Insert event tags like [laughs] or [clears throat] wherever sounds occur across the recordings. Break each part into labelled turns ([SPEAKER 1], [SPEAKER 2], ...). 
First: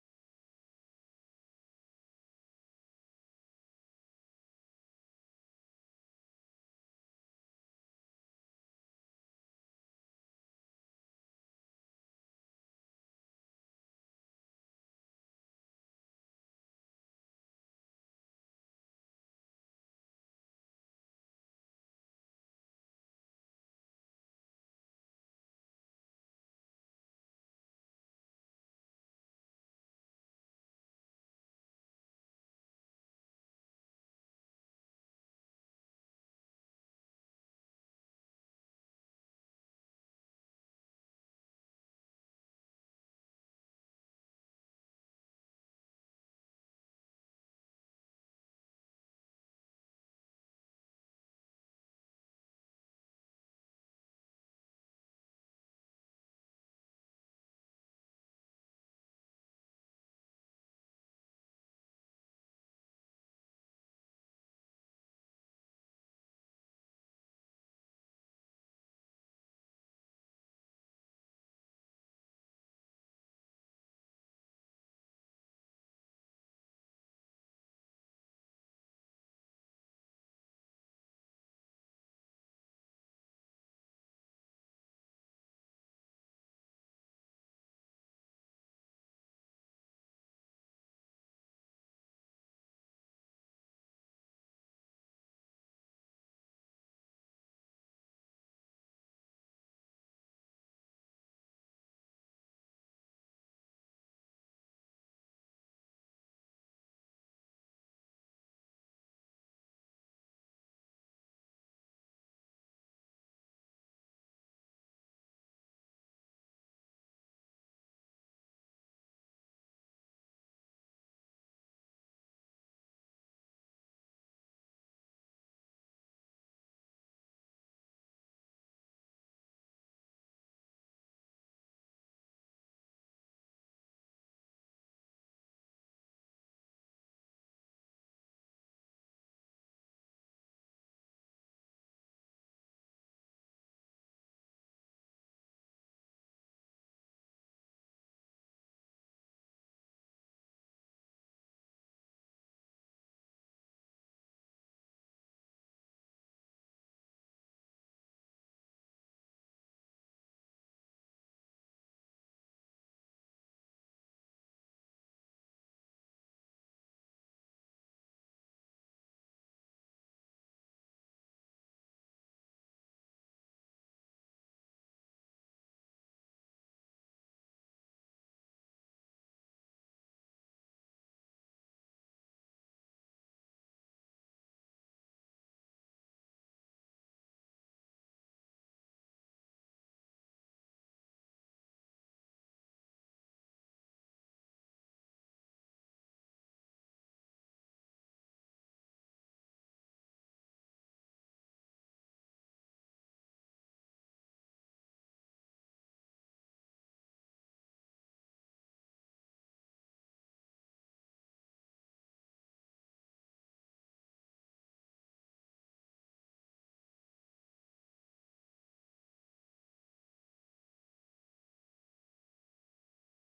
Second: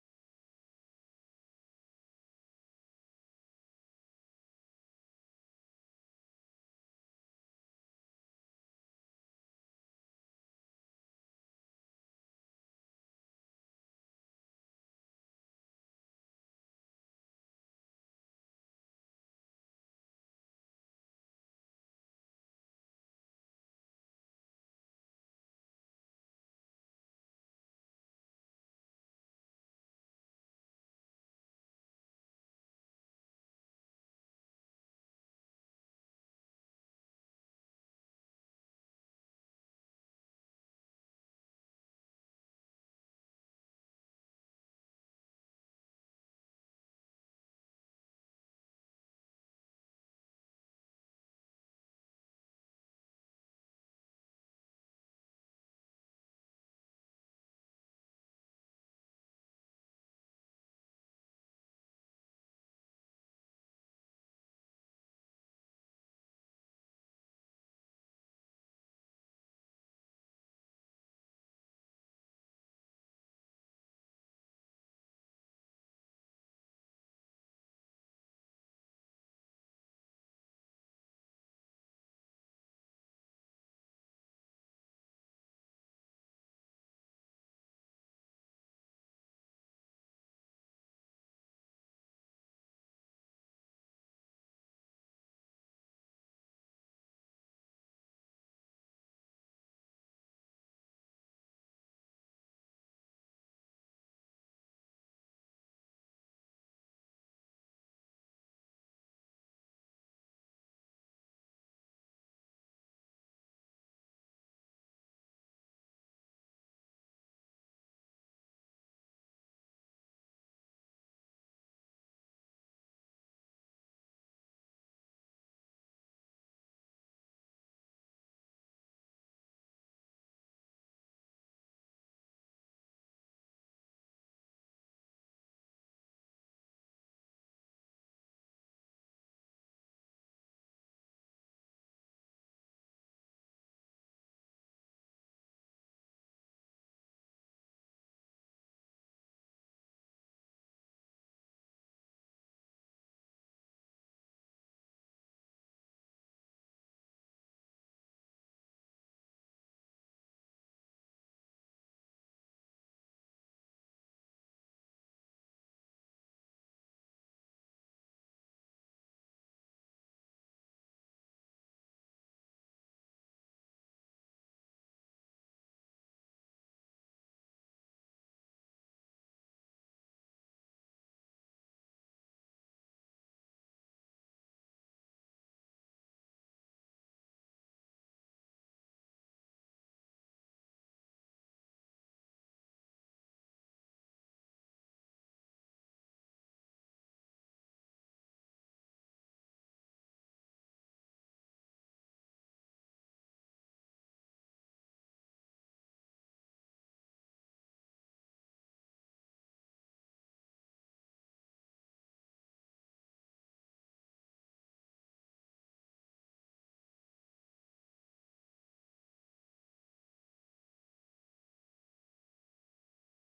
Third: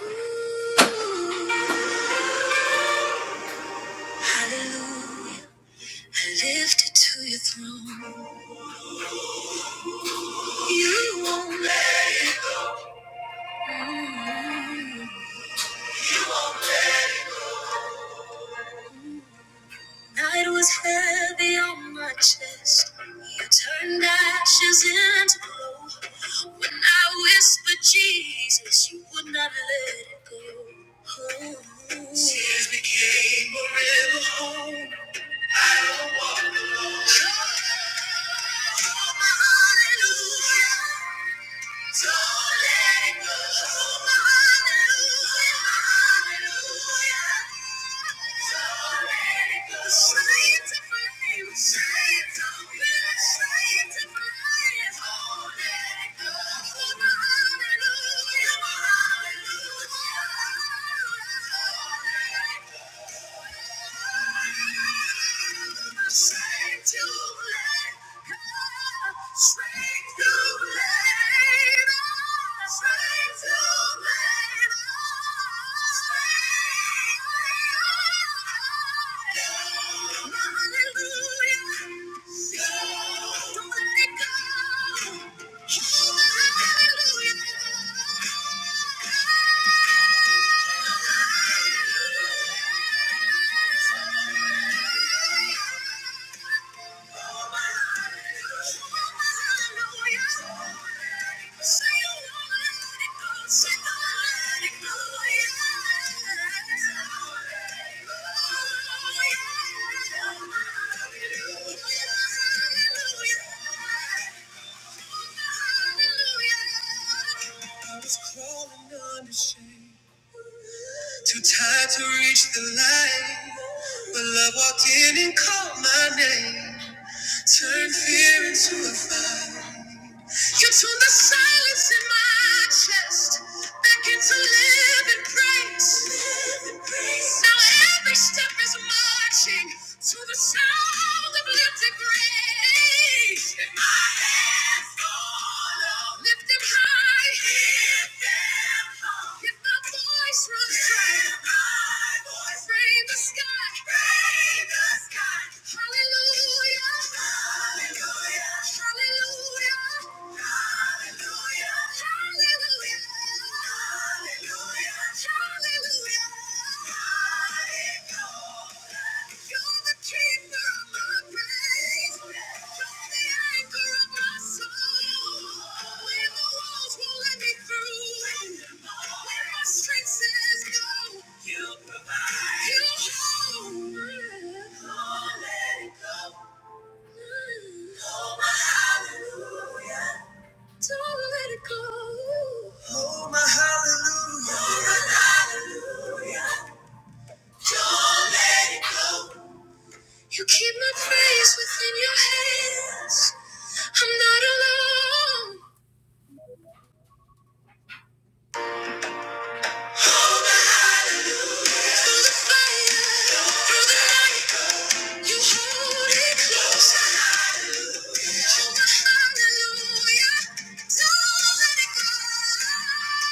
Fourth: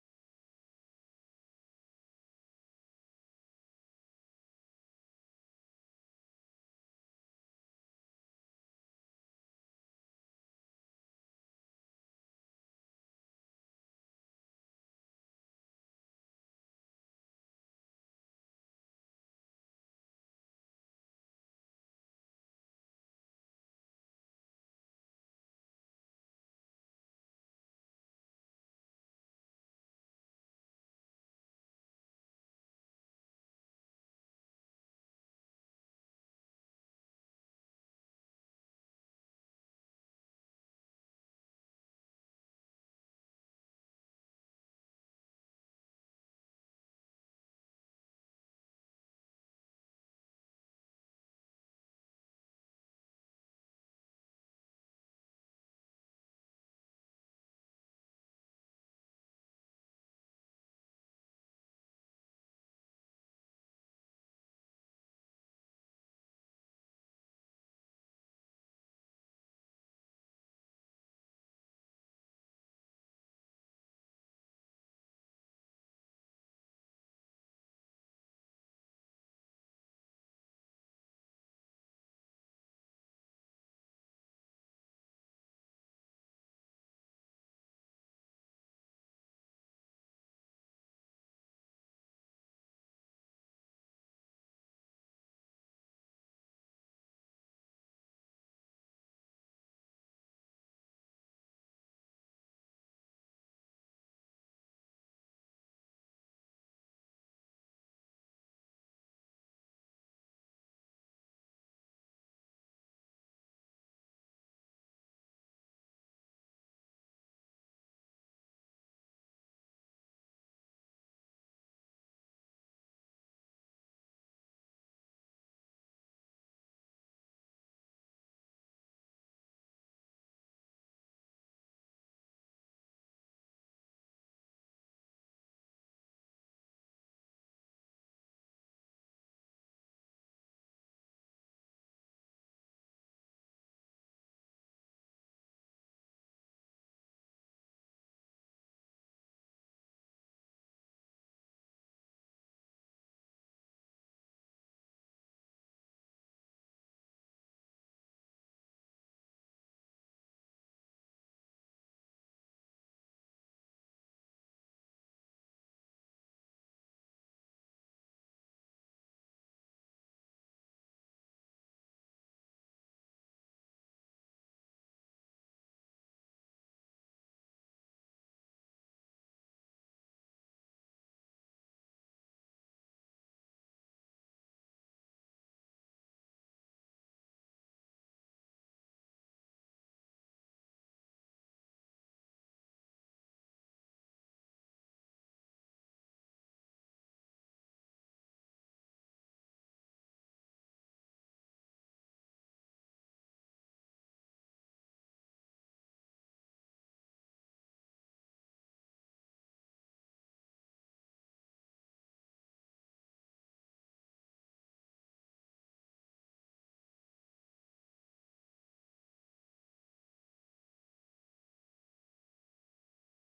[SPEAKER 1] Hallelujah, I lift it to your throne. You won't let night was heavy on my chest. You turned ashes into gold. When I whispered Jesus, you would not let it go. Tears became a river home. I don't walk alone. Oh, hallelujah. Hallelujah. Hallelujah. Hallelujah. Hallelujah. I was crawling under shame. Too tired to reach the light, but love walked in and called my name. Turned fear into a fire. You turned the silence in my chest back into living praise. Now every step is marching to the sound of lifted praise. And my hands go up. Lift them high. Lift them up. If my voice runs dry, If my voice frame the sky. Frame the sky. Hallelujah. Hallelujah. Strength says no. You provide. You hold. Oh, let it go. Oh, my hallelujah. Don't let it go. Oh, my hallelujah. Oh, my hallelujah. Don't let it go. You keep my praise within your hands. I'm not alone. Oh, my hallelujah. Through the fire, through the night. You hold it close. Hallelujah. Don't let it go.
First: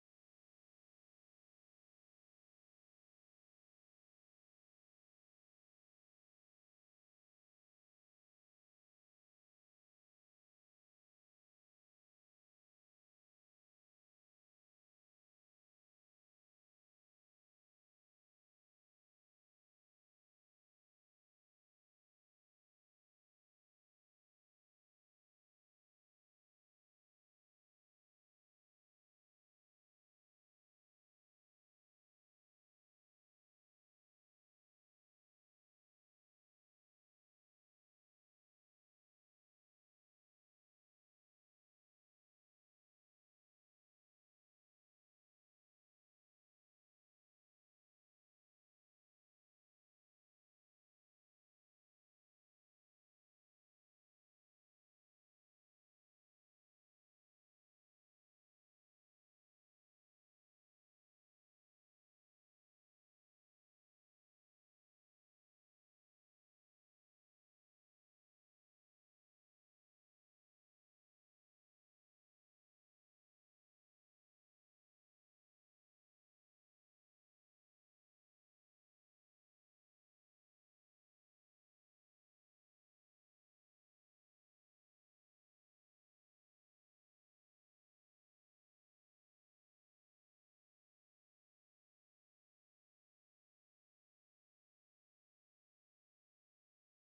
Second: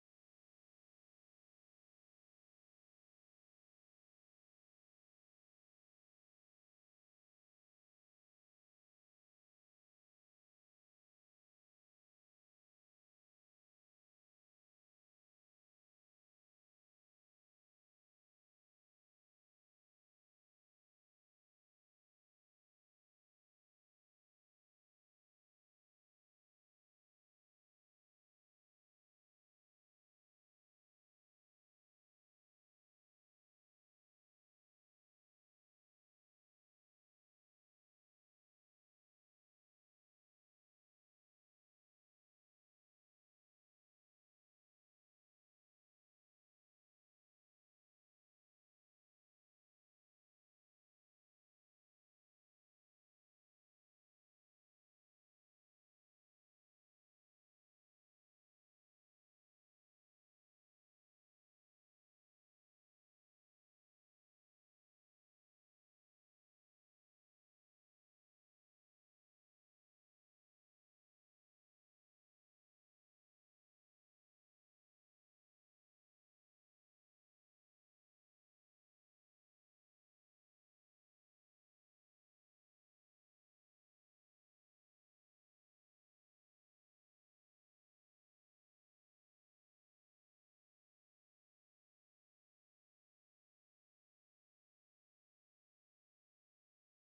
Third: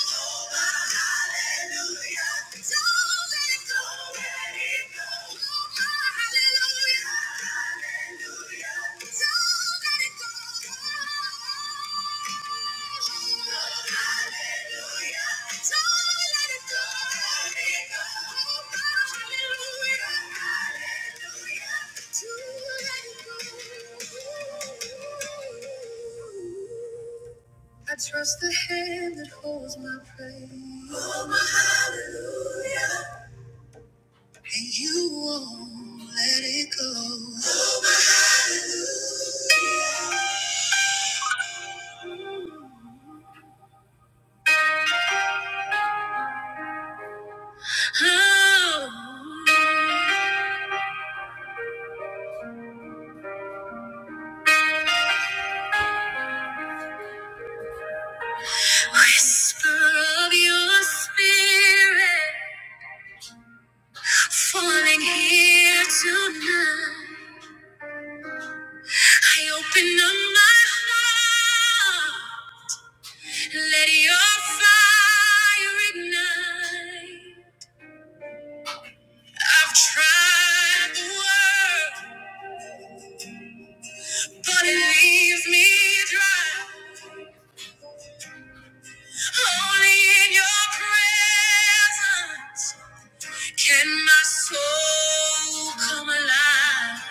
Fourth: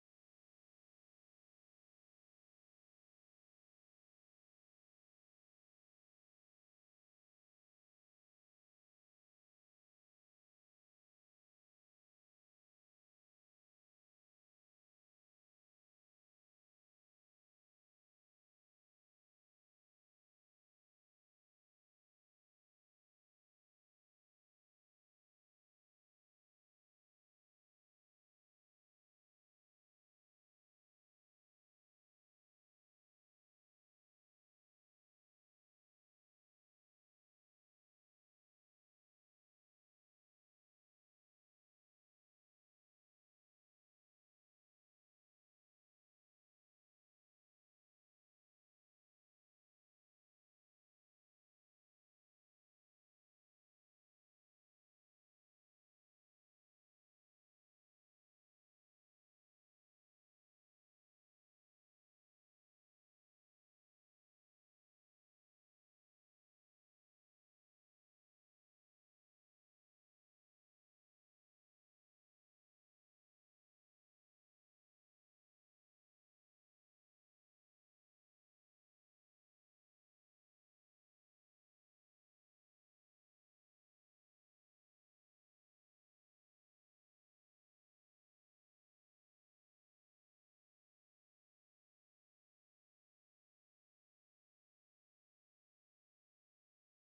[SPEAKER 1] Hallelujah. I trust the hand that holds my praise. Oh, my hallelujah. And you won't let it go. Oh, my hallelujah, Oh, whisper of your spirit falling here tonight. I open up my heart. Let your fire ignite. I've tried the world, but it leaves me dry. Only in your presence can my soul come alive.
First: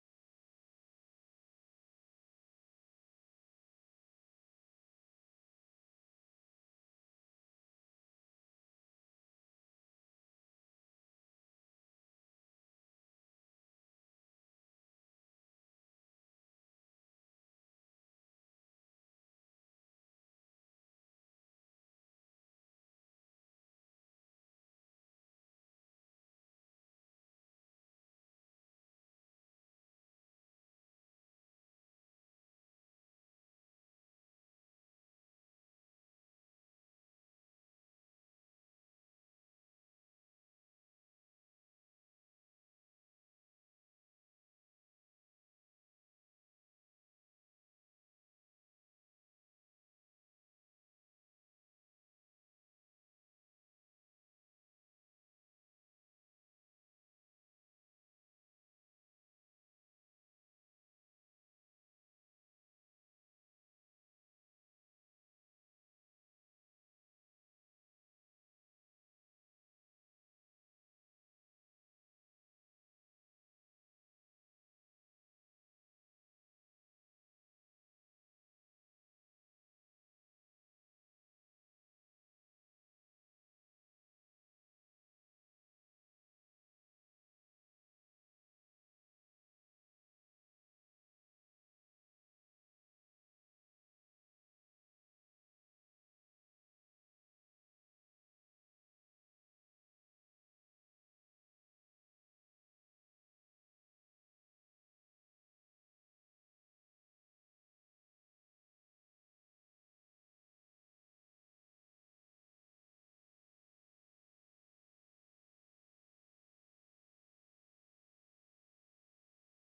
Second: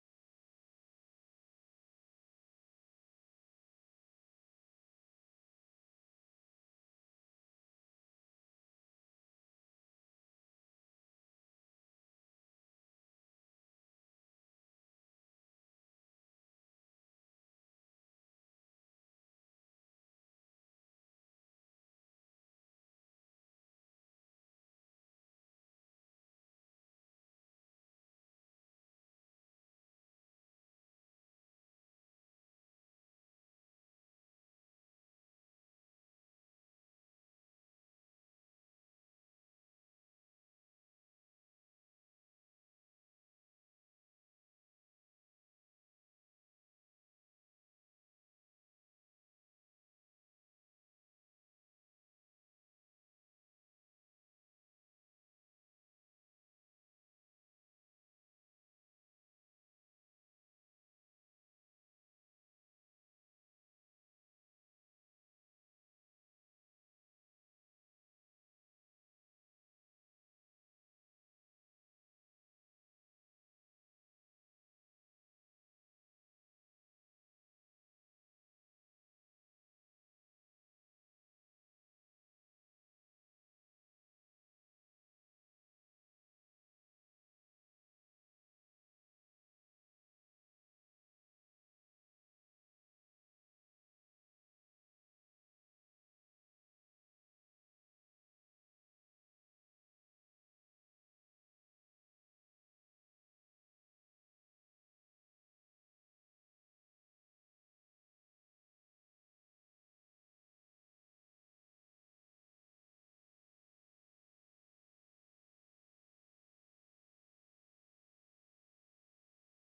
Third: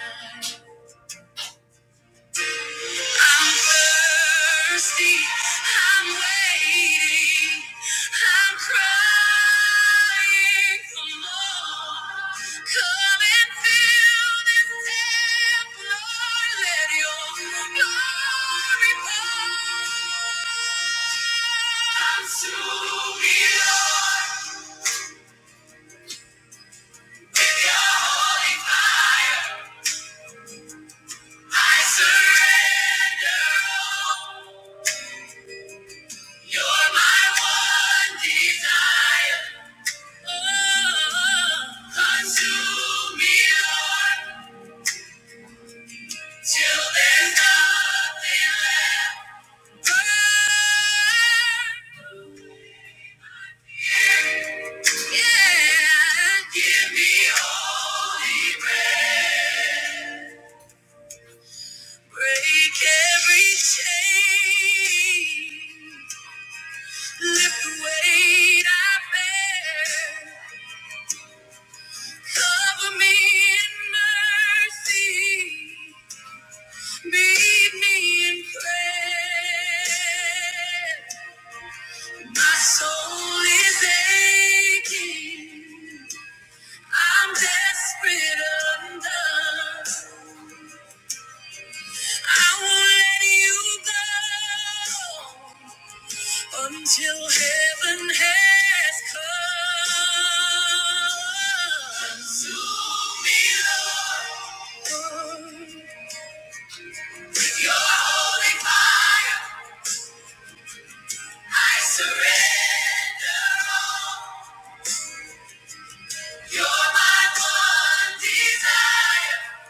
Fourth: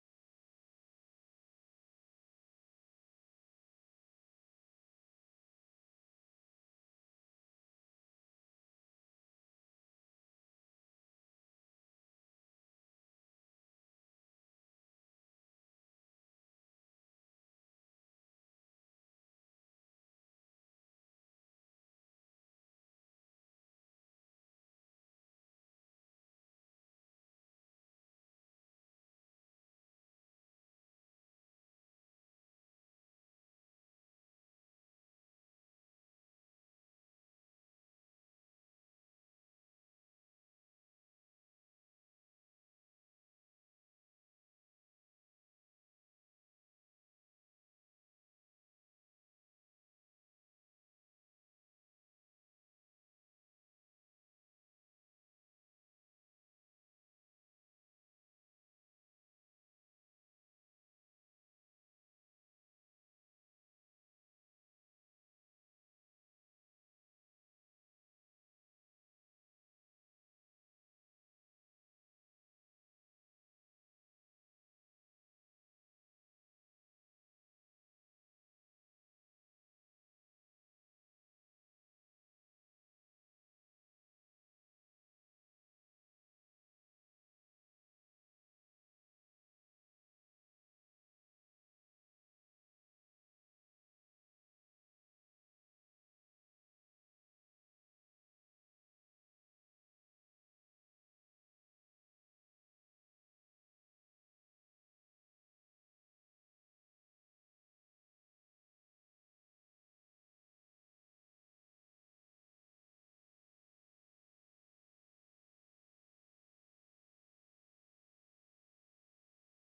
[SPEAKER 1] I'm thirsty. I'm waiting. I'm crying for more. Come and fill this temple. Lord. Let your glory pour. Consume me, Lord, with your holy fire. I surrender all. You're my one desire. Oh, consume me, Lord, till there's nothing left. Burn, yeah. Give me holy breath. Break every chain. Lift the weight I bear. Cover me in mercy. Meet me in prayer. My soul is aching. I'm desperate undone. I won't let you go until heaven has come. Consume me, Lord, with your holy fire. I surrender all. You're my one desire.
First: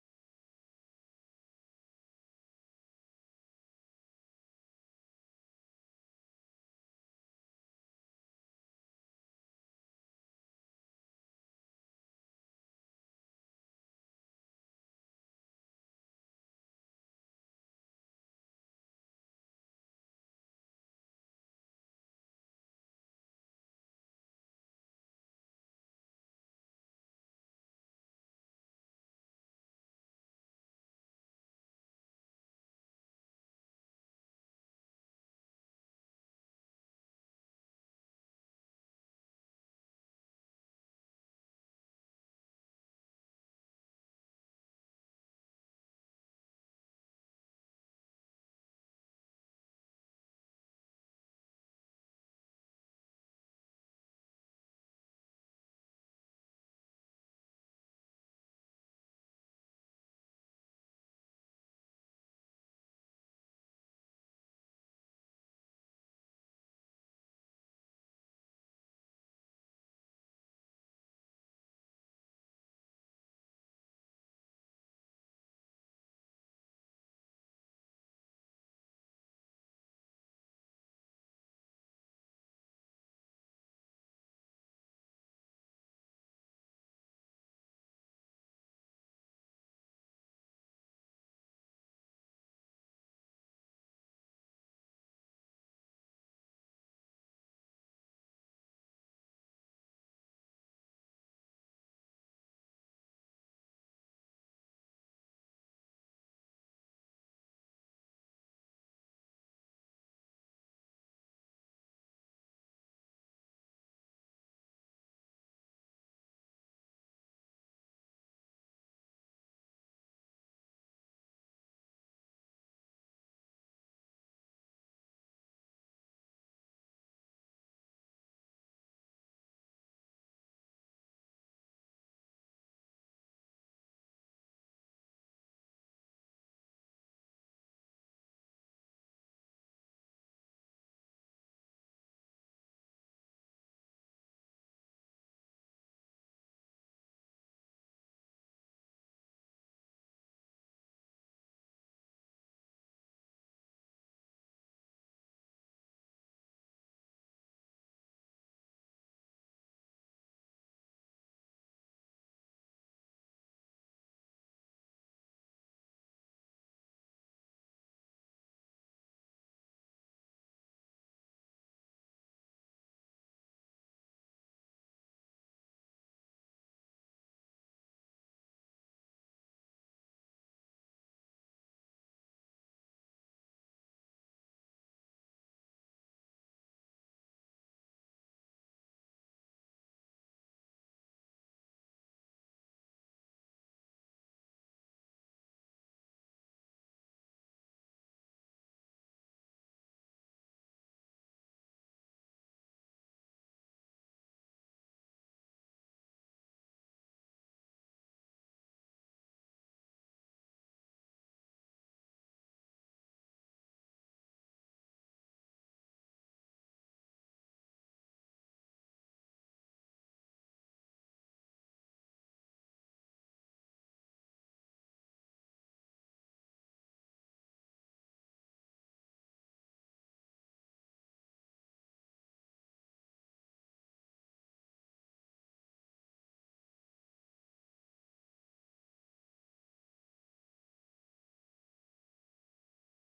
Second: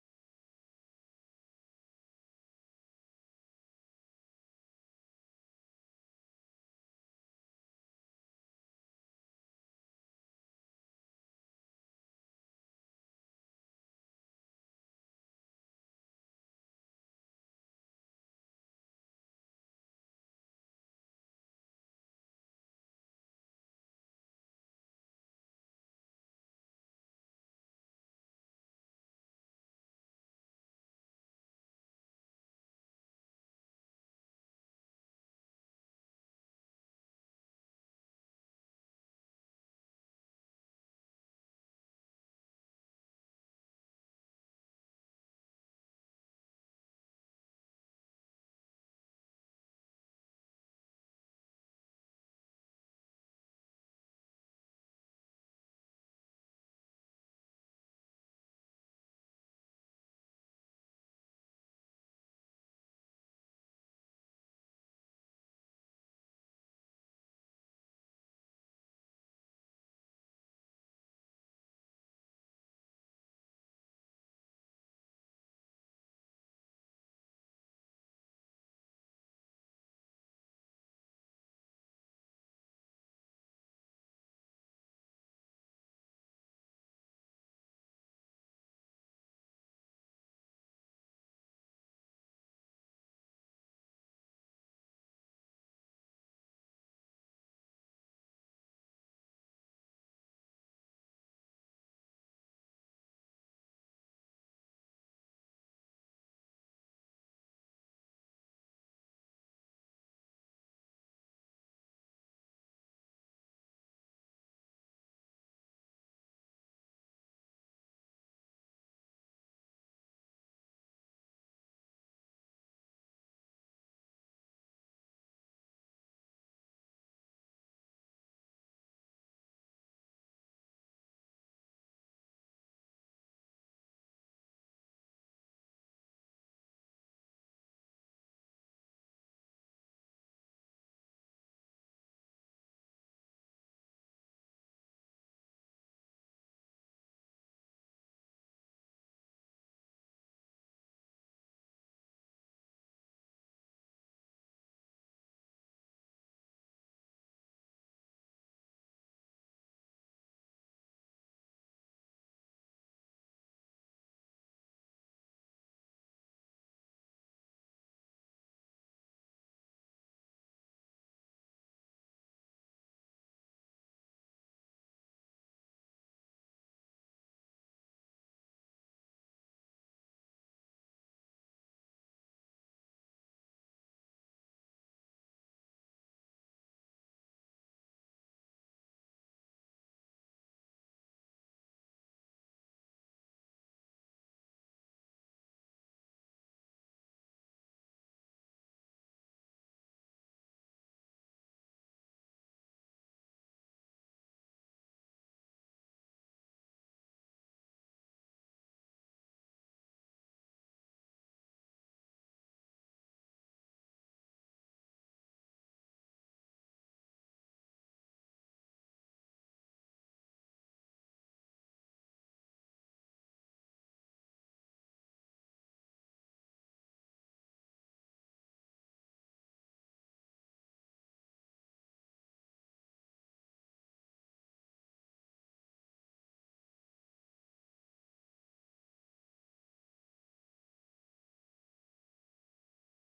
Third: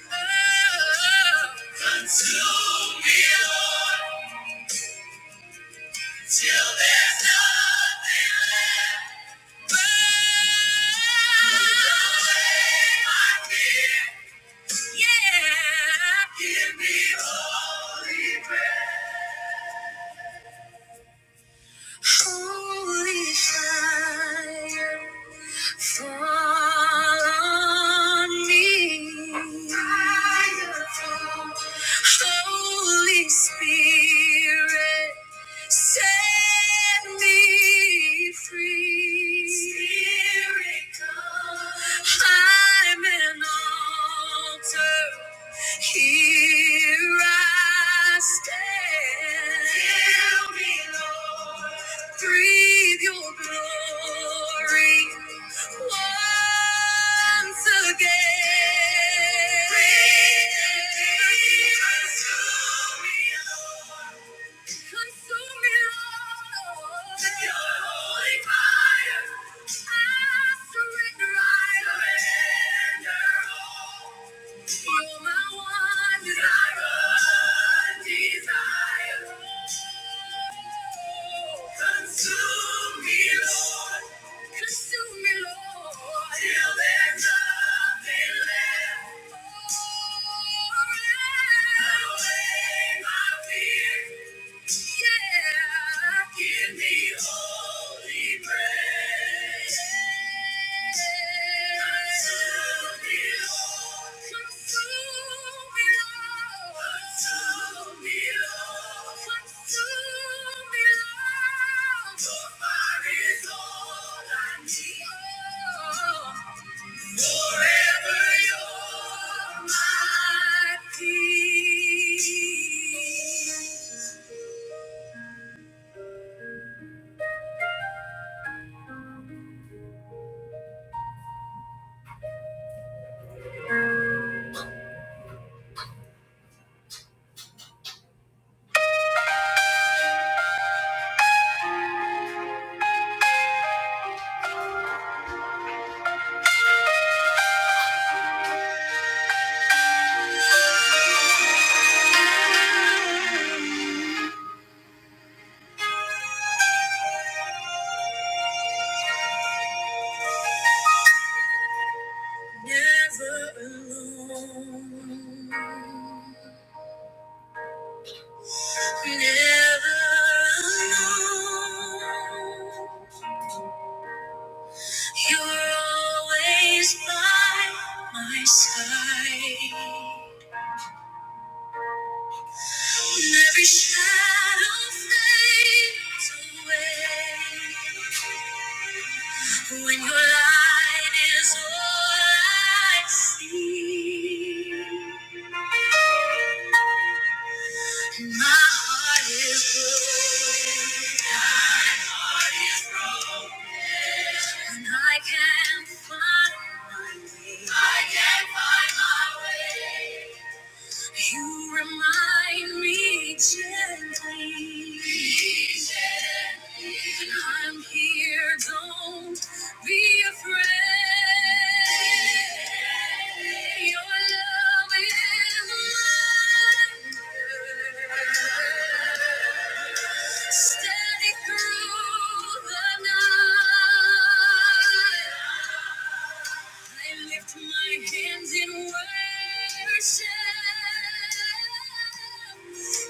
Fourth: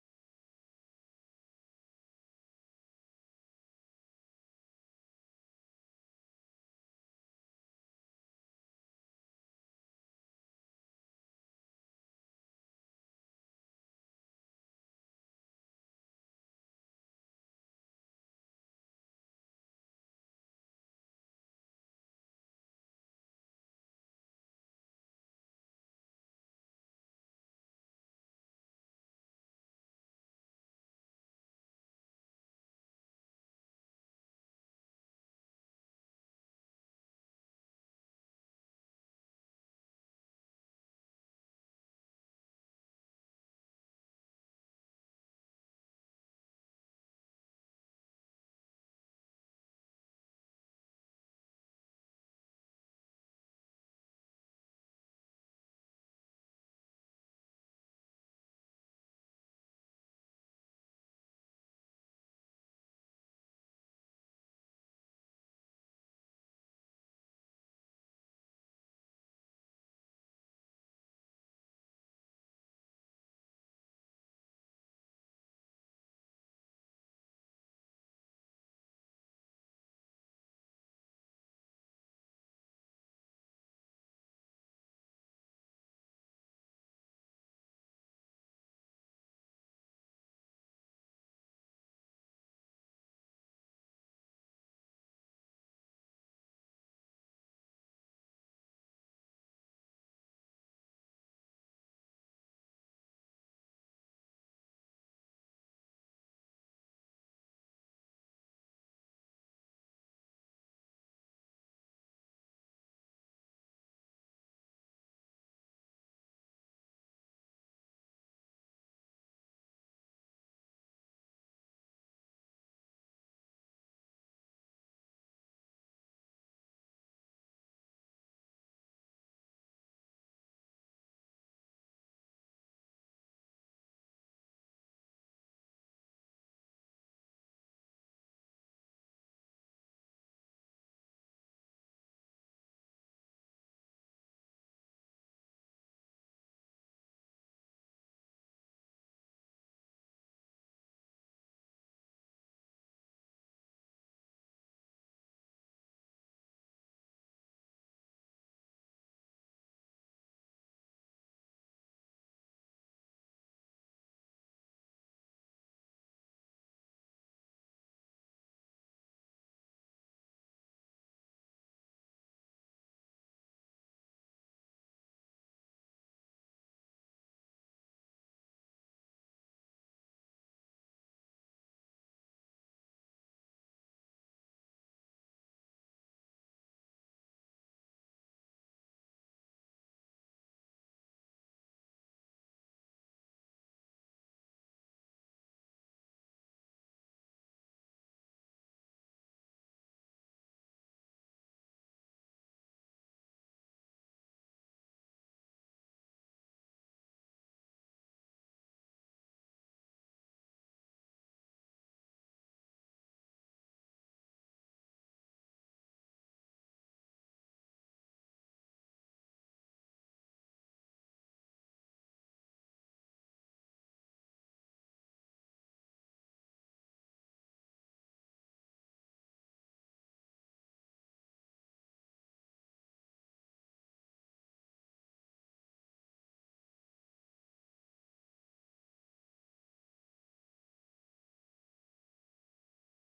[SPEAKER 1] Oh, Consume me, Lord, till there's nothing left. Burn away my fear. Yeah. Give me holy prayer. Holy fire, fall on me. Holy Spirit. Set me free. Spirit, come. I'm an altar. Here I stand. Fill me, Lord. Breathe your glory once again. Breathe, breathe, consume me, Lord. Consume me, Lord, Your holy fire. I surrender all. You're my one desire, desire. Consume me, Lord. Consume me, Lord. Till there's nothing left. Oh, away my fear. Yeah. Give me holy grace. Until me, Lord. Until me, Lord. Until me, Lord. Consume me, Lord. For mine is all I need. Forever you're my peace. Never alone. Never alone. You're always by my side. And every shadow fades away. When your light is all I see. My heart is broken, and I can't find my way. You remind me gently. I'm here, don't be afraid. Your love is mine. Standing through the night, I lift my hands in worship.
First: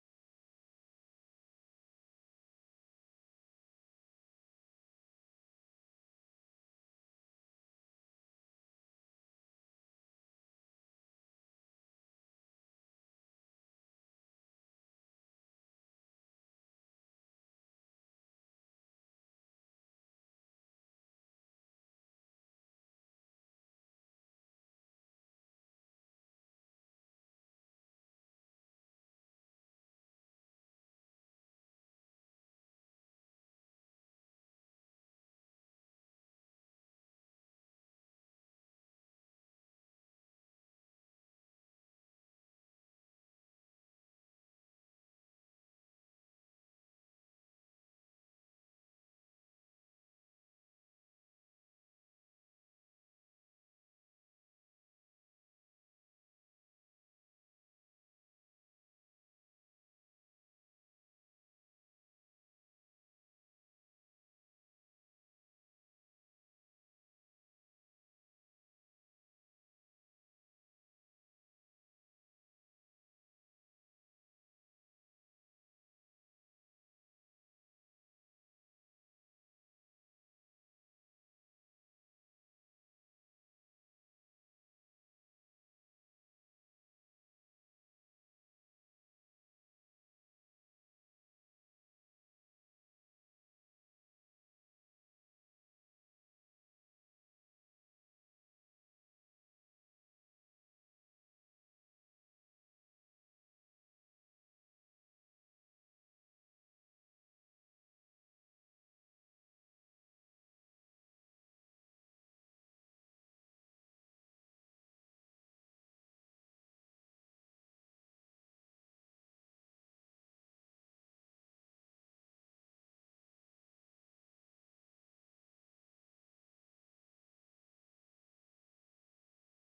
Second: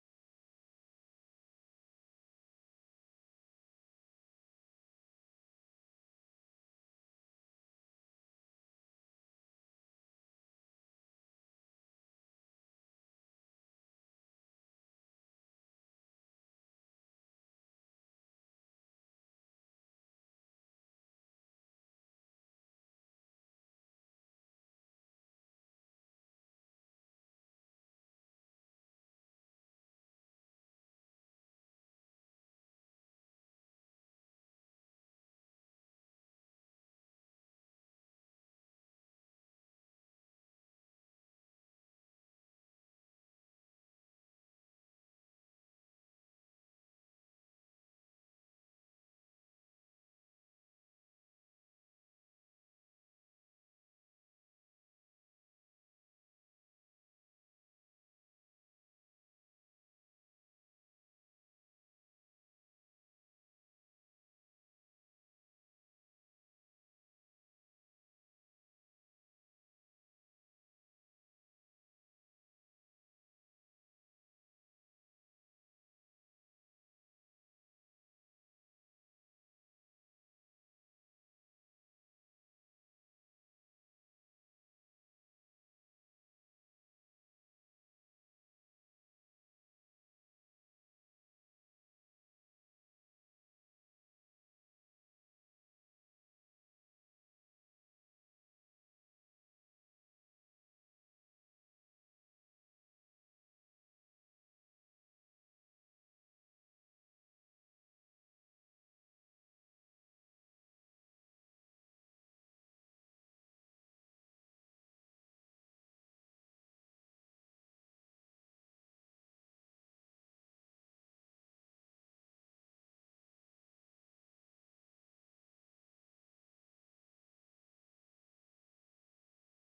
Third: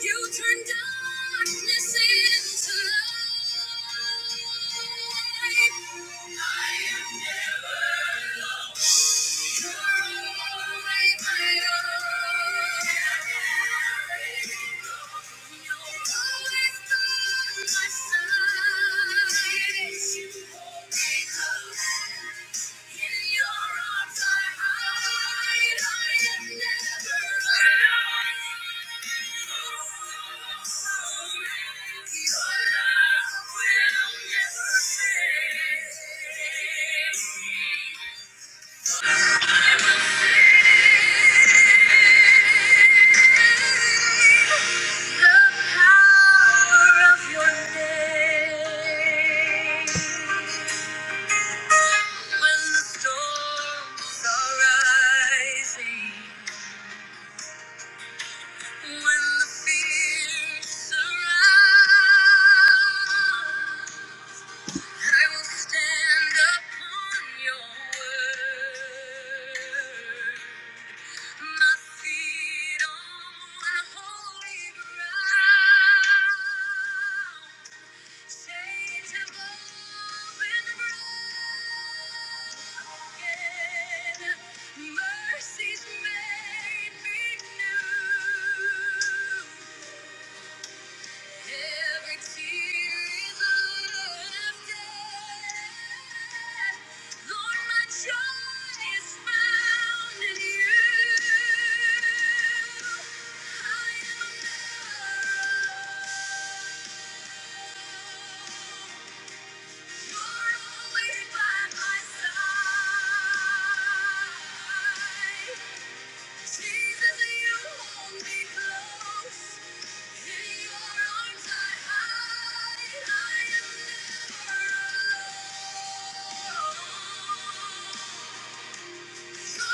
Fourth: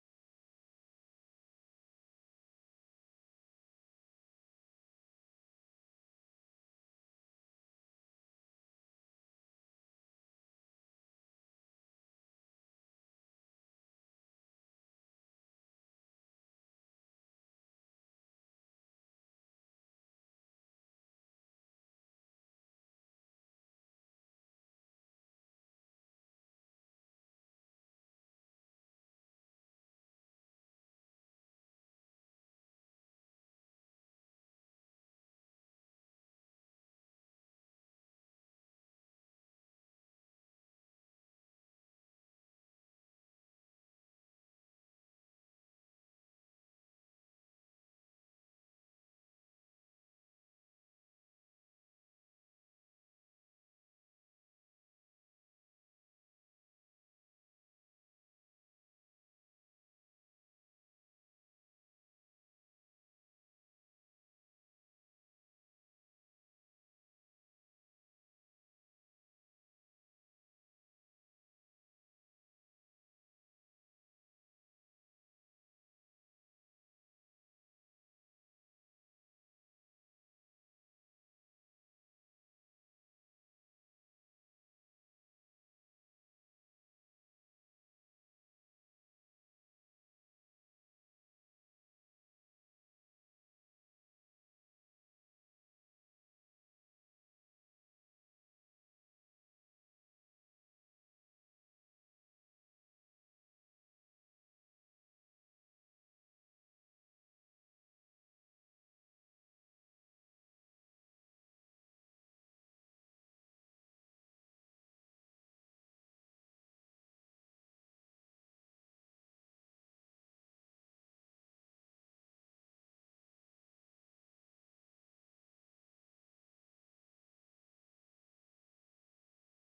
[SPEAKER 1] You turn darkness into light. I am never lost. You're always my own. Everything goes. The power of your name. When the storms are rising, when the fears surround, I will stand upon your word. My feet on holy ground. Thank you alone. Thank you.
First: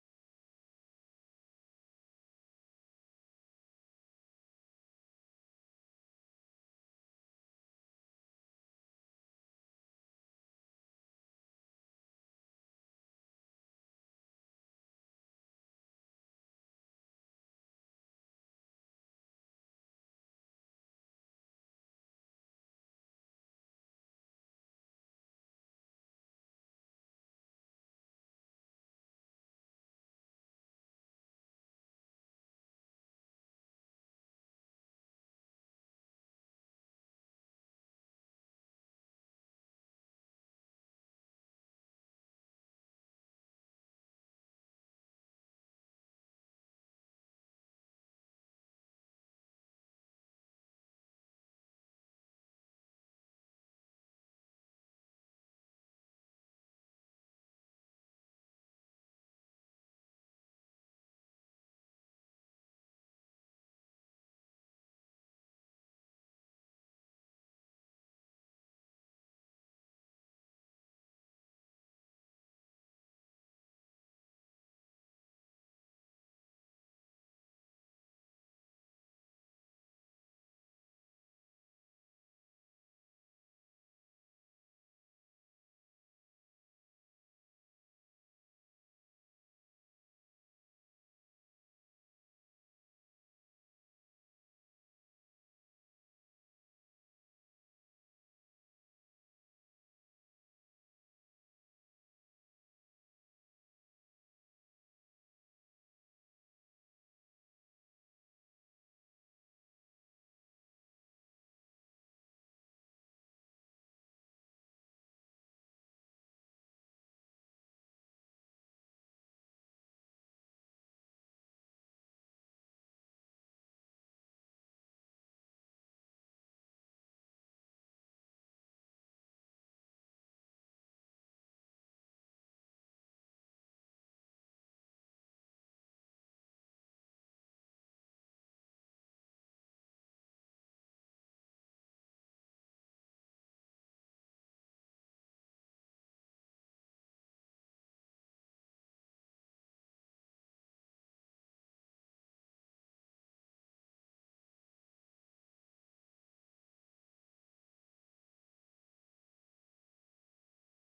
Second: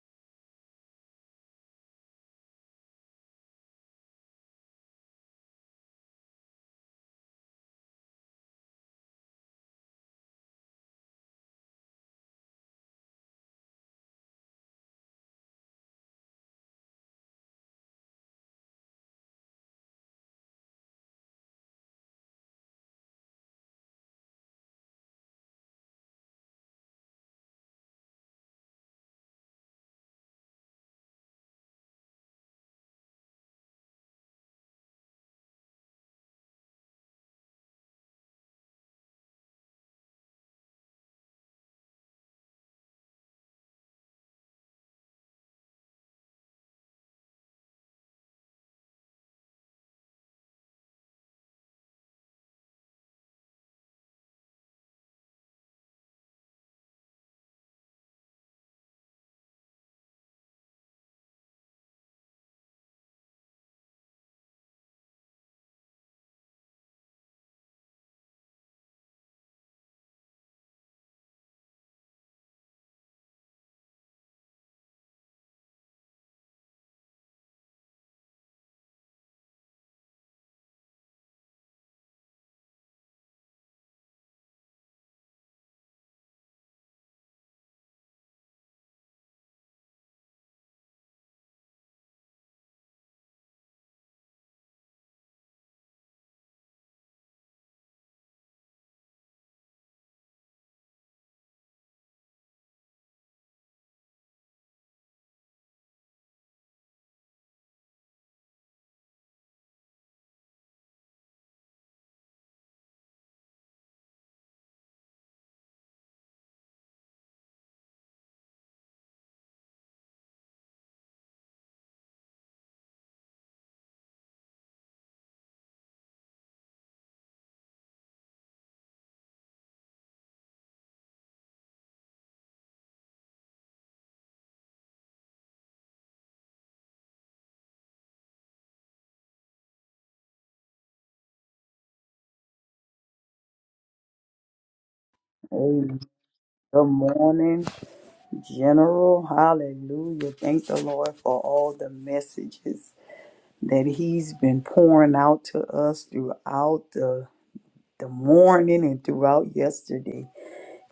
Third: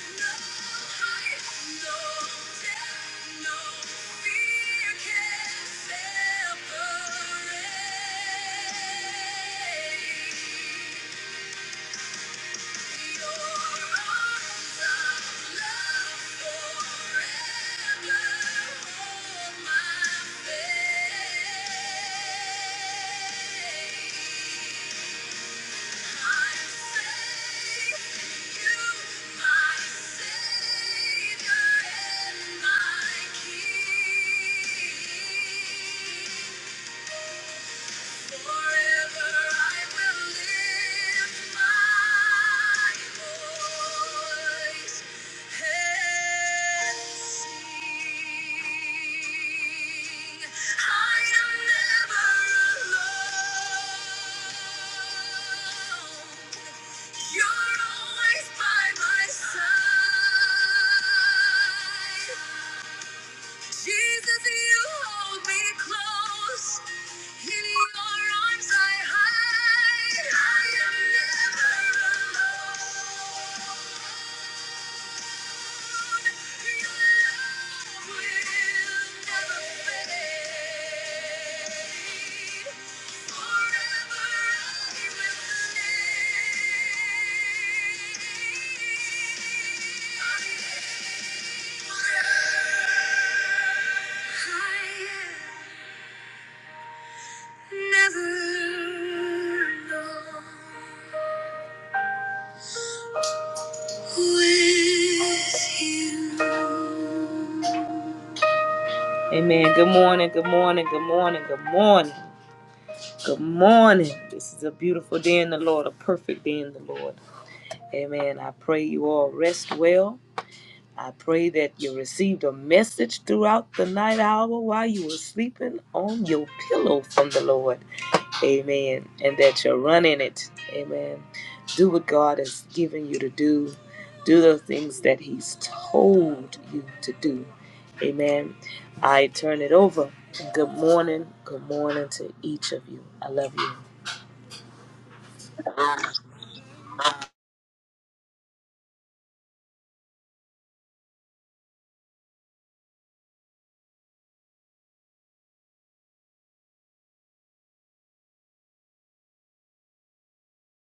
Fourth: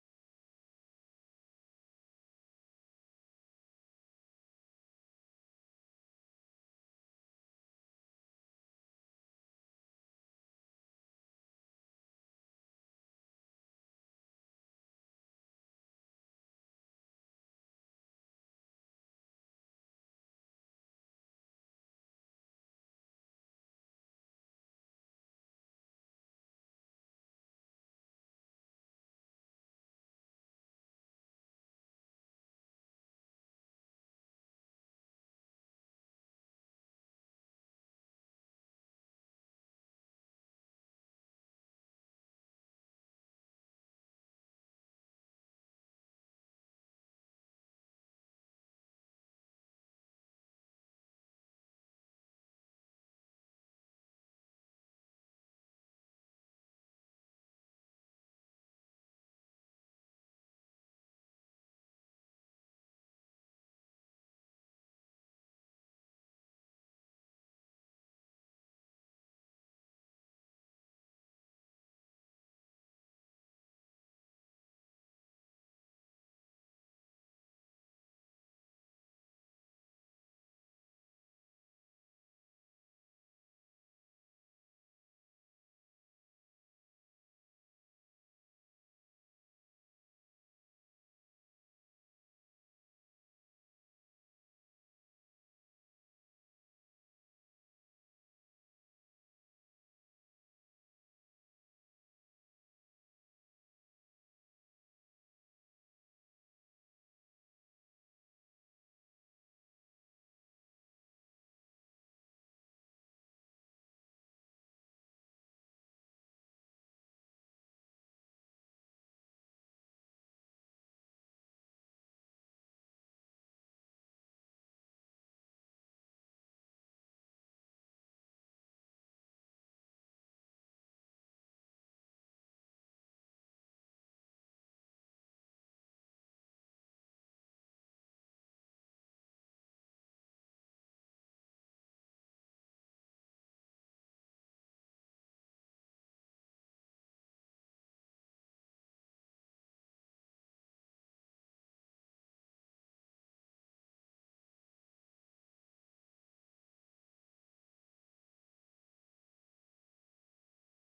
[SPEAKER 1] Yeah. I am never alone. You're always by my side. Jesus, you hold me close. In your arms I hide. I am never alone. With you. Amen. Good morning. Good morning. Good morning. Good morning. Good morning. This is a beautiful day in the Lord, a perfect day in the Lord. Amen. I pray you all rest well. I pray that you received a message throughout the night hour while you were sleeping on your pillow from the Lord. Amen. And that you're running it. Amen. Do what God has given you to do. Do the things that He's told you to do. Amen. I turn it over. Good morning. Good morning to each of you. I love you.
[SPEAKER 2] Hey, good morning, General. Hallelujah. Thank the Lord for all the messages that He's been pouring out to us throughout the, the morning and throughout yesterday.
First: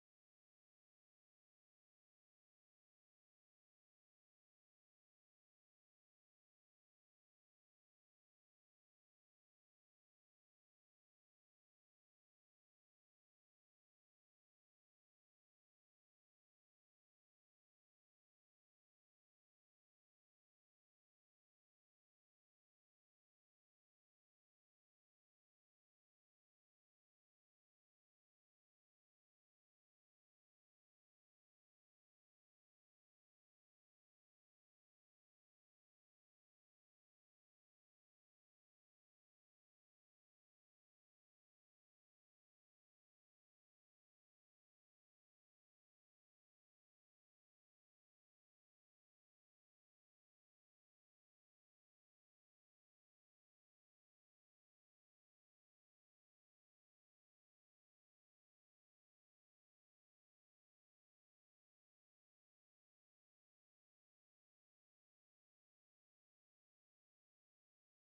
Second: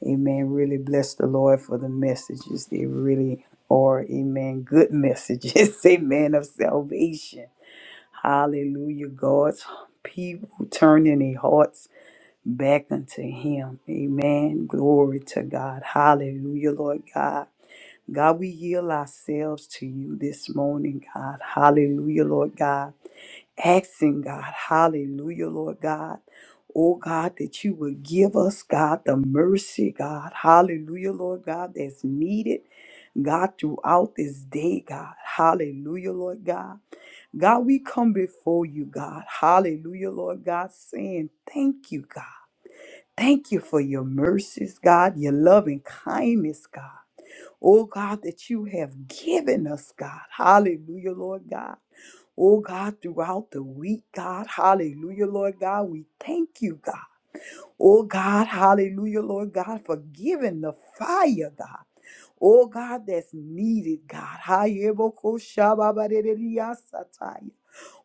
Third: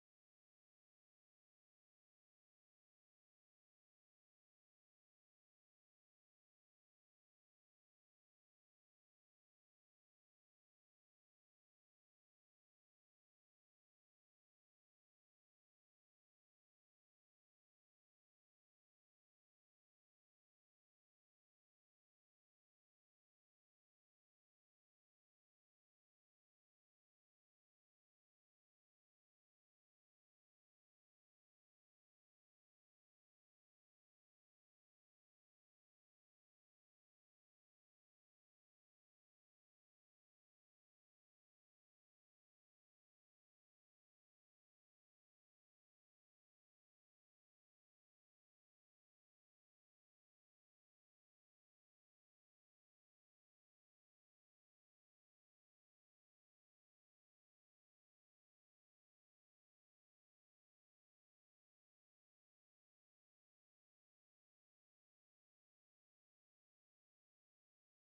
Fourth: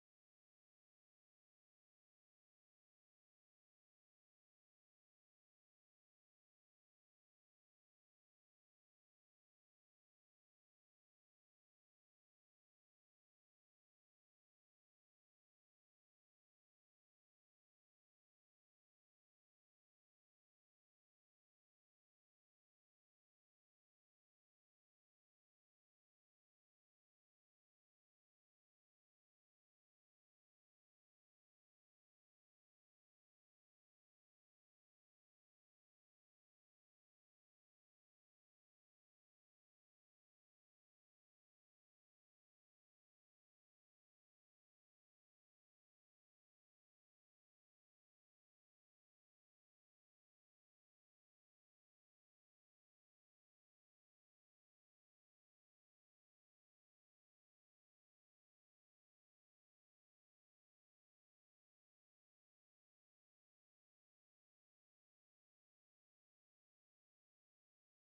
[SPEAKER 2] Amen. Really bless the Lord for the messages. They really are, amen, good messages. [laughs] Amen, of salvation. Hallelujah. God's people turning their hearts back unto him. Amen. Glory to God. Hallelujah, Lord God. God, we yield ourselves to you this morning, God. Hallelujah, Lord God. Asking God, hallelujah, Lord God. Oh God, that you would give us, God, the mercy, God. Hallelujah, Lord God, that's needed, God, throughout this day, God. Hallelujah, Lord God. God, we come before you, God. Hallelujah, Lord God, saying thank you, God. Thank you for your mercies, God, your loving kindness, God. Oh, God, that you have given us, God. Hallelujah, Lord God. Oh, God, throughout the week, God. Hallelujah, Lord God. We thank you, God. Oh, God. Hallelujah, Lord God, for giving the fire, God. Oh, God, that's needed, God. Hayebokoshababareriyasataya.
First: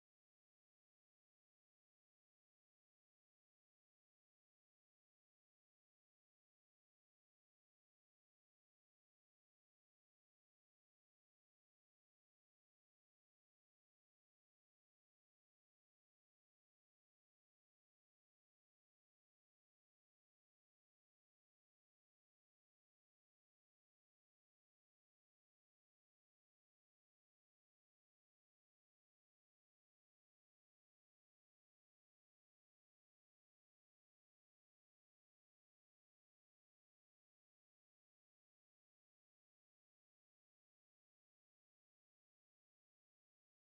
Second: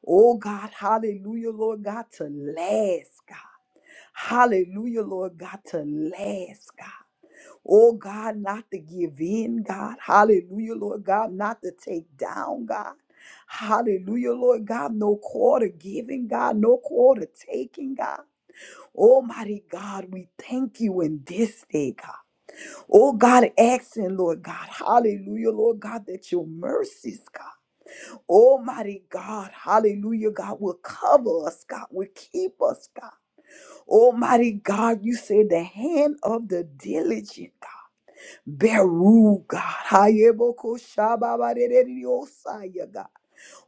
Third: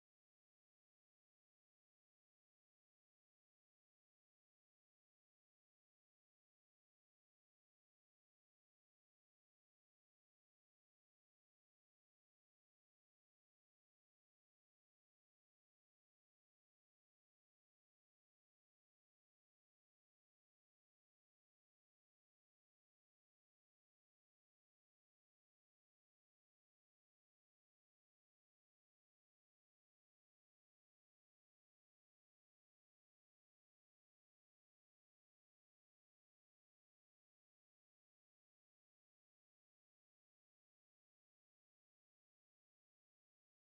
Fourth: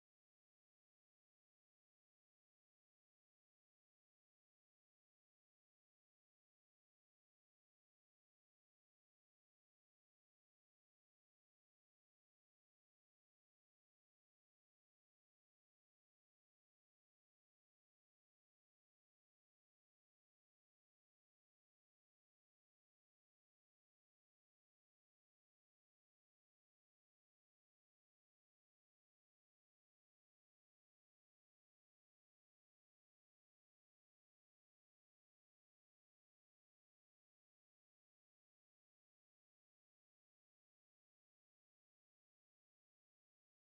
[SPEAKER 2] Oh, God. Hallelujah, Lord God, to last, God. Hallelujah, Lord God, to last, God. Oh God, not to give in, God. Hallelujah, Lord God, not to take down, God. Hallelujah, Lord God, no quarter giving, God, no quarter taking, God. Almighty God, we thank you in this day, God. Oh God, asking, Lord God, hallelujah, Lord God, that your mercies, God. Almighty God, hallelujah, God, will cover us, God, will keep us, God. Almighty God, you say the hand of the diligent God. Beru, God. Hayeboko shababarereosaya, God.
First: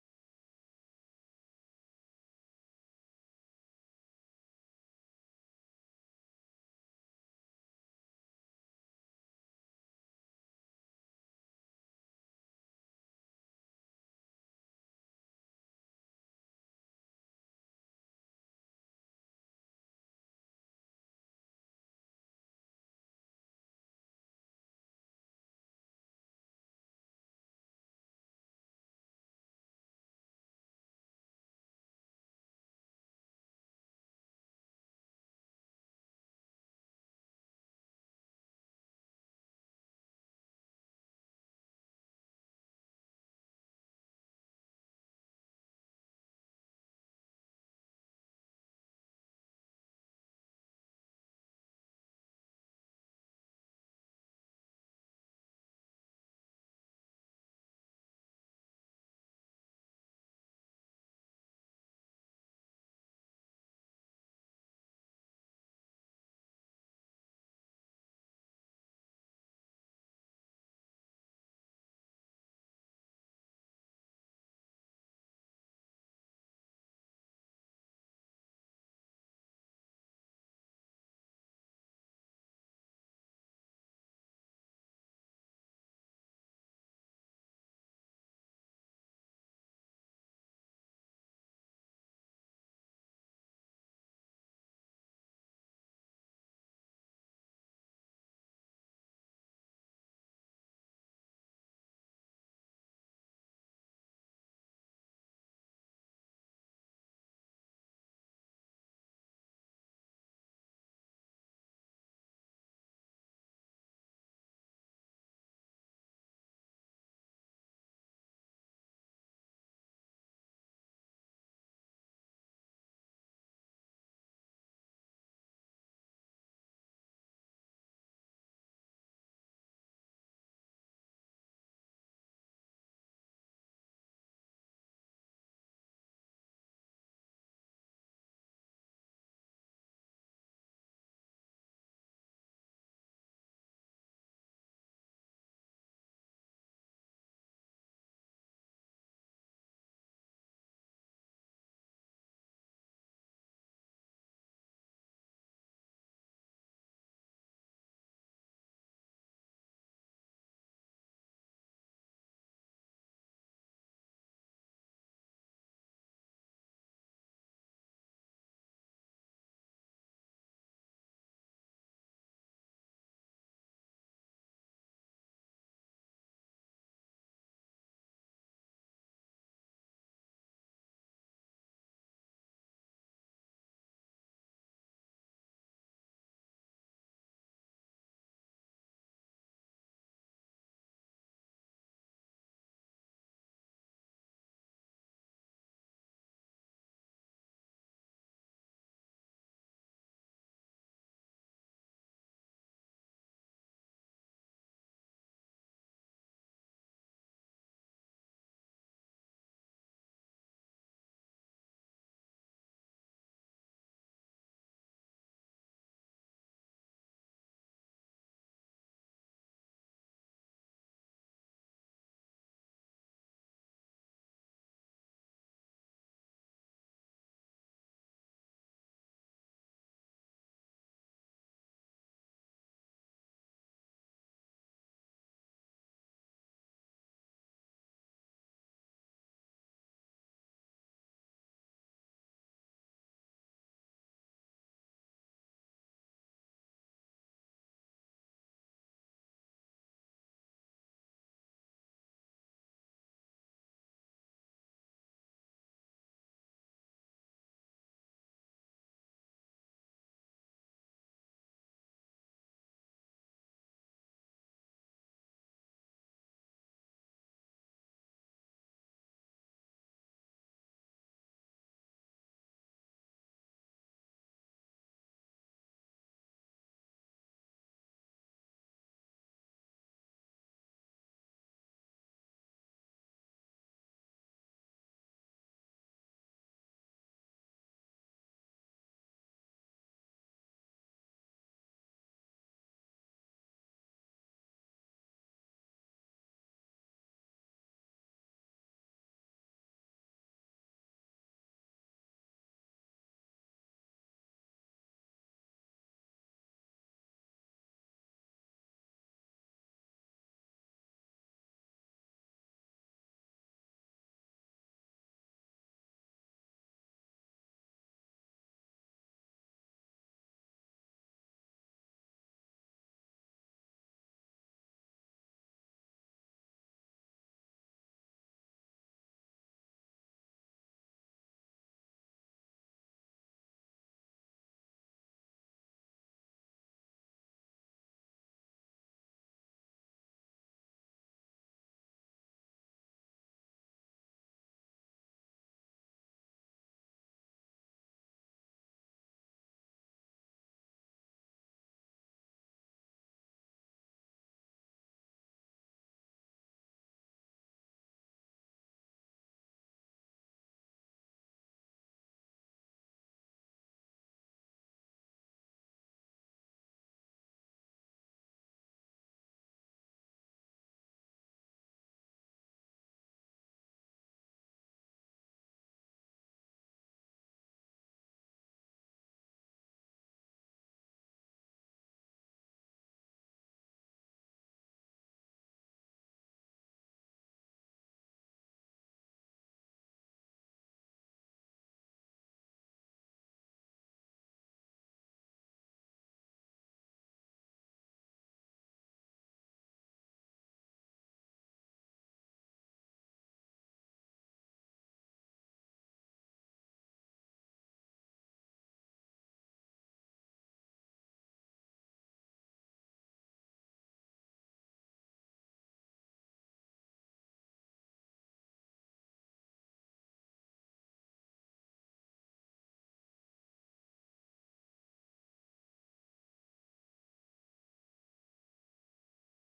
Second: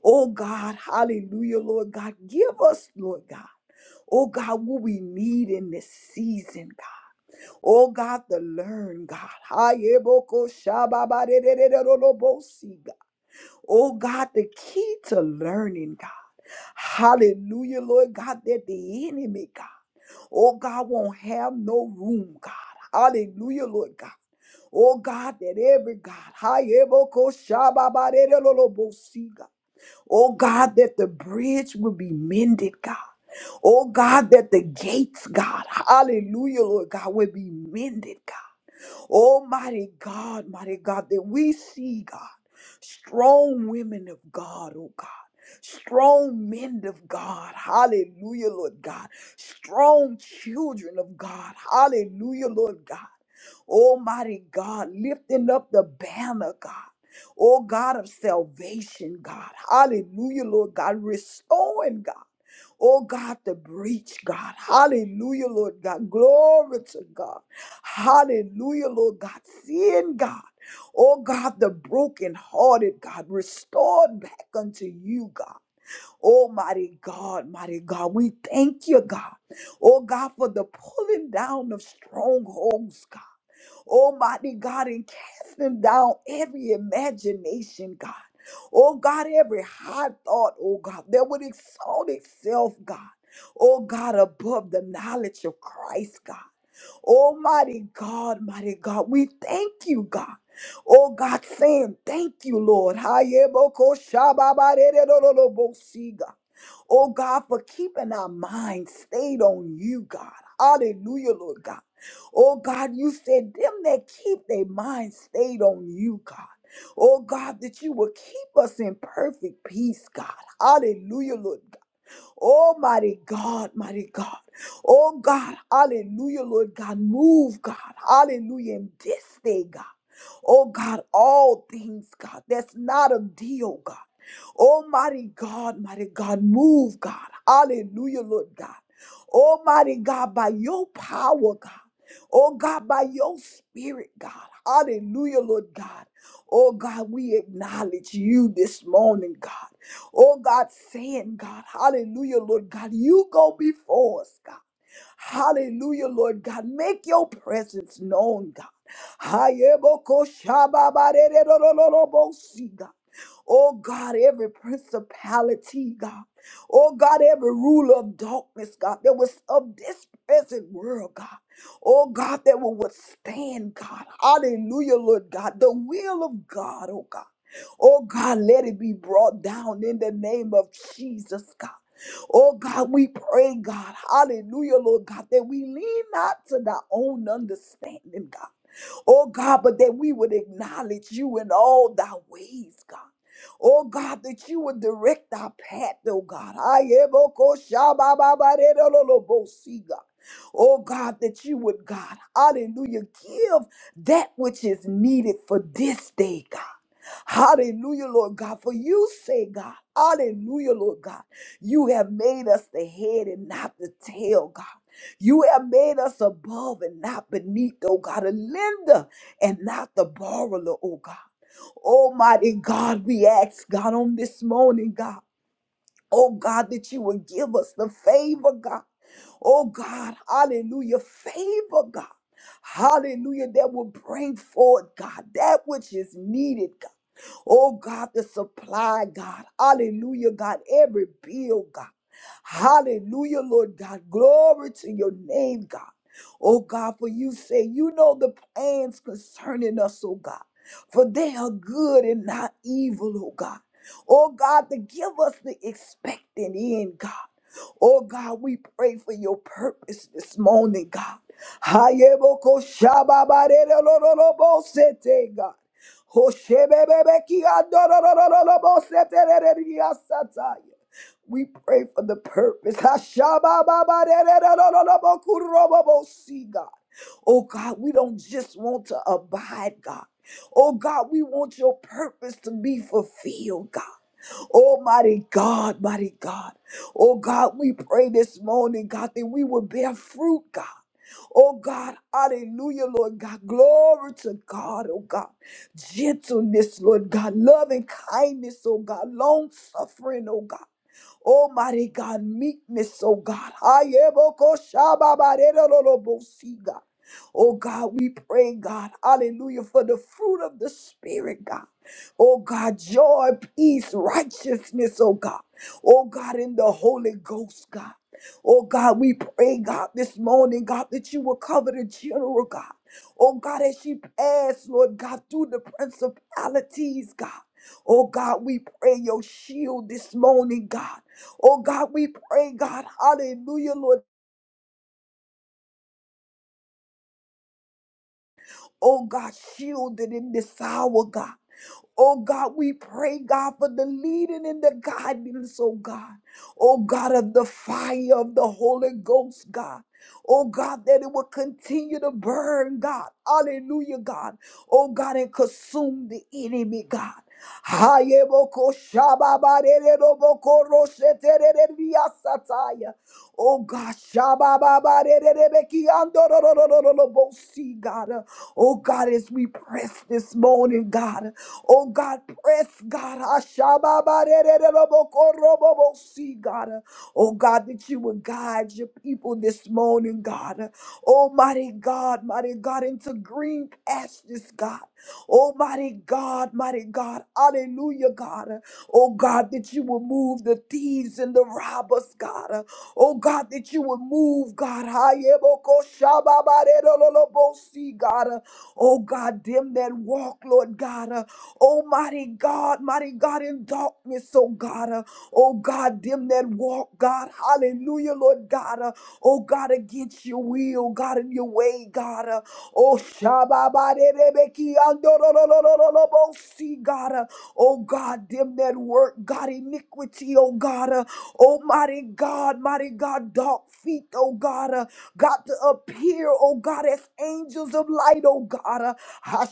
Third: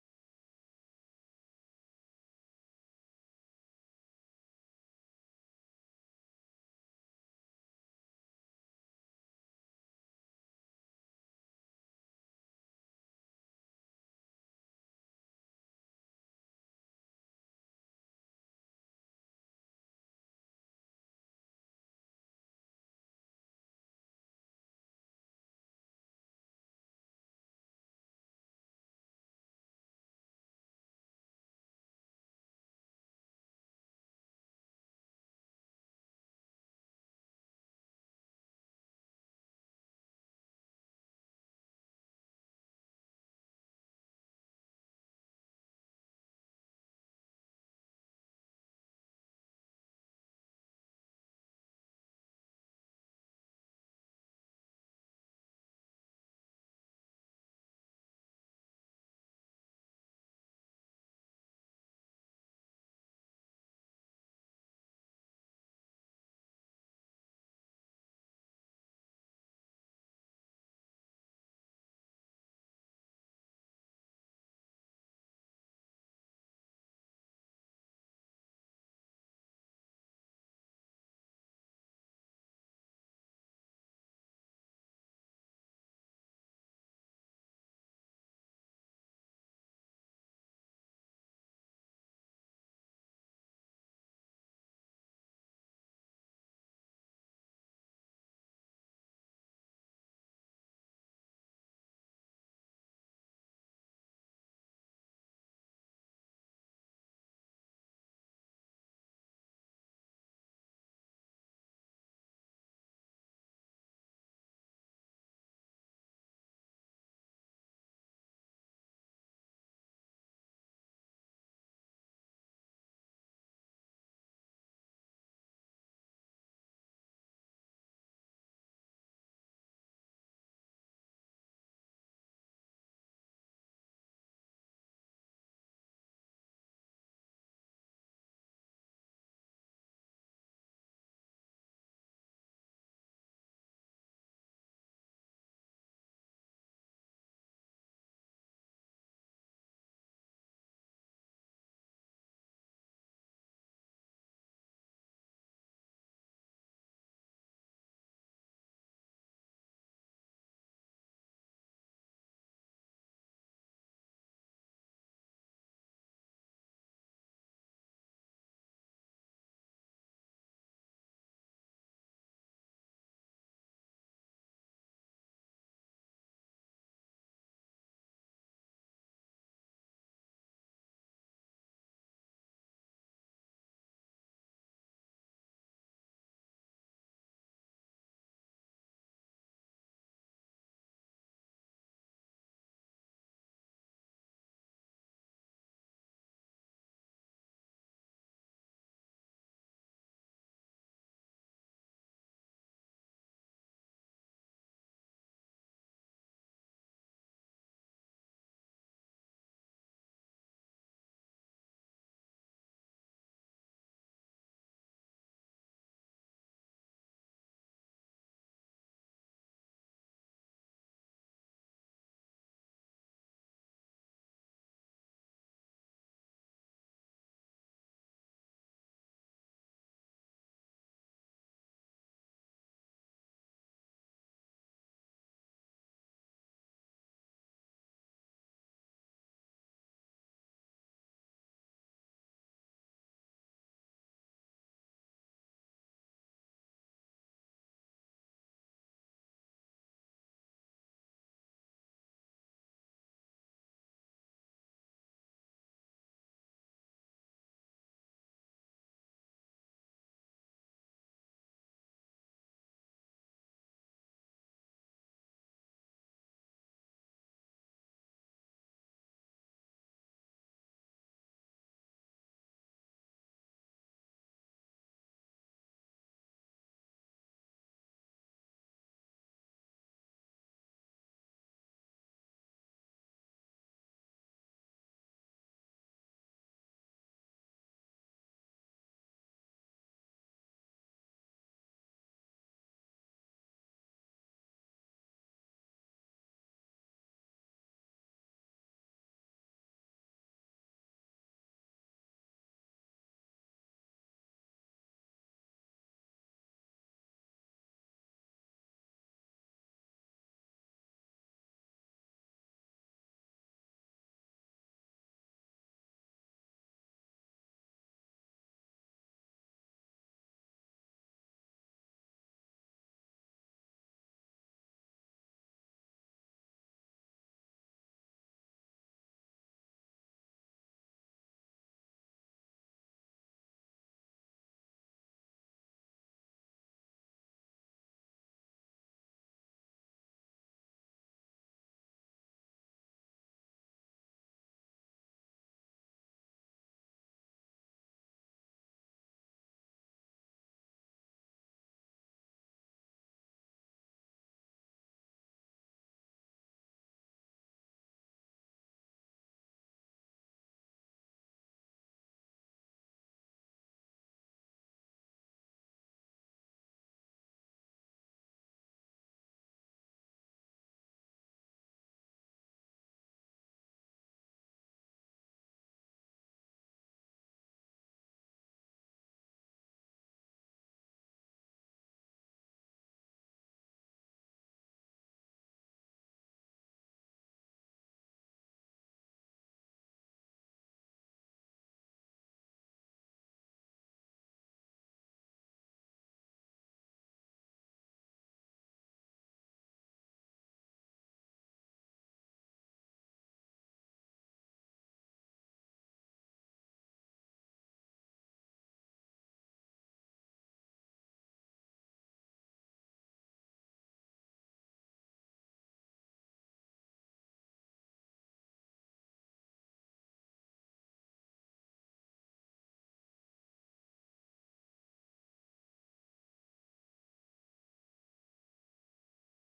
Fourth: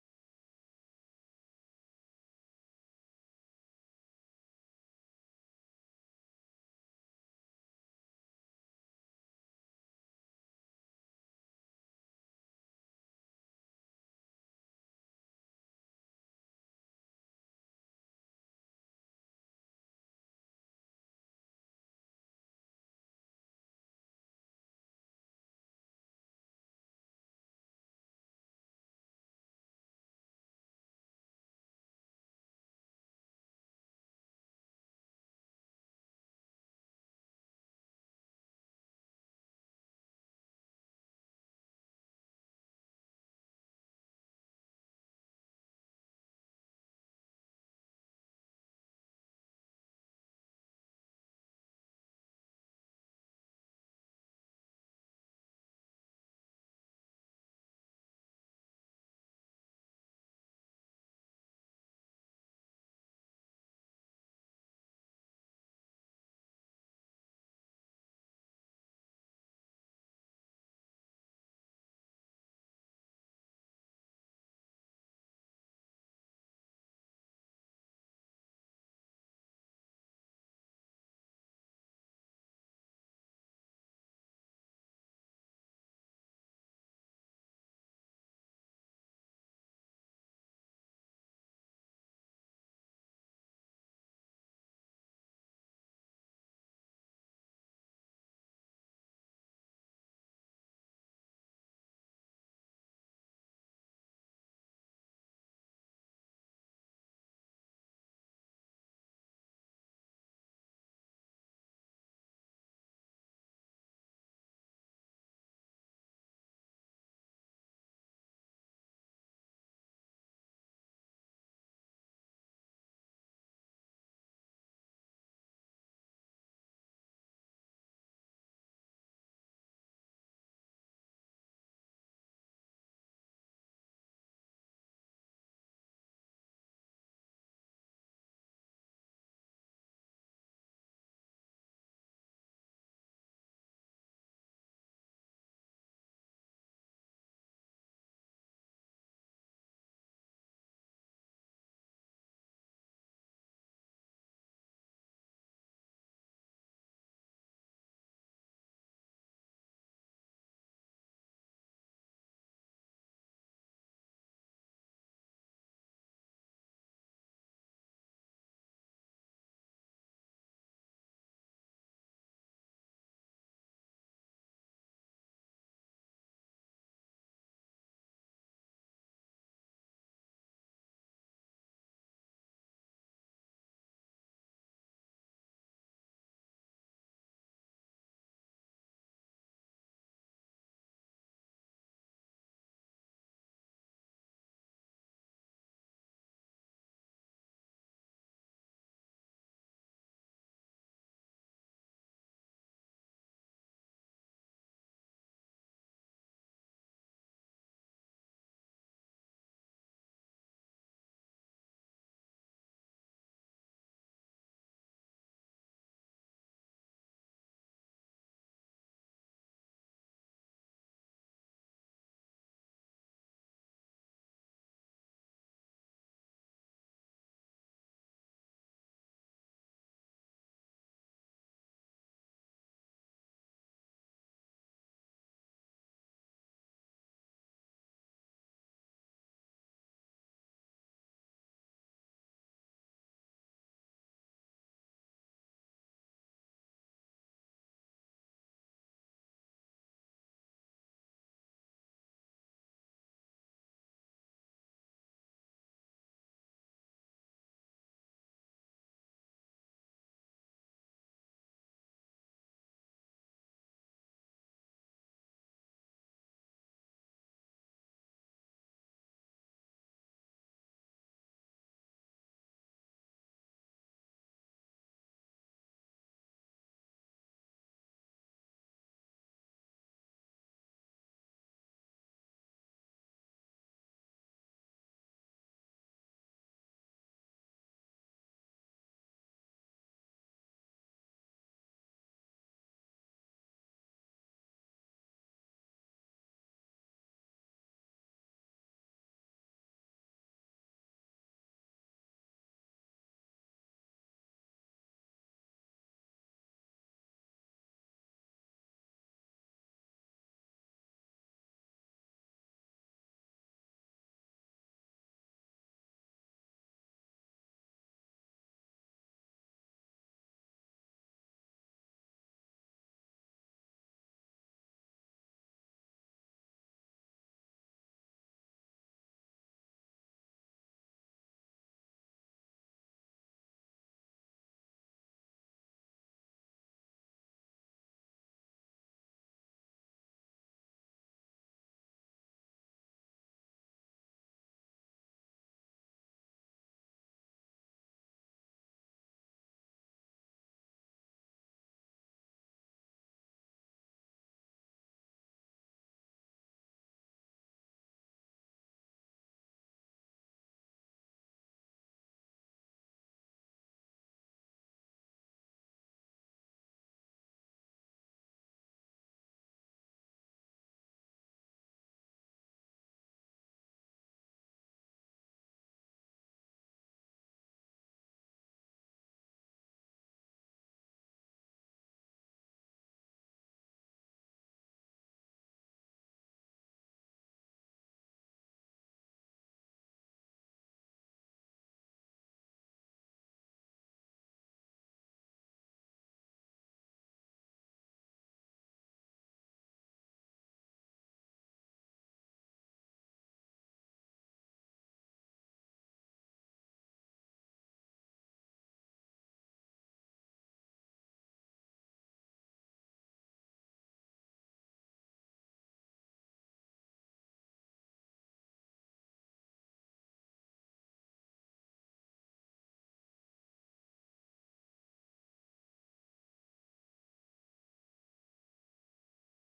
[SPEAKER 2] Oh God, hallelujah, Lord God. Give us, Lord God. Oh God, what we need in this season, God. Oh God, to learn, God. Hayeboko shababarererobosi, God. Oh God, the key to learning, God. Hallelujah, Lord God, that the enemy, God. Oh, God won't have no room, God. Hallelujah, Lord God. Oh, God, that every God, Hayeboko shababarerololobosi, God. oh, God, that the bridge will be mended, God. Oh, God, that the gates, God, hallelujah, Lord God, will be mended, God. Almighty God, mighty God, that we see, God, strong women of God, oh God. Strong men of God, hallelujah, Lord God. Strong children of God, hallelujah, Lord God. Almighty God, lifting up the banner, God. Oh God of salvation, God. Hallelujah, Lord God. Restoring, God. Oh God, the breach, God. Hallelujah, Lord God. Glory to God. Hallelujah, Lord God. Seeing God. Oh God, the brokenhearted God, restored back unto you, God. Almighty God, mighty God, we thank you, God. Oh God, for the pulling down of strongholds, God. Almighty God, and casting down every imagination, God. Oh God, every high thought, oh God, that would exalt itself, God. Oh God, above the knowledge of Christ, God. Almighty God, mighty God, we thank you, God. Oh God, saying thank you, Lord. Hayebokoshababaredorolobosi, God. Oh God, for keeping our minds stayed on you, God. Hallelujah, Lord God. Oh God, you said them that keep their mind stayed on you, God. Oh God, that you will keep us in perfect peace, God. Hallelujah, Lord Oh, mighty God, mighty God. Oh, God, hallelujah, Lord God. Move, God. Hallelujah. In this day, God. Oh, God, all things, God. That's not a deal, God. Almighty God, mighty God, move, God. Hallelujah, Lord God. Almighty God, by your power, God. Oh God, by your spirit, God. Hallelujah, Lord God. Oh God, we acknowledge you this morning, God. Oh God, saying, God, hallelujah, Lord God, you go before us, God. Hallelujah, Lord God. Make your presence known, God. Hayebokoshababarererorororobosi, God. Oh God, every principality, God. Oh God, every ruler of darkness, God, that was of this present world, God. Oh God, that will withstand, God. Hallelujah, Lord God. The will of God, oh God. Oh God, let it be brought down in the name of Jesus, God. Oh God, we pray, God, hallelujah, Lord God, that we lean not to thy own understanding, God. Oh God, but that we would acknowledge you in all thy ways, God. Oh God, that you would direct our path, oh God. Ayeboko shabababarerololobosi, God. Oh God, that you would, God, hallelujah, give that which is needed for this day, God. Hallelujah, Lord God. For you say, God, hallelujah, Lord God. You have made us the head and not the tail, God. You have made us above and not beneath, oh God, a lender and not the borrower, oh God. Almighty God, we ask, God, on this morning, God. Oh God, that you would give us the favor, God. Oh God, hallelujah, favor, God. Hallelujah, that will bring forth, God, that which is needed, God. Oh God, the supply, God. Hallelujah, God. Every bill, God. Hallelujah, Lord God. Glory to your name, God. Oh God, for you say, you know the plans concerning us, oh God. For they are good and not evil, oh God. Oh God, to give us the expectant end, God. Oh God, we pray for your purpose this morning, God. Hayeboko shababarere God. Hoshebebebeki We pray for the purpose. Hashabababarererororobo si, God. Oh God, we don't just want to abide, God. Oh God, we want your purpose to be fulfilled, God. Oh, mighty God, mighty God. Oh, God, we pray this morning, God, that we will bear fruit, God. Oh God, hallelujah, Lord God. Glory to God, oh God. Gentleness, Lord God. Loving kindness, oh God. Long suffering, oh God. Oh, mighty God, meekness, oh God. Ayebokoshababarerolobosi, God. Oh God, we pray, God, hallelujah, for the fruit of the Spirit, God. Oh God, joy, peace, righteousness, oh God. Oh God, in the Holy Ghost, God. Oh God, we pray, God, this morning, God, that you will cover the general, God. Oh God, as she passed, Lord God, through the principalities, God. Oh God, we pray your shield this morning, God. Oh God, we pray, God, hallelujah, Lord. Oh God, shielded in this hour, God. Oh God, we pray, God, for the leading and the guidance, oh God. Oh God, of the fire of the Holy Ghost, God. Oh God, that it will continue to burn, God. Hallelujah, God. Oh God, and consume the enemy, God. Hayeboko shababarereboko roshetererebiasataya. Oh God, shababarerebekiandororororobosi, God. Oh God, as we press this morning, God. Oh God, press God. Ashababarererobokorobobosee, God. Oh God, that you would guide your people this morning, God. Almighty God, mighty God, into green pastures, God. Almighty God, mighty God. Hallelujah, God. Oh God, that you would move the thieves and the robbers, God. Oh God, that you would move, God. Hayebokoshababarerololobosee, God. Oh God, them that walk, Lord God. Oh, mighty God, mighty God, in darkness, oh God. Uh, oh God, them that walk, God. Hallelujah, Lord God. Uh, oh God, against your will, God, in your way, God. Uh, oh Shababaderebeki andorororororobosi, God. Uh, oh God, them that work, God, iniquity, oh God. Uh, oh mighty God, mighty God, dark feet, oh God. Uh, got to appear, oh God, as angels of light, oh God. uh, Oh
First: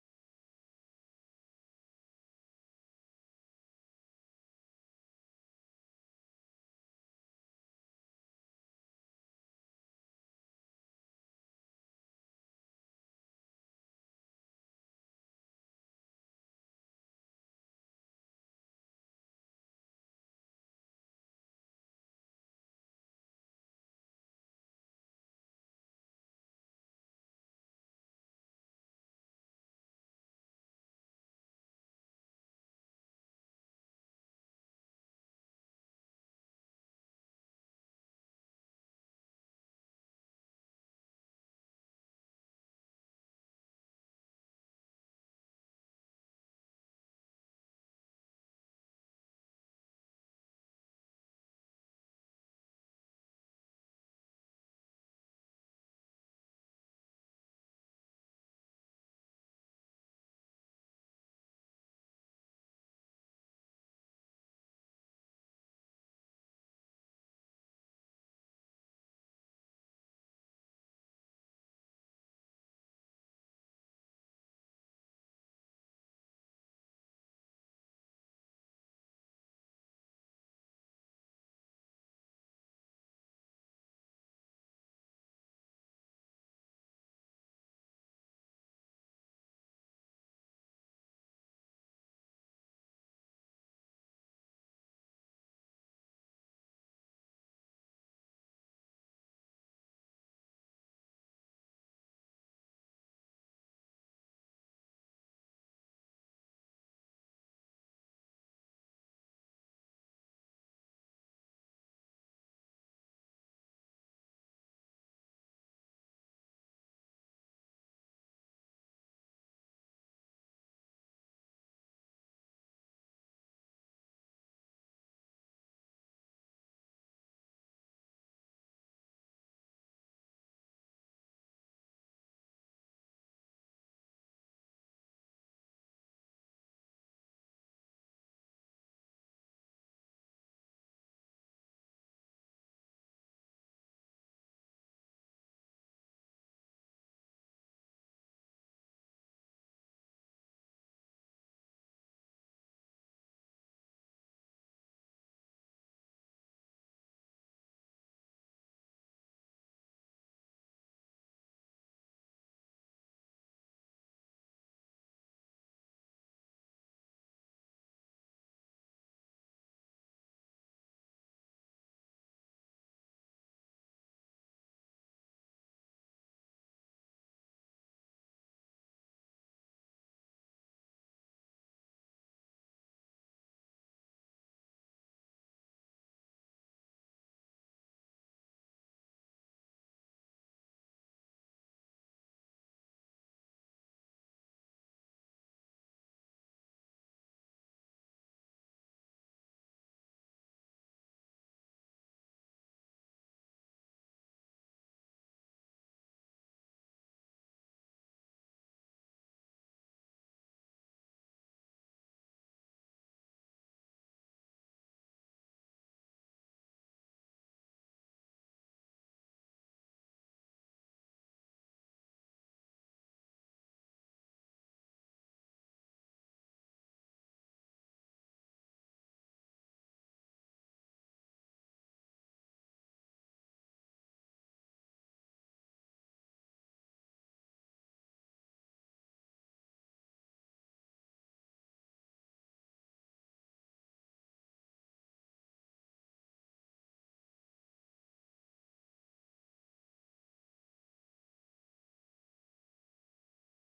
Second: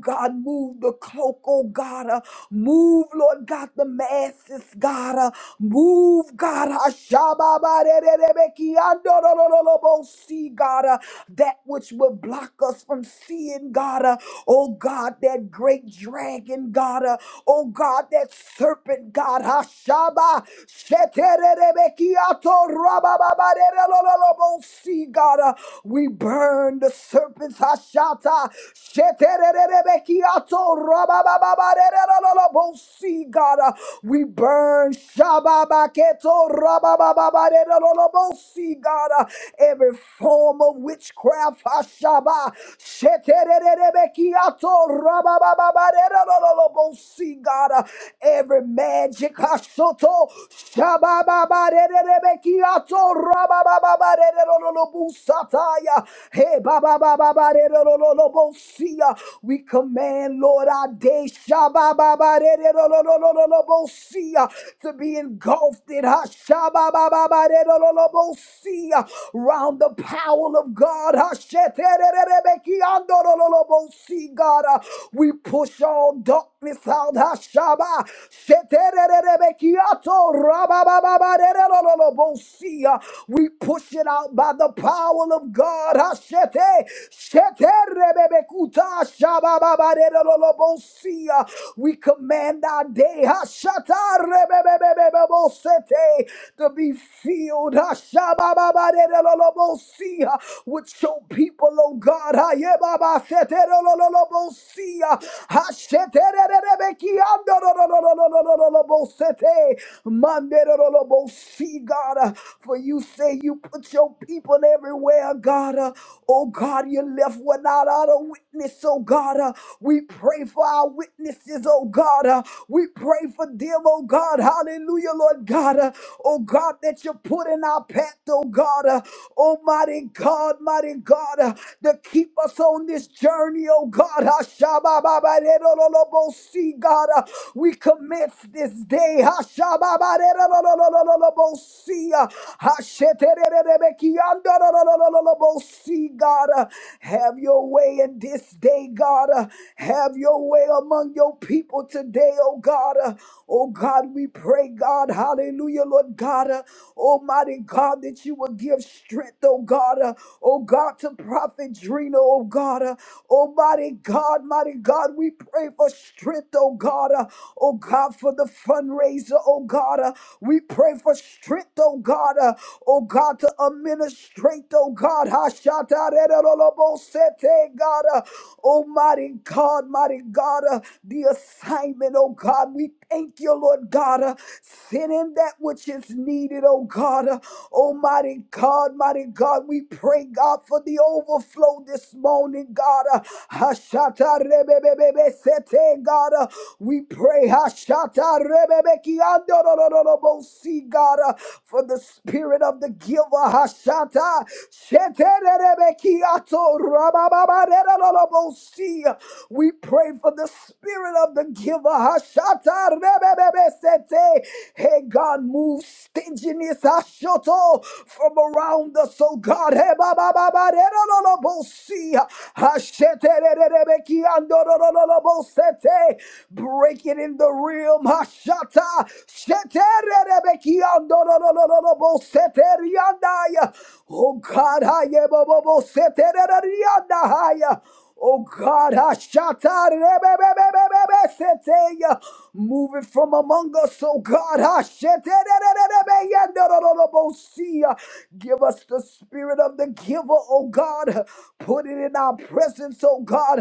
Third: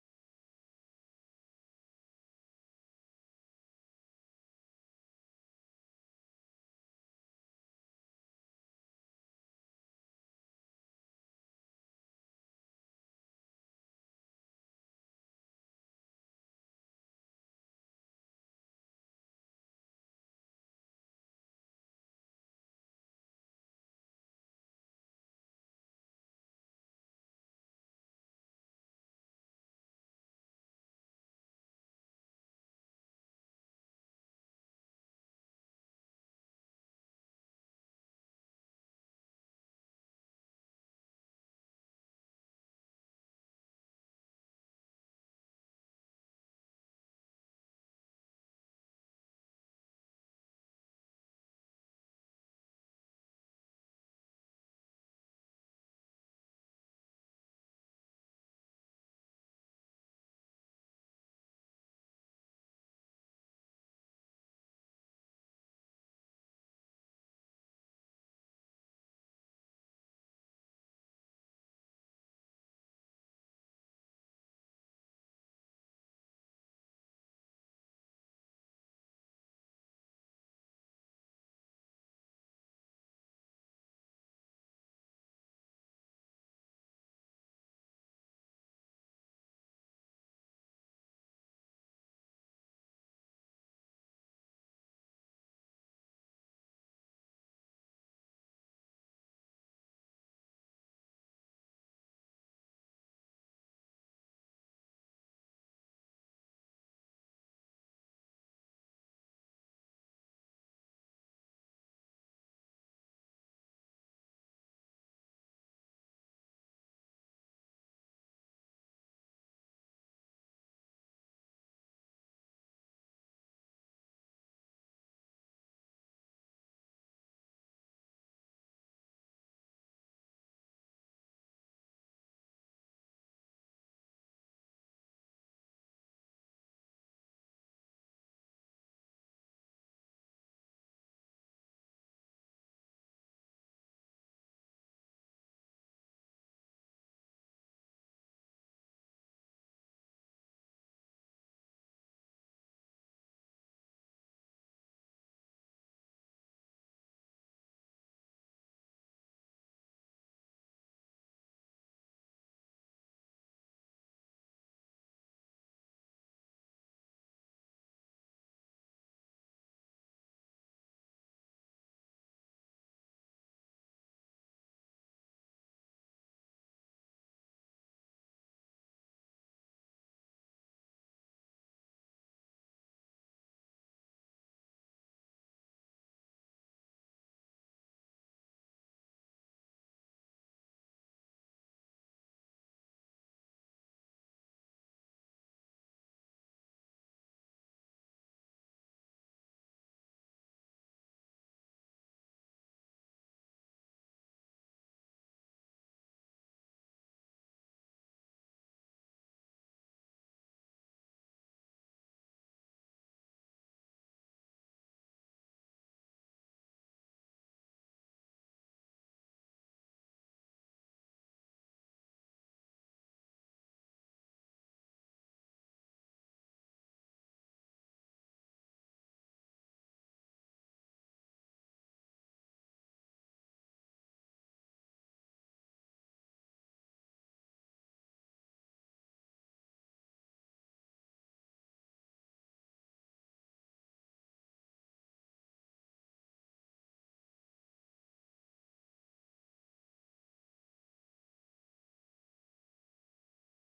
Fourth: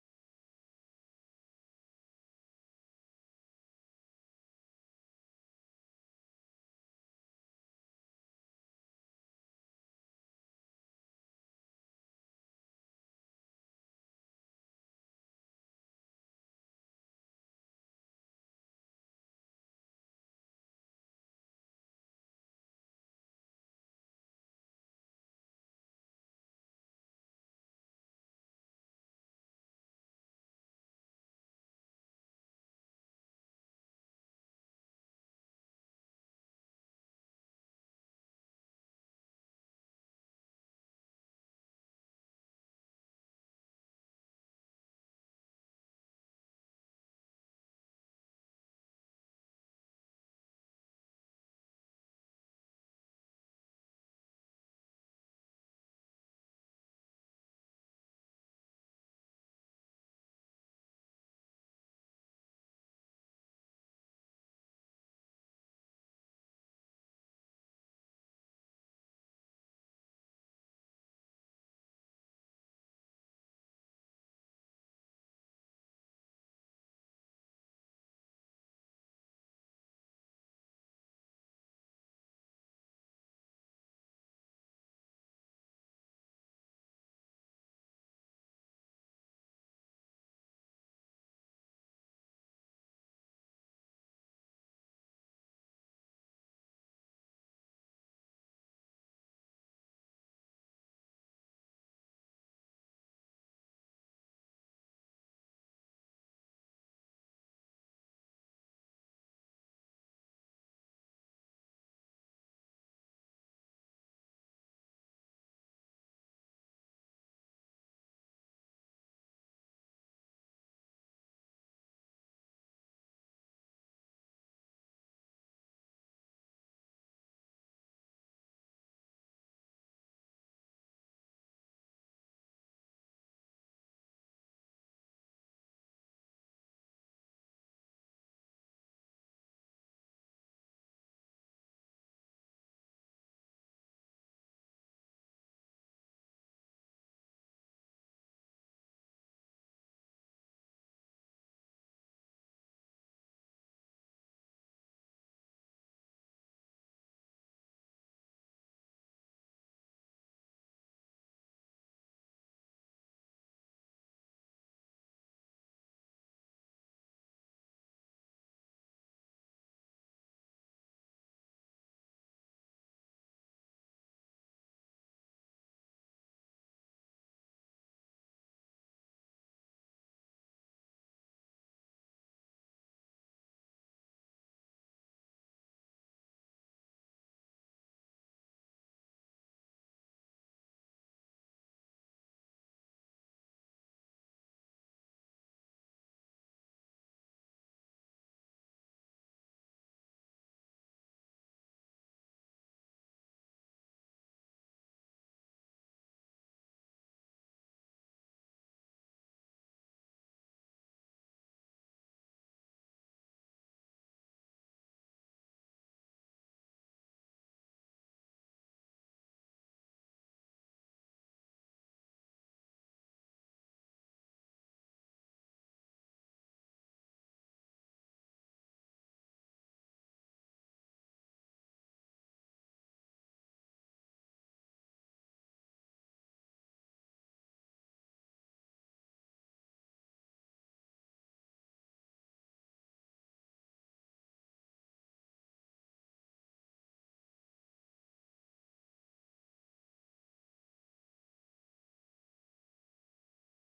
[SPEAKER 2] God, move the cloak, oh God. Move, Lord God, the masses, God, Uh, move, God, Hashabah, barererebeki, adoradoradorobos, see, God, uh, that which will block us from seeing, God, Uh, oh God, that great dragon, God, Uh, oh God, that serpent, God, Hashabah, shetererebeki, atorabababarelerelerobos, see, God, Uh, we burn the serpent, Hashata, shetererebeki, atorab. Rababababarerelolobo cigarra, we burn. Shabababeketo. Rababababarerelolobo cigarra, every form of witchcraft. Ashaba. Setereberebekyato. Rababababarerelolobo cigarra, every magic. Ashoto. Shabababareberebekyato. Rababababarerelolobo sataya. Hey babababarerelolobo siah. We command, Lord, our day Shabababaredololololobosia, to be engulfed in her Shabababaredolololobosia, round the power of God. Hashetererebekiandolololobosi, God, Uh, we push all darkness out. Hashaba. Shetererebekiato rababababaredolololobosia. We push it out by the power of God. Hashete. Rebebekuta shabababarerololobosia. We command our day hashata rebebebebebosete, to be filled hashabababarerololobosia, with your people, O God. Hayebabaseterololobosia, hashetererebekiandorolololobosete, manderololobosi, God. For you say you put your people everywhere, God. Oh God, you left without a witness, oh God. Uh, we pray for our witnesses, oh God. Uh, we pray for them, oh God. Hallelujah, Lord God. Uh, oh God, that you put in our path, oh God. Uh, almighty God, mighty God, uh, to keep us on this journey, oh God. Hashabababaredololobosi, God, uh, we commence this day. Hashabababaredololololobosi, uh, hashetererebekiandololololobosi, See, God, uh, have your way in this day, God. uh, Have your way among your people today, oh God. uh, Oh God, we pray, God, hallelujah, Lord God, uh, Almighty God, that you will give strength, oh God, uh, oh God, to Prophet Drina, oh God, uh, Almighty God, mighty God, we pray for strength, oh God, uh, oh God, for the fundraiser, oh God, uh, we pray for strength, oh God, uh, oh God, to to administrate, oh God. Hashatarerolobosete, God, uh, Almighty God, mighty God, uh, the assignment, oh God. We thank you, Lord God. Uh, send in that which is needed, oh God. Uh, Almighty God, mighty God, we pray, God, for the overflow this morning, God. Uh, Hashatarebebebebesete, God, uh, we pray, Hashata Rebebe kiando no, no, no, no, bo Hashatarebebekiandorororobosi, God, uh, for the the spirit of the giver. Hashata. Shetererebekiato rabababarerolobosi. We pray for the spirit of the giver. Hashata rebebebesete. Hey God, move stinginess Hashoto, from around us, oh God. Hey, babababarerolobosi. Hashetererebekiandorolobosete. Break it in the realm. Hashata. Oh God, I Oh God, Hashata Rebebebebebe Seteya. Move it from among us, oh God, Hashete. Give us the spirit of the giver, oh God. Put it in our presence, oh God.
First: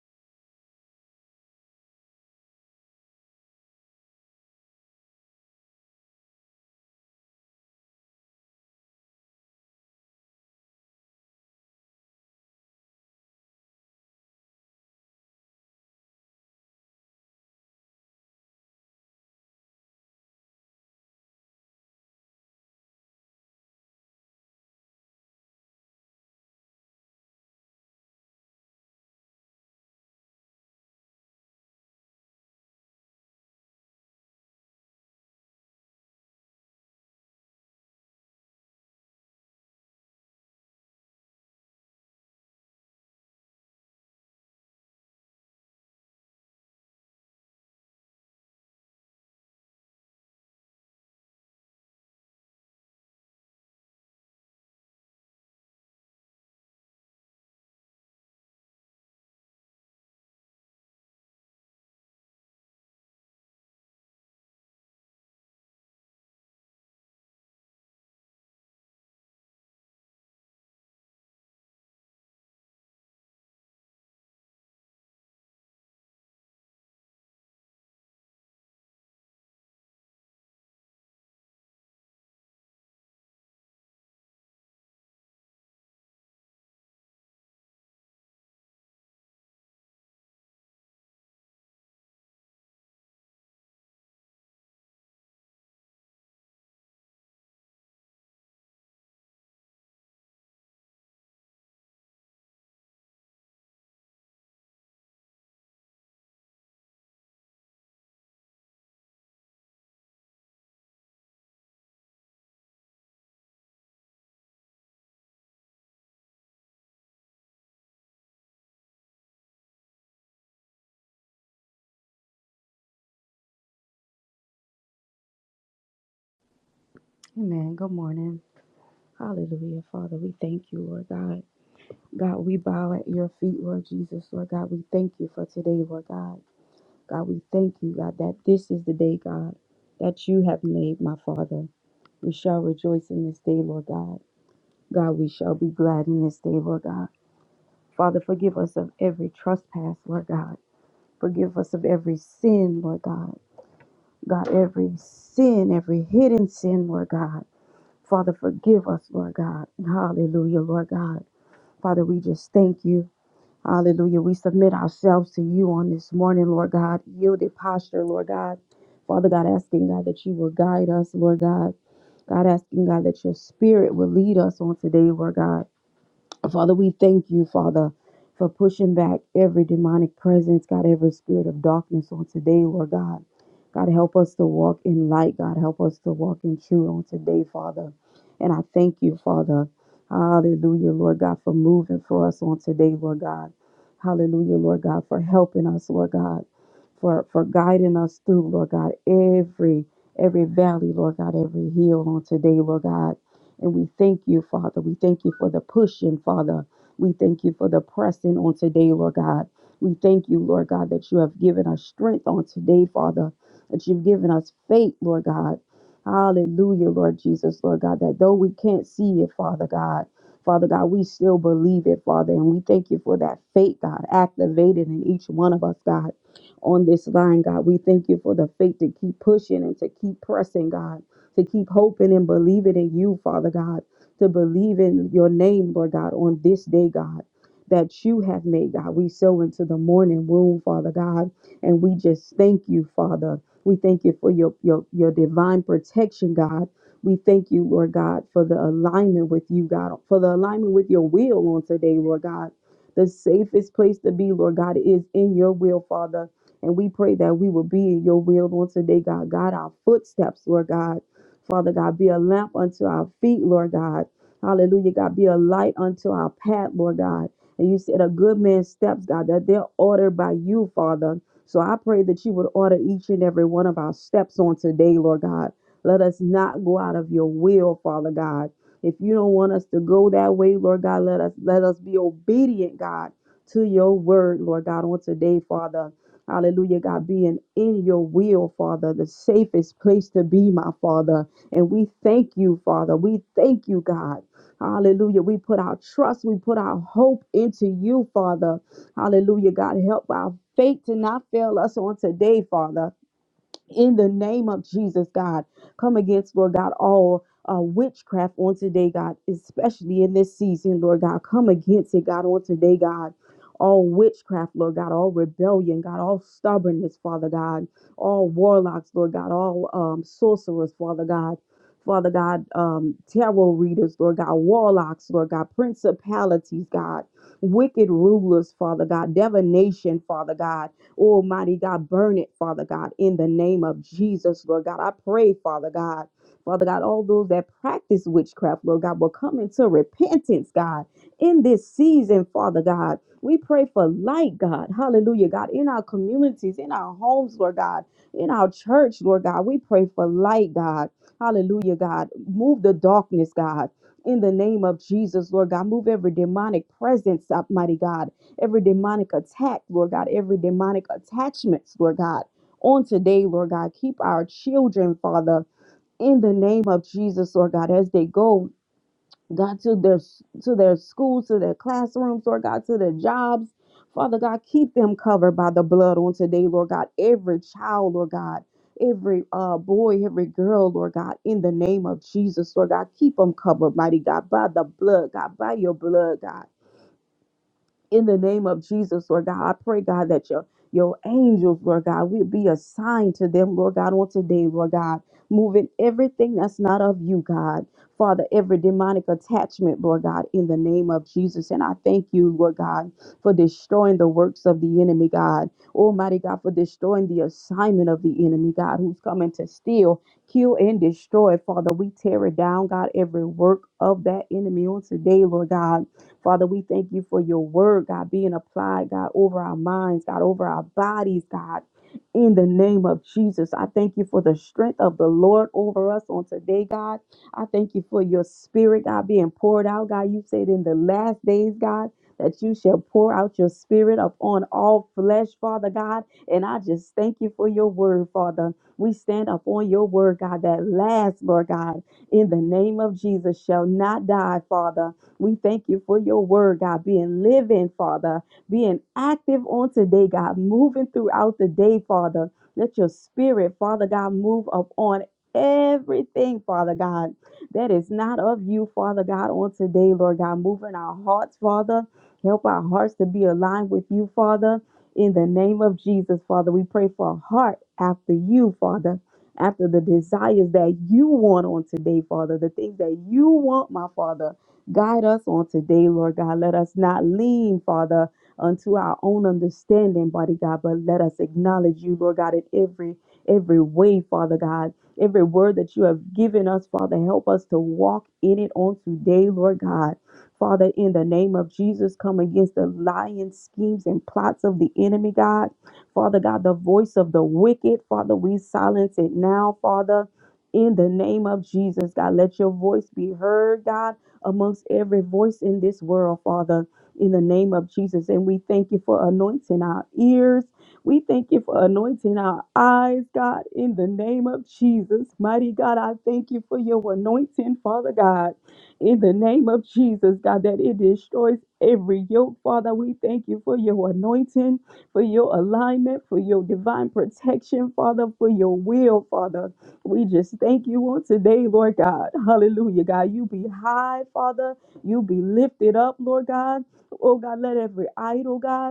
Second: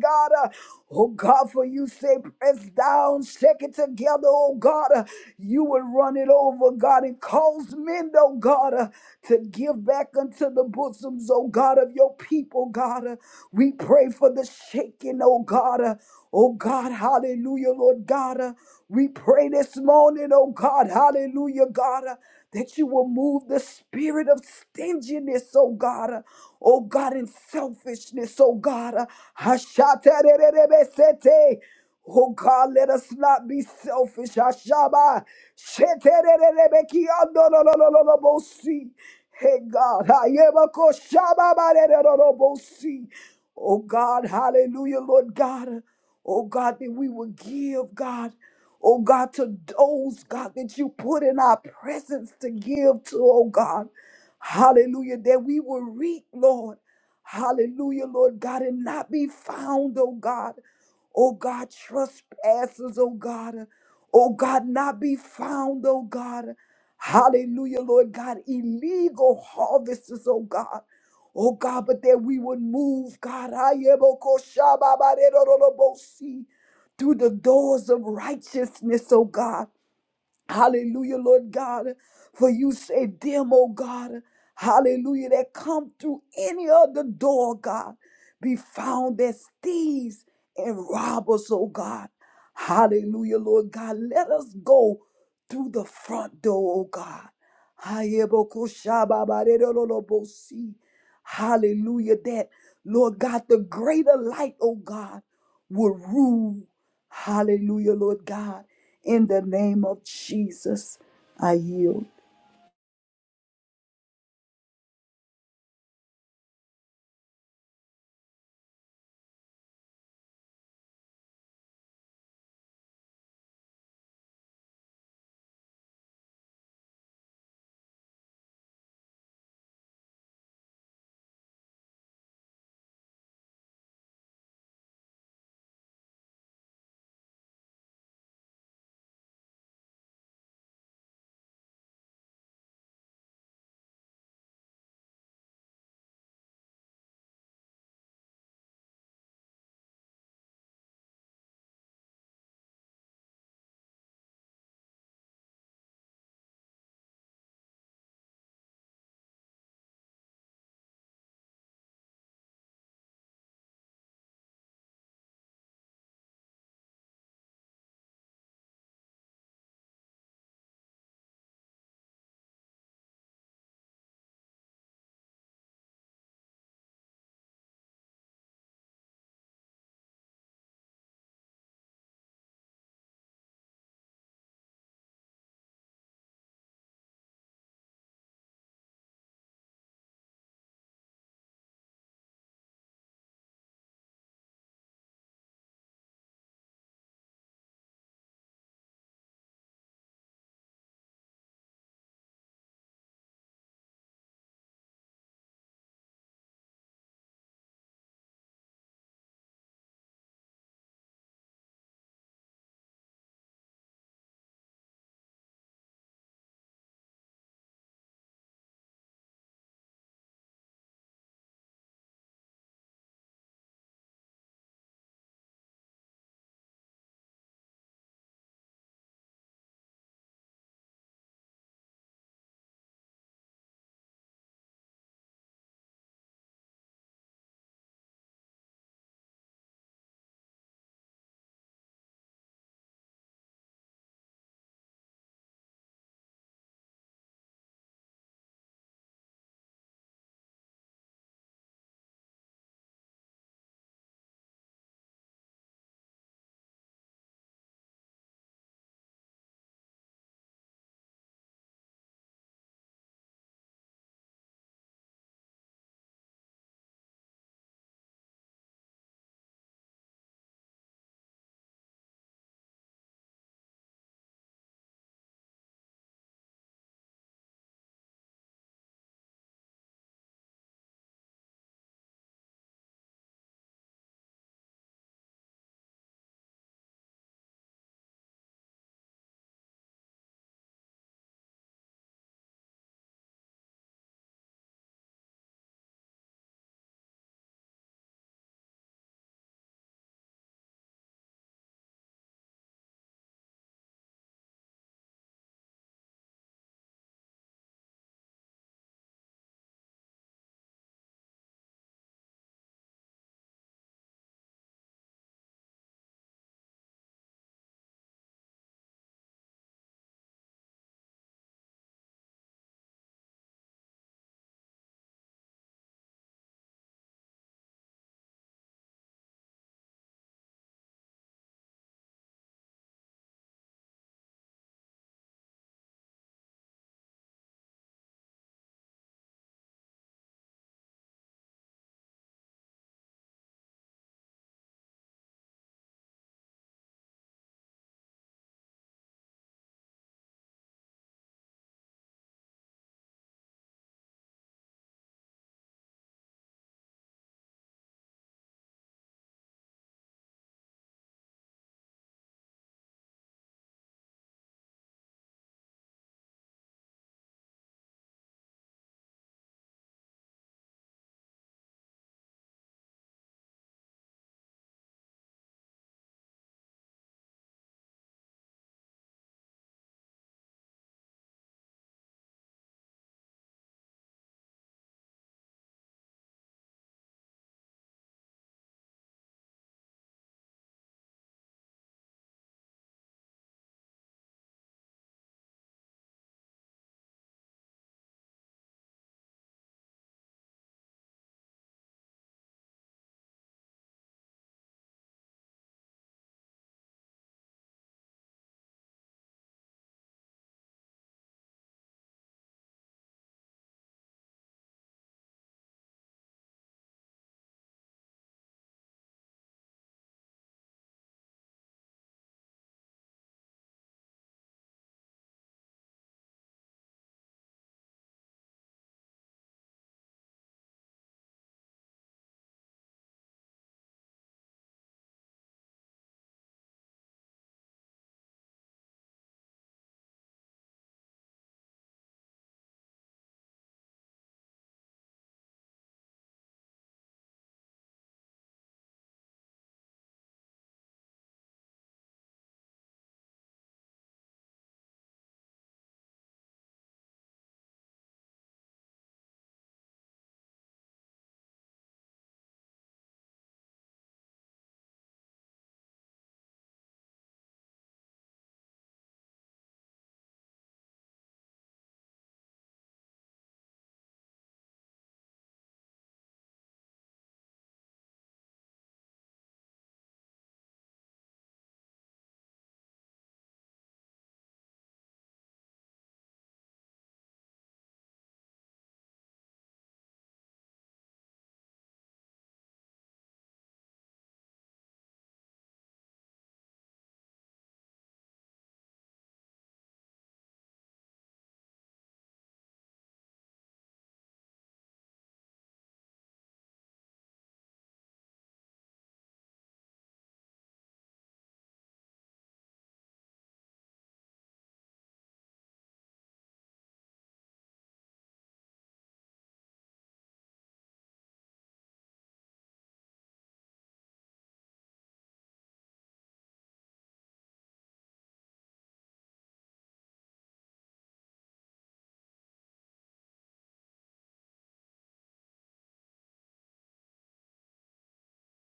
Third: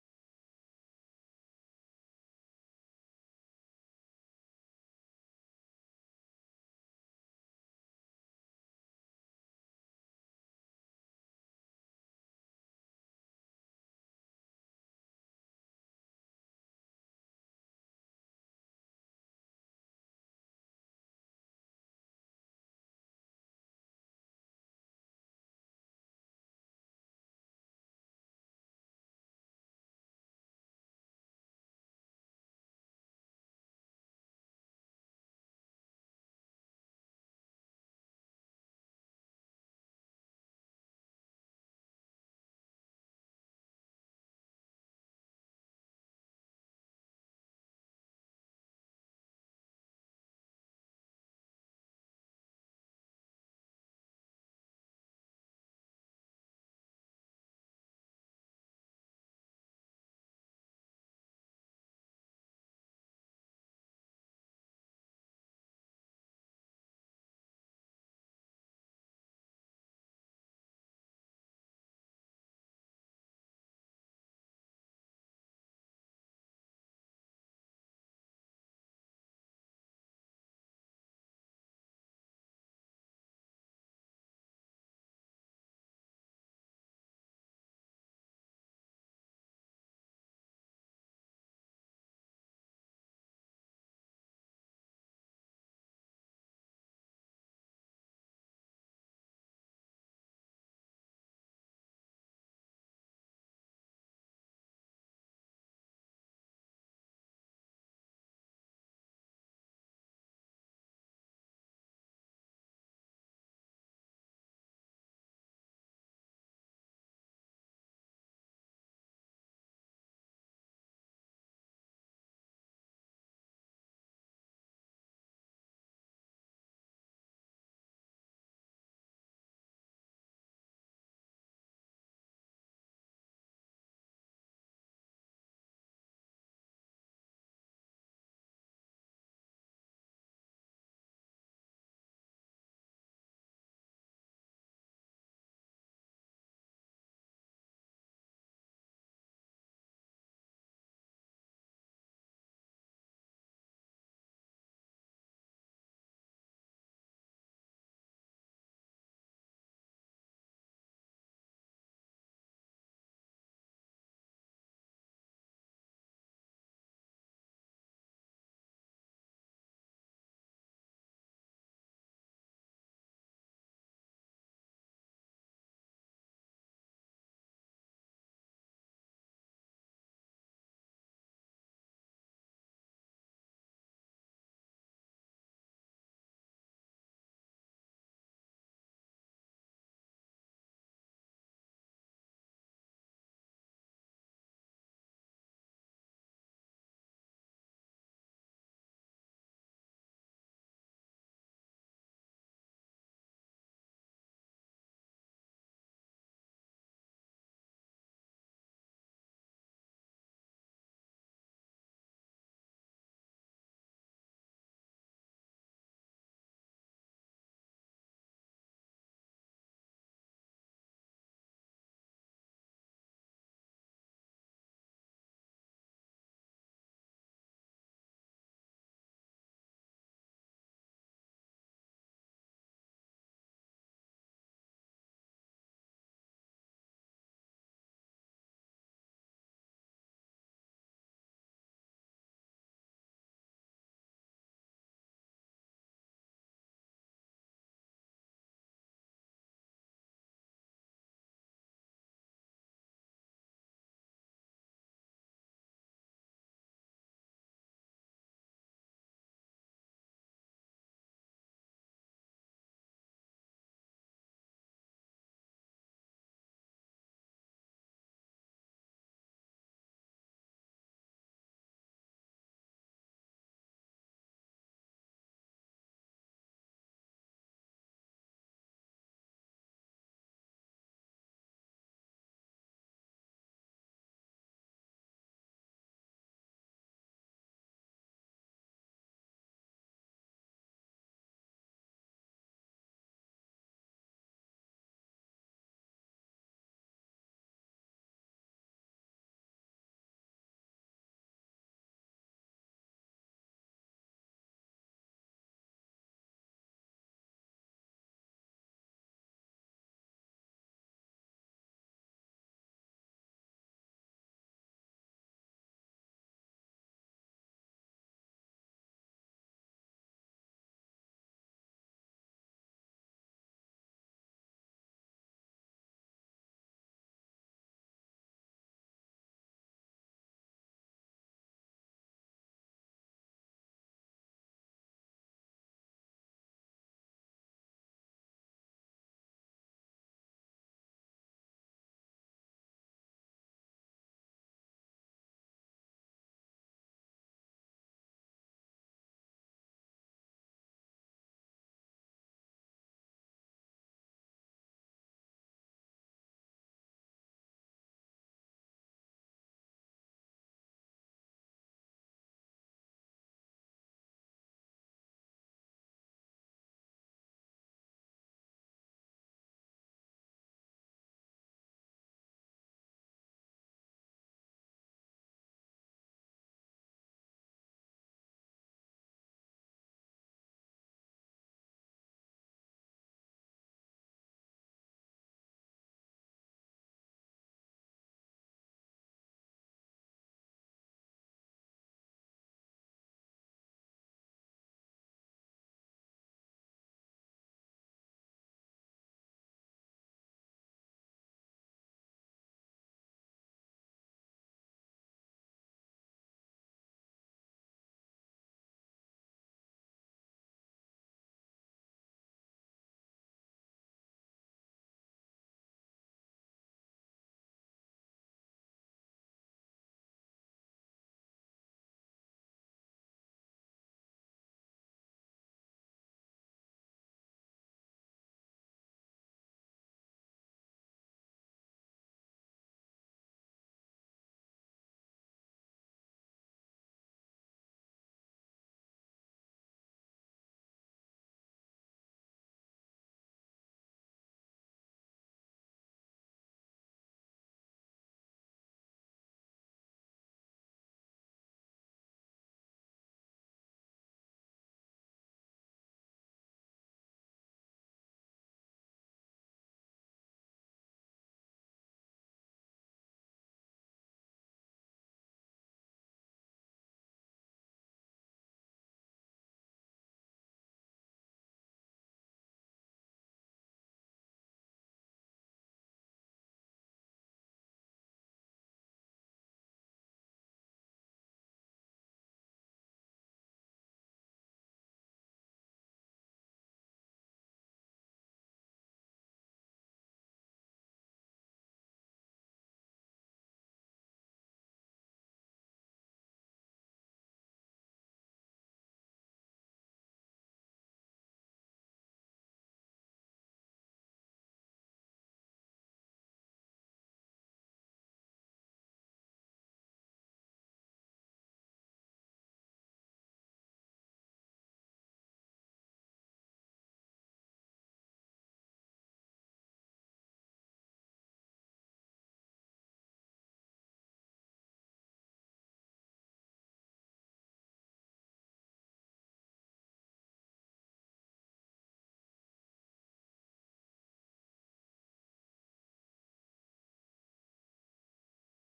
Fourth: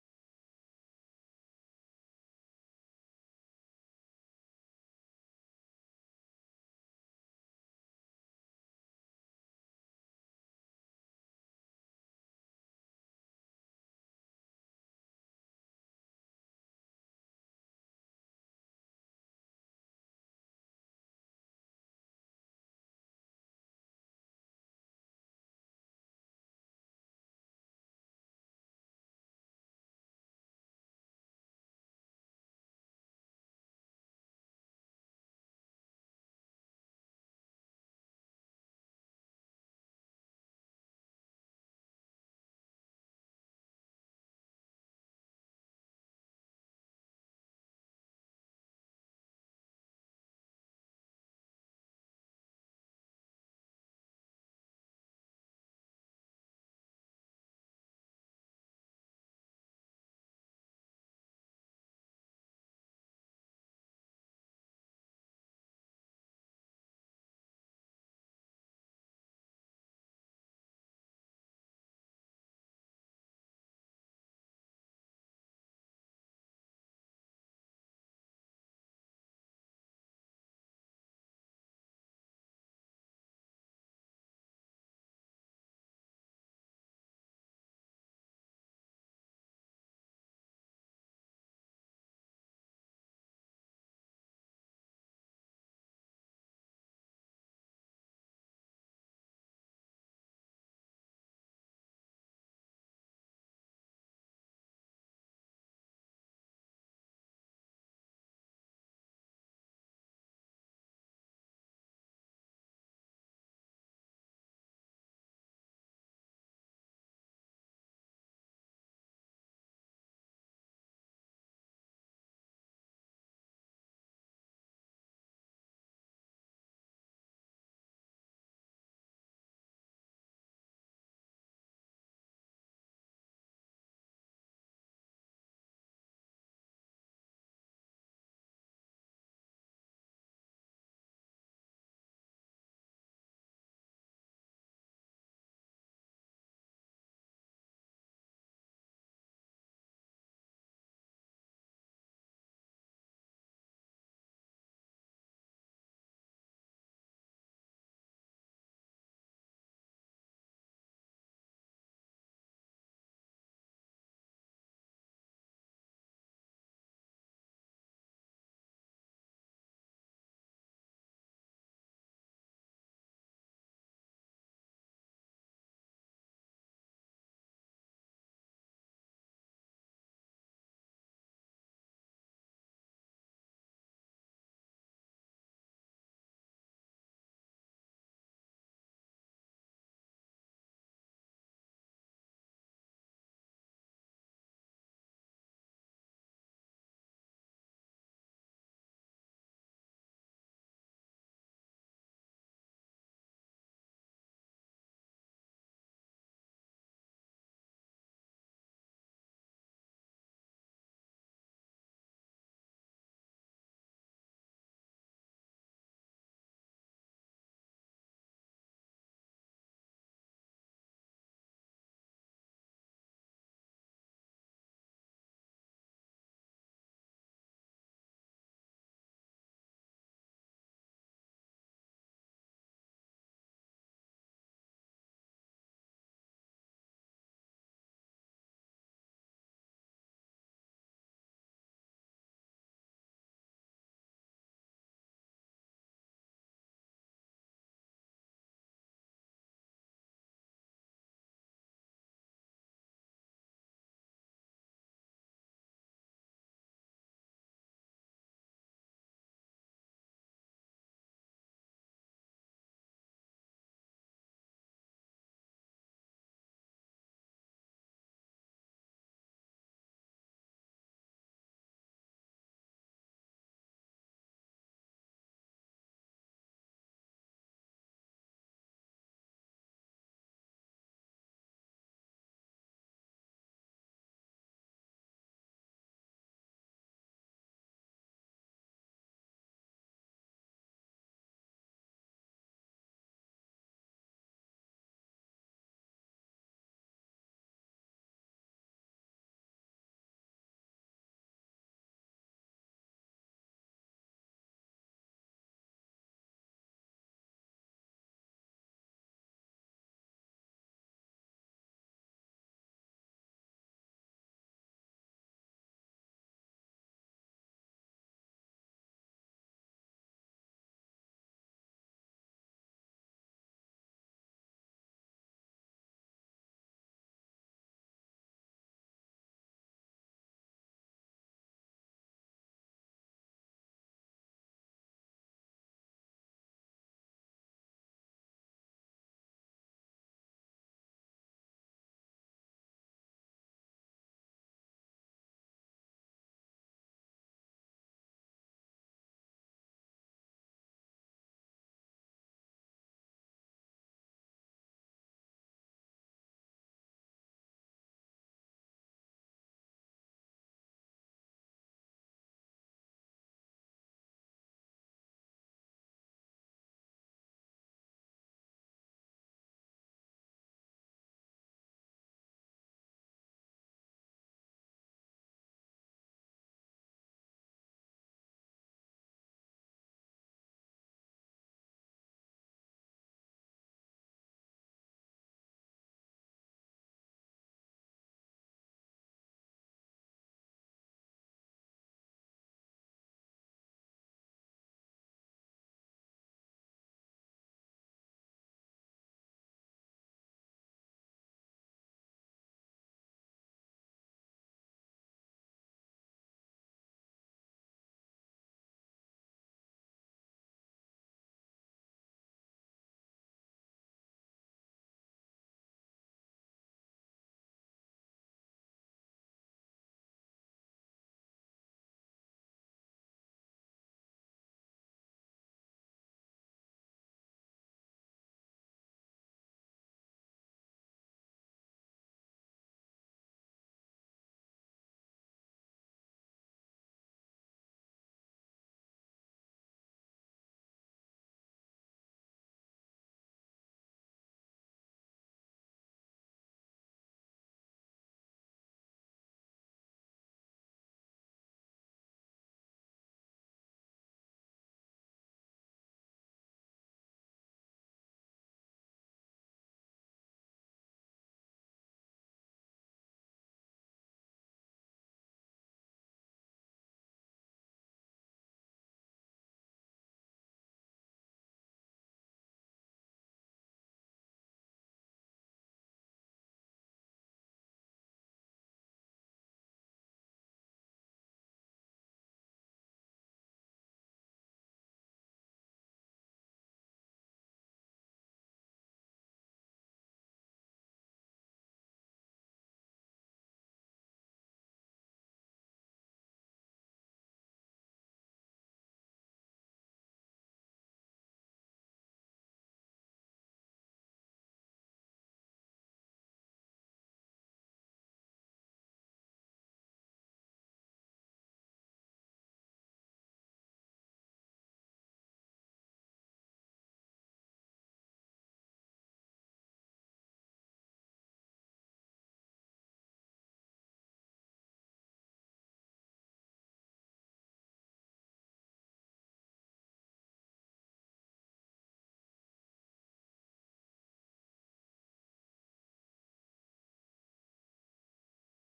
[SPEAKER 2] God. Oh God, for you say, press down, shake it together, oh God. You will run it over, God, and cause men, oh God, to give back unto the bosoms, oh God, of your people, God. We pray for the shaking, oh God. Oh God, hallelujah, Lord God. We pray this morning, oh God, hallelujah, God, uh, that you will move the spirit of stinginess, oh God, uh, oh God, and selfishness, oh God. uh, hashatererebesete. Oh God, let us not be selfish. Hashaba. shetererebekiandololololobosi. Hey God, hayebakoshababarerorolobosi. oh God, hallelujah, Lord God. Oh God, that we will give, God. Oh God, to those, God, that you put in our presence to give to, oh God. Hallelujah, that we will reap, Lord. Hallelujah, Lord God, and not be found, oh God. Oh God, trespassers, oh God. Oh God, not be found, oh God. Hallelujah, Lord God, illegal harvesters, oh God. Oh God, but that we would move, God. Ayebokoshababaredorobosi through the doors of righteousness, oh God. Hallelujah, Lord God. For you say, them, oh God, hallelujah, that come through any other door, God, be found as thieves and robbers, oh God. Hallelujah, Lord God. Let us go through the front door, oh God. Hayebokoshababarerololobosi. Hallelujah, that, Lord God, the greater light, oh God, will rule. Hallelujah, Lord God. In the name of Jesus, I yield.
[SPEAKER 3] Amen. Good morning. Hallelujah. Father, we thank you, Lord God. God, we bow at your feet, Lord Jesus. Lord God, we thank you for today, Lord God. God, we thank you, God, that this is the day, God, that you have made, my Father. We shall rejoice in this day, Lord God. God, we shall be glad in this day, Lord God. Father, forgive us of every trespass, Lord God. Forgive us of every sin, Lord God. God, every sin, every hidden sin, Lord God. Father, forgive us, Lord God. Hallelujah, Lord God. Father, we just thank you. Hallelujah. We submit ourselves to you on this morning, Lord God. Yielded posture, Lord God. Father God, asking God that you will guide us, Lord God. God, asking God that your spirit will lead us on today, Lord God. Father, we thank you, Father, for pushing back every demonic presence, God, every spirit of darkness on today, Lord God. God, help us to walk in light. God, help us to walk in truth on today, Father. And I thank you, Father. Hallelujah, Lord God, for moving for us on today, Lord God. Hallelujah, Lord God, for helping us, Lord God, for, for guiding us through, Lord God, every every valley, Lord God, every hill on today, Lord God. And we thank you, Father. We thank you for the pushing, Father. We thank you for the pressing on today, Lord God. We thank you, Lord God, that you have given us strength on today, Father, that you've given us faith, Lord God. Hallelujah, Lord Jesus, Lord God, that though we can't see it, Father God, Father God, we still believe it, Father, and we thank you for that faith, God, activated in each one of us, God, on this line, God. We thank you for the faith to keep pushing and to keep pressing, God to keep hoping and believing in you, Father God, to believe in your name, Lord God, on this day, God. That you have made, God. We sow into the morning womb, Father God, and we just thank you, Father. We thank you for your, your, your divine protection, God. We thank you, Lord God, for the alignment with you, God, for the alignment with your will on today, Lord God. The safest place to be, Lord God, is in your will, Father. And we pray that we will be in your will on today, God. God, our footsteps, Lord God. Father God, be a lamp unto our feet, Lord God. Hallelujah, God, be a light unto our path, Lord God. And you said a good man's steps, God, that they're ordered by you, Father. So I pray that you would order each and every one of our steps on today, Lord God. Let us not go out of your will, Father God. If you don't want us to go that way, Lord God, let us let us be obedient, God, to your word, Lord God, on today, Father. Hallelujah, God, being in your will, Father, the safest place to be, my Father. And we thank you, Father. We thank you, God. Hallelujah. We put our trust, we put our hope into you, Father. Hallelujah, God. Help our faith to not fail us on today, Father in the name of Jesus, God. Come against, Lord God, all uh, witchcraft on today, God, especially in this season, Lord God. Come against it, God, on today, God. All witchcraft, Lord God, all rebellion, God, all stubbornness, Father God, all warlocks, Lord God, all um, sorcerers, Father God, Father God, um, tarot readers, Lord God, warlocks, Lord God, principalities, God, wicked rulers, Father God, divination, Father God. Almighty God, burn it, Father God, in the name of Jesus, Lord God. I pray, Father God. Father God, all those that practice witchcraft, Lord God, will come into repentance, God, in this season, Father God. We pray for light, God. Hallelujah, God, in our communities, in our homes, Lord God, in our church, Lord God. We pray for light, God. Hallelujah, God. Move the darkness, God. In the name of Jesus, Lord God, move every demonic presence, Almighty God every demonic attack, Lord God, every demonic attachments, Lord God. On today, Lord God, keep our children, Father, in the name of Jesus, Lord God, as they go, God, to their to their schools, to their classrooms, Lord God, to their jobs. Father God, keep them covered by the blood on today, Lord God. Every child, Lord God, every uh, boy, every girl, Lord God, in the name of Jesus, Lord God, keep them covered, mighty God, by the blood, God, by your blood, God in the name of Jesus, Lord God. I pray, God, that your your angels, Lord God, will be assigned to them, Lord God, on today, Lord God, moving everything that's not of you, God. Father, every demonic attachment, Lord God, in the name of Jesus. And I thank you, Lord God, for destroying the works of the enemy, God. Almighty God, for destroying the assignment of the enemy, God, who's coming to steal, kill, and destroy. Father, we tear it down, God, every work of that enemy on today, Lord God. Father, we thank you for your word, God, being applied, God, over our minds, God, over our bodies, God. In the name of Jesus, I thank you for the strength of the Lord over us on today, God. I thank you for your spirit, God, being poured out, God. You said in the last days, God, that you shall pour out your spirit upon all flesh, Father God. And I just thank you for your word, Father. We stand upon your word, God, that last, Lord God, in the name of Jesus, shall not die, Father. We thank you for your word, God, being living, Father, being active on today, God, moving throughout the day, Father. Let your spirit, Father God, move up on everything, Father God, that is not of you, Father God, on today, Lord God. Moving our hearts, Father. Help our hearts to be aligned with you, Father. In the name of Jesus, Father, we pray for a heart after you, Father after the desires that you want on today, Father, the things that you want, my Father. Guide us on today, Lord God. Let us not lean, Father, unto our own understanding, body God, but let us acknowledge you, Lord God, in every every way, Father God. Every word that you have given us, Father, help us to walk in it on today, Lord God. Father, in the name of Jesus, come against the lying schemes and plots of the enemy, God. Father God, the voice of the wicked, Father, we silence it now, Father. In the name of Jesus, God, let your voice be heard, God amongst every voice in this world, Father, in the name of Jesus. And we thank you for anointing our ears. We thank you for anointing our eyes, God, in the name of Jesus. Mighty God, I thank you for your anointing, Father God, in the name of Jesus, God, that it destroys every yoke, Father. We thank you for your anointing, for your alignment, for your divine protection, Father, for your will, Father. We just thank you on today, Lord God. Hallelujah, God. You be high, Father. You be lifted up, Lord God. Oh, God, let every idol, God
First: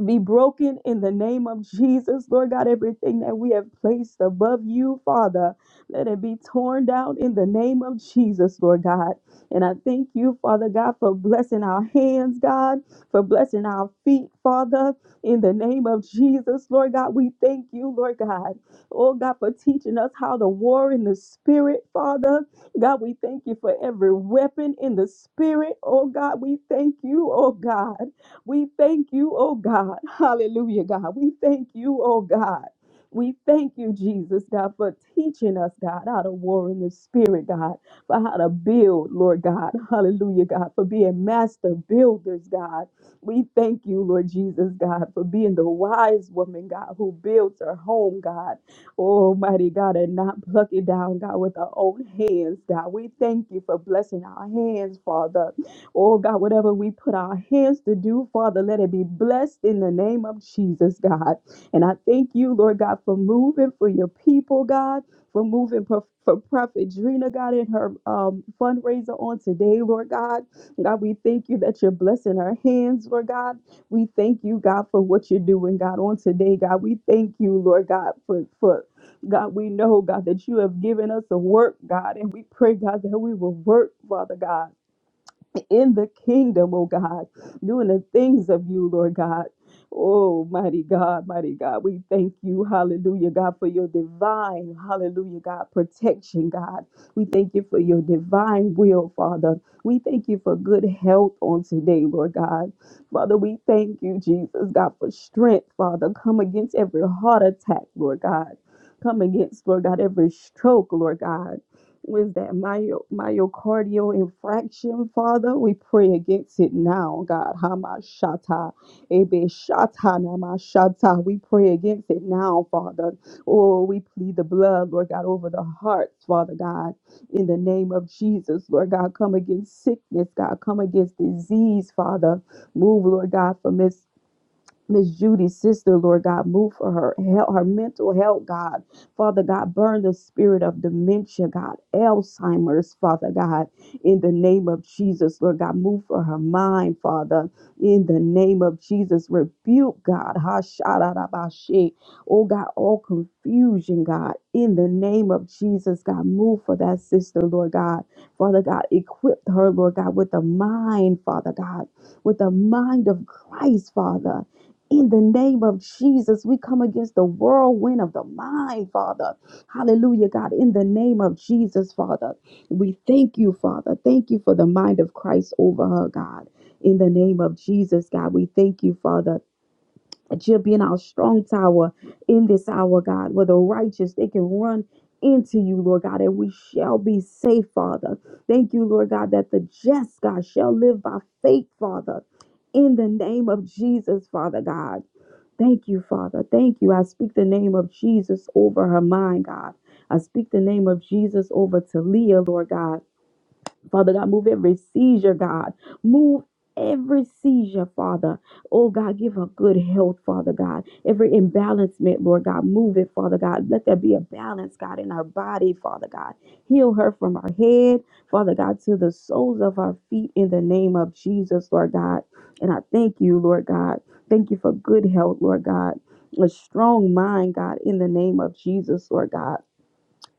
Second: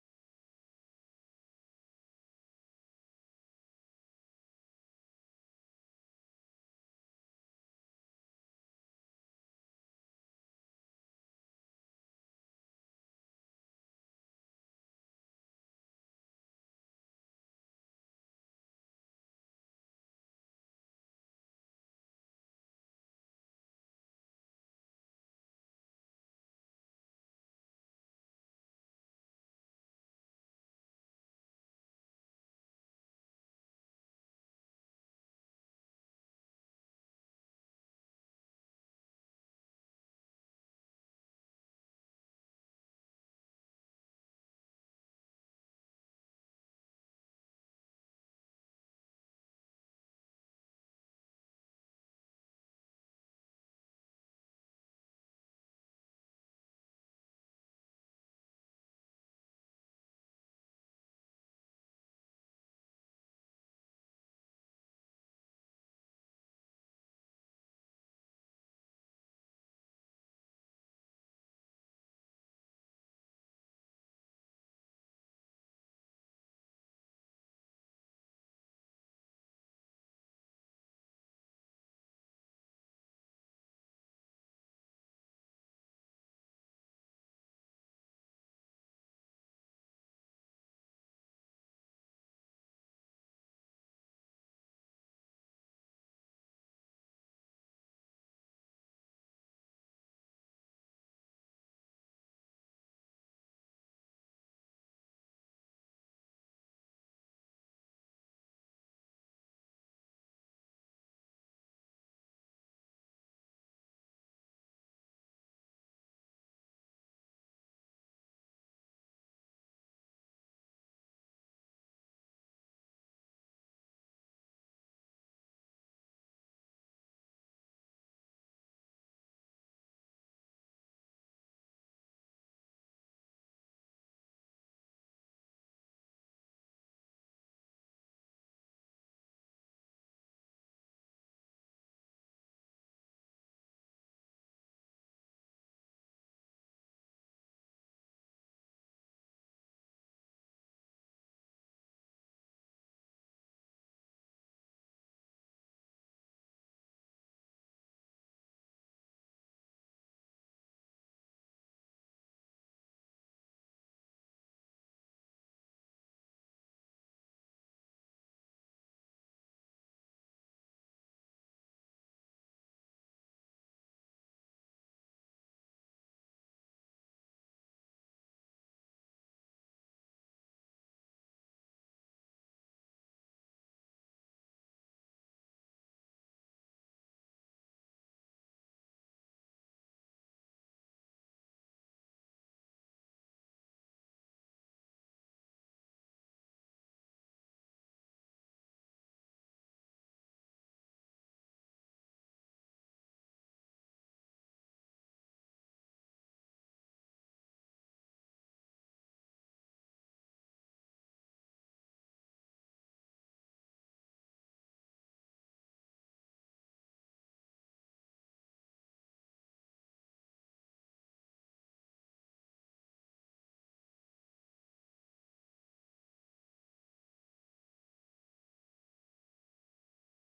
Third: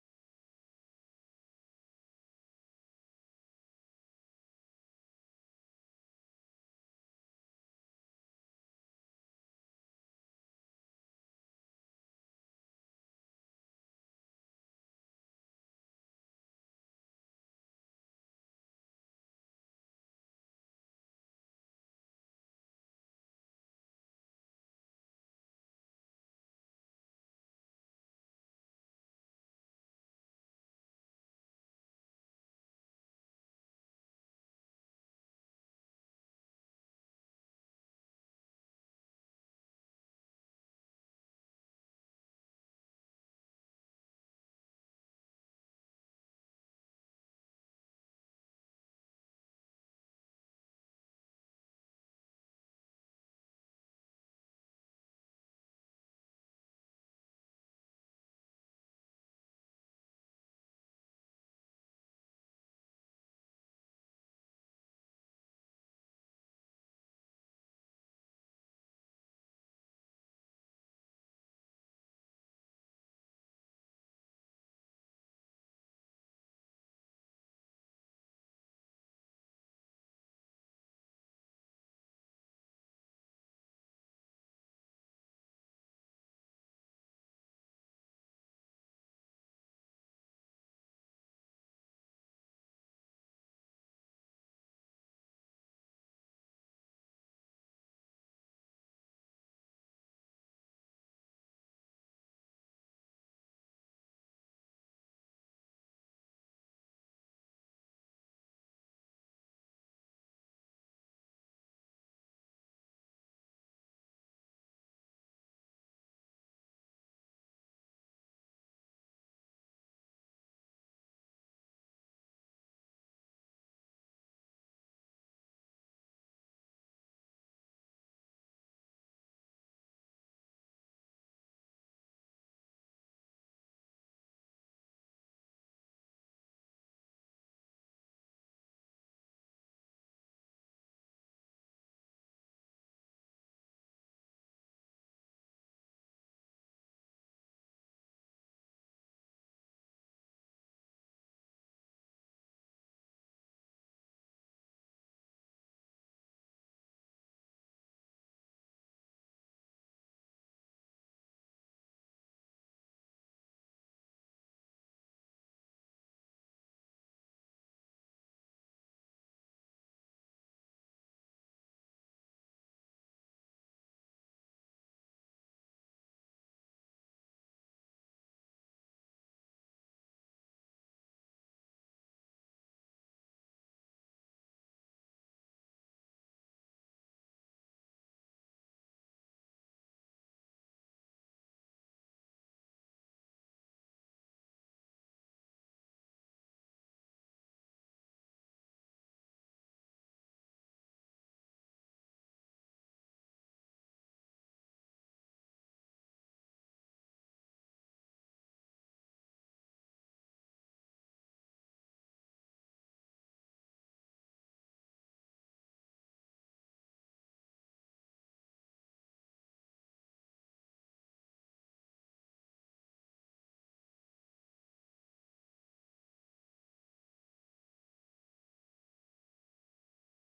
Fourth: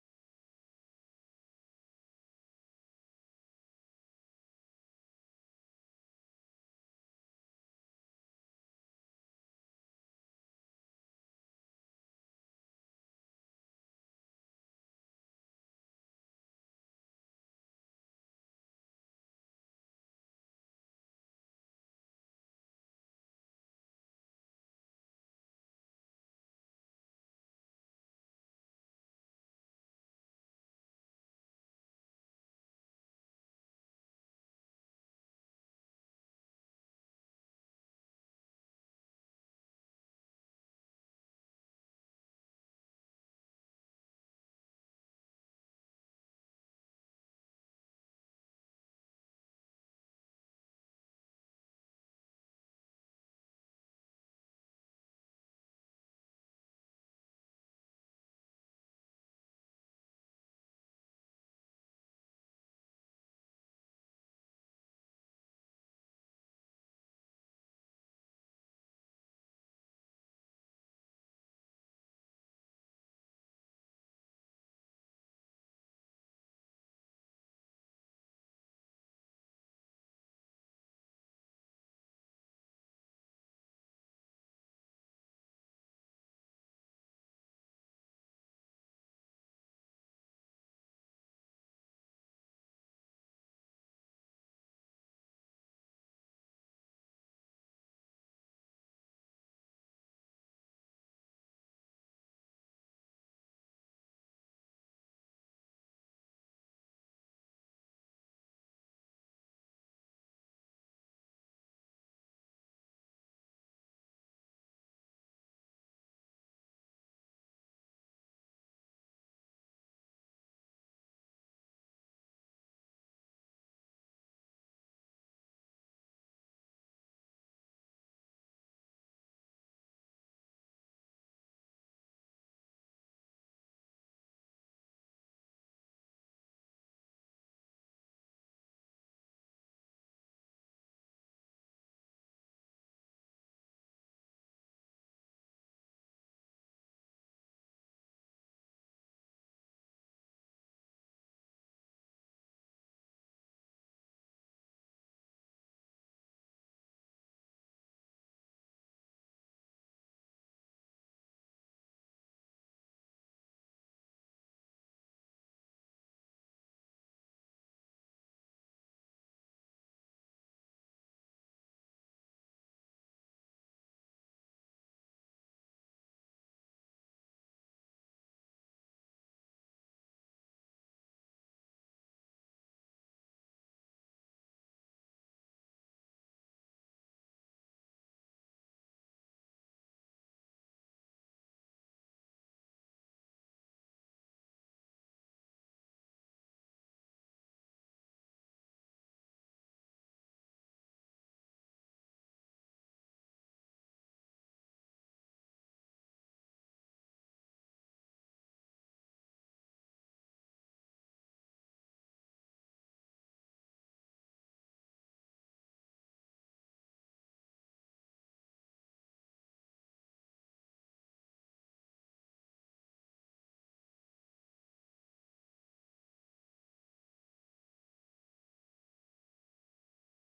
[SPEAKER 3] be broken in the name of Jesus. Lord God, everything that we have placed above you, Father, let it be torn down in the name of Jesus, Lord God. And I thank you, Father God, for blessing our hands, God, for blessing our feet, Father, in the name of Jesus, Lord God. We thank you, Lord God. Oh, God, for teaching us how to war in the spirit, Father. God, we thank you for every weapon in the spirit. Oh, God, we thank you, oh, God. We thank you, oh God. [laughs] Hallelujah, God. We thank you, oh God. We thank you, Jesus, God, for teaching us, God, how to war in the spirit, God, for how to build, Lord God. [laughs] Hallelujah, God, for being master builders, God. We thank you, Lord Jesus, God, for being the wise woman, God, who builds her home, God. Almighty God, and not pluck it down, God, with our own hands, God. We thank you for blessing our hands, Father. Oh God, whatever we put our hands to do, Father, let it be blessed in the name of Jesus, God. And I thank you, Lord God, for moving for your people, God, for moving for, for Prophet Drina, God, in her um, fundraiser on today, Lord God. God, we thank you that you're blessing her hands, Lord God. We thank you, God, for what you're doing, God, on today, God. We thank you, Lord God, for for God, we know, God, that you have given us a work, God, and we pray, God, that we will work, Father God in the kingdom, oh God, doing the things of you, Lord God. Oh, mighty God, mighty God, we thank you, hallelujah, God, for your divine, hallelujah, God, protection, God. We thank you for your divine will, Father. We thank you for good health on today, Lord God. Father, we thank you, Jesus, God, for strength, Father. Come against every heart attack, Lord God. Come against, Lord God, every stroke, Lord God was that myo- myocardial infraction, Father. We pray against it now, God. Hamashata, Ebeshata, Namashata. We pray against it now, Father. Oh, we plead the blood, Lord God, over the hearts, Father God, in the name of Jesus, Lord God. Come against sickness, God. Come against disease, Father. Move, Lord God, from this. Miss Judy's sister, Lord God, move for her help, her mental health, God. Father God, burn the spirit of dementia, God, Alzheimer's, Father God, in the name of Jesus, Lord God, move for her mind, Father, in the name of Jesus, rebuke God, Hasharabashe, oh God, all confusion, God, in the name of Jesus, God, move for that sister, Lord God, Father God, equip her, Lord God, with a mind, Father God, with the mind of Christ, Father in the name of Jesus, we come against the whirlwind of the mind, Father. Hallelujah, God. In the name of Jesus, Father, we thank you, Father. Thank you for the mind of Christ over her, God. In the name of Jesus, God, we thank you, Father. That you're being our strong tower in this hour, God, where the righteous they can run into you, Lord God, and we shall be safe, Father. Thank you, Lord God, that the just God shall live by faith, Father. In the name of Jesus, Father God. Thank you, Father. Thank you. I speak the name of Jesus over her mind, God. I speak the name of Jesus over Talia, Lord God. Father God, move every seizure, God. Move every seizure, Father. Oh God, give her good health, Father God. Every imbalancement, Lord God, move it, Father God. Let there be a balance, God, in her body, Father God. Heal her from her head, Father God, to the soles of her feet in the name of Jesus, Lord God. And I thank you, Lord God. Thank you for good health, Lord God. A strong mind, God, in the name of Jesus, Lord God.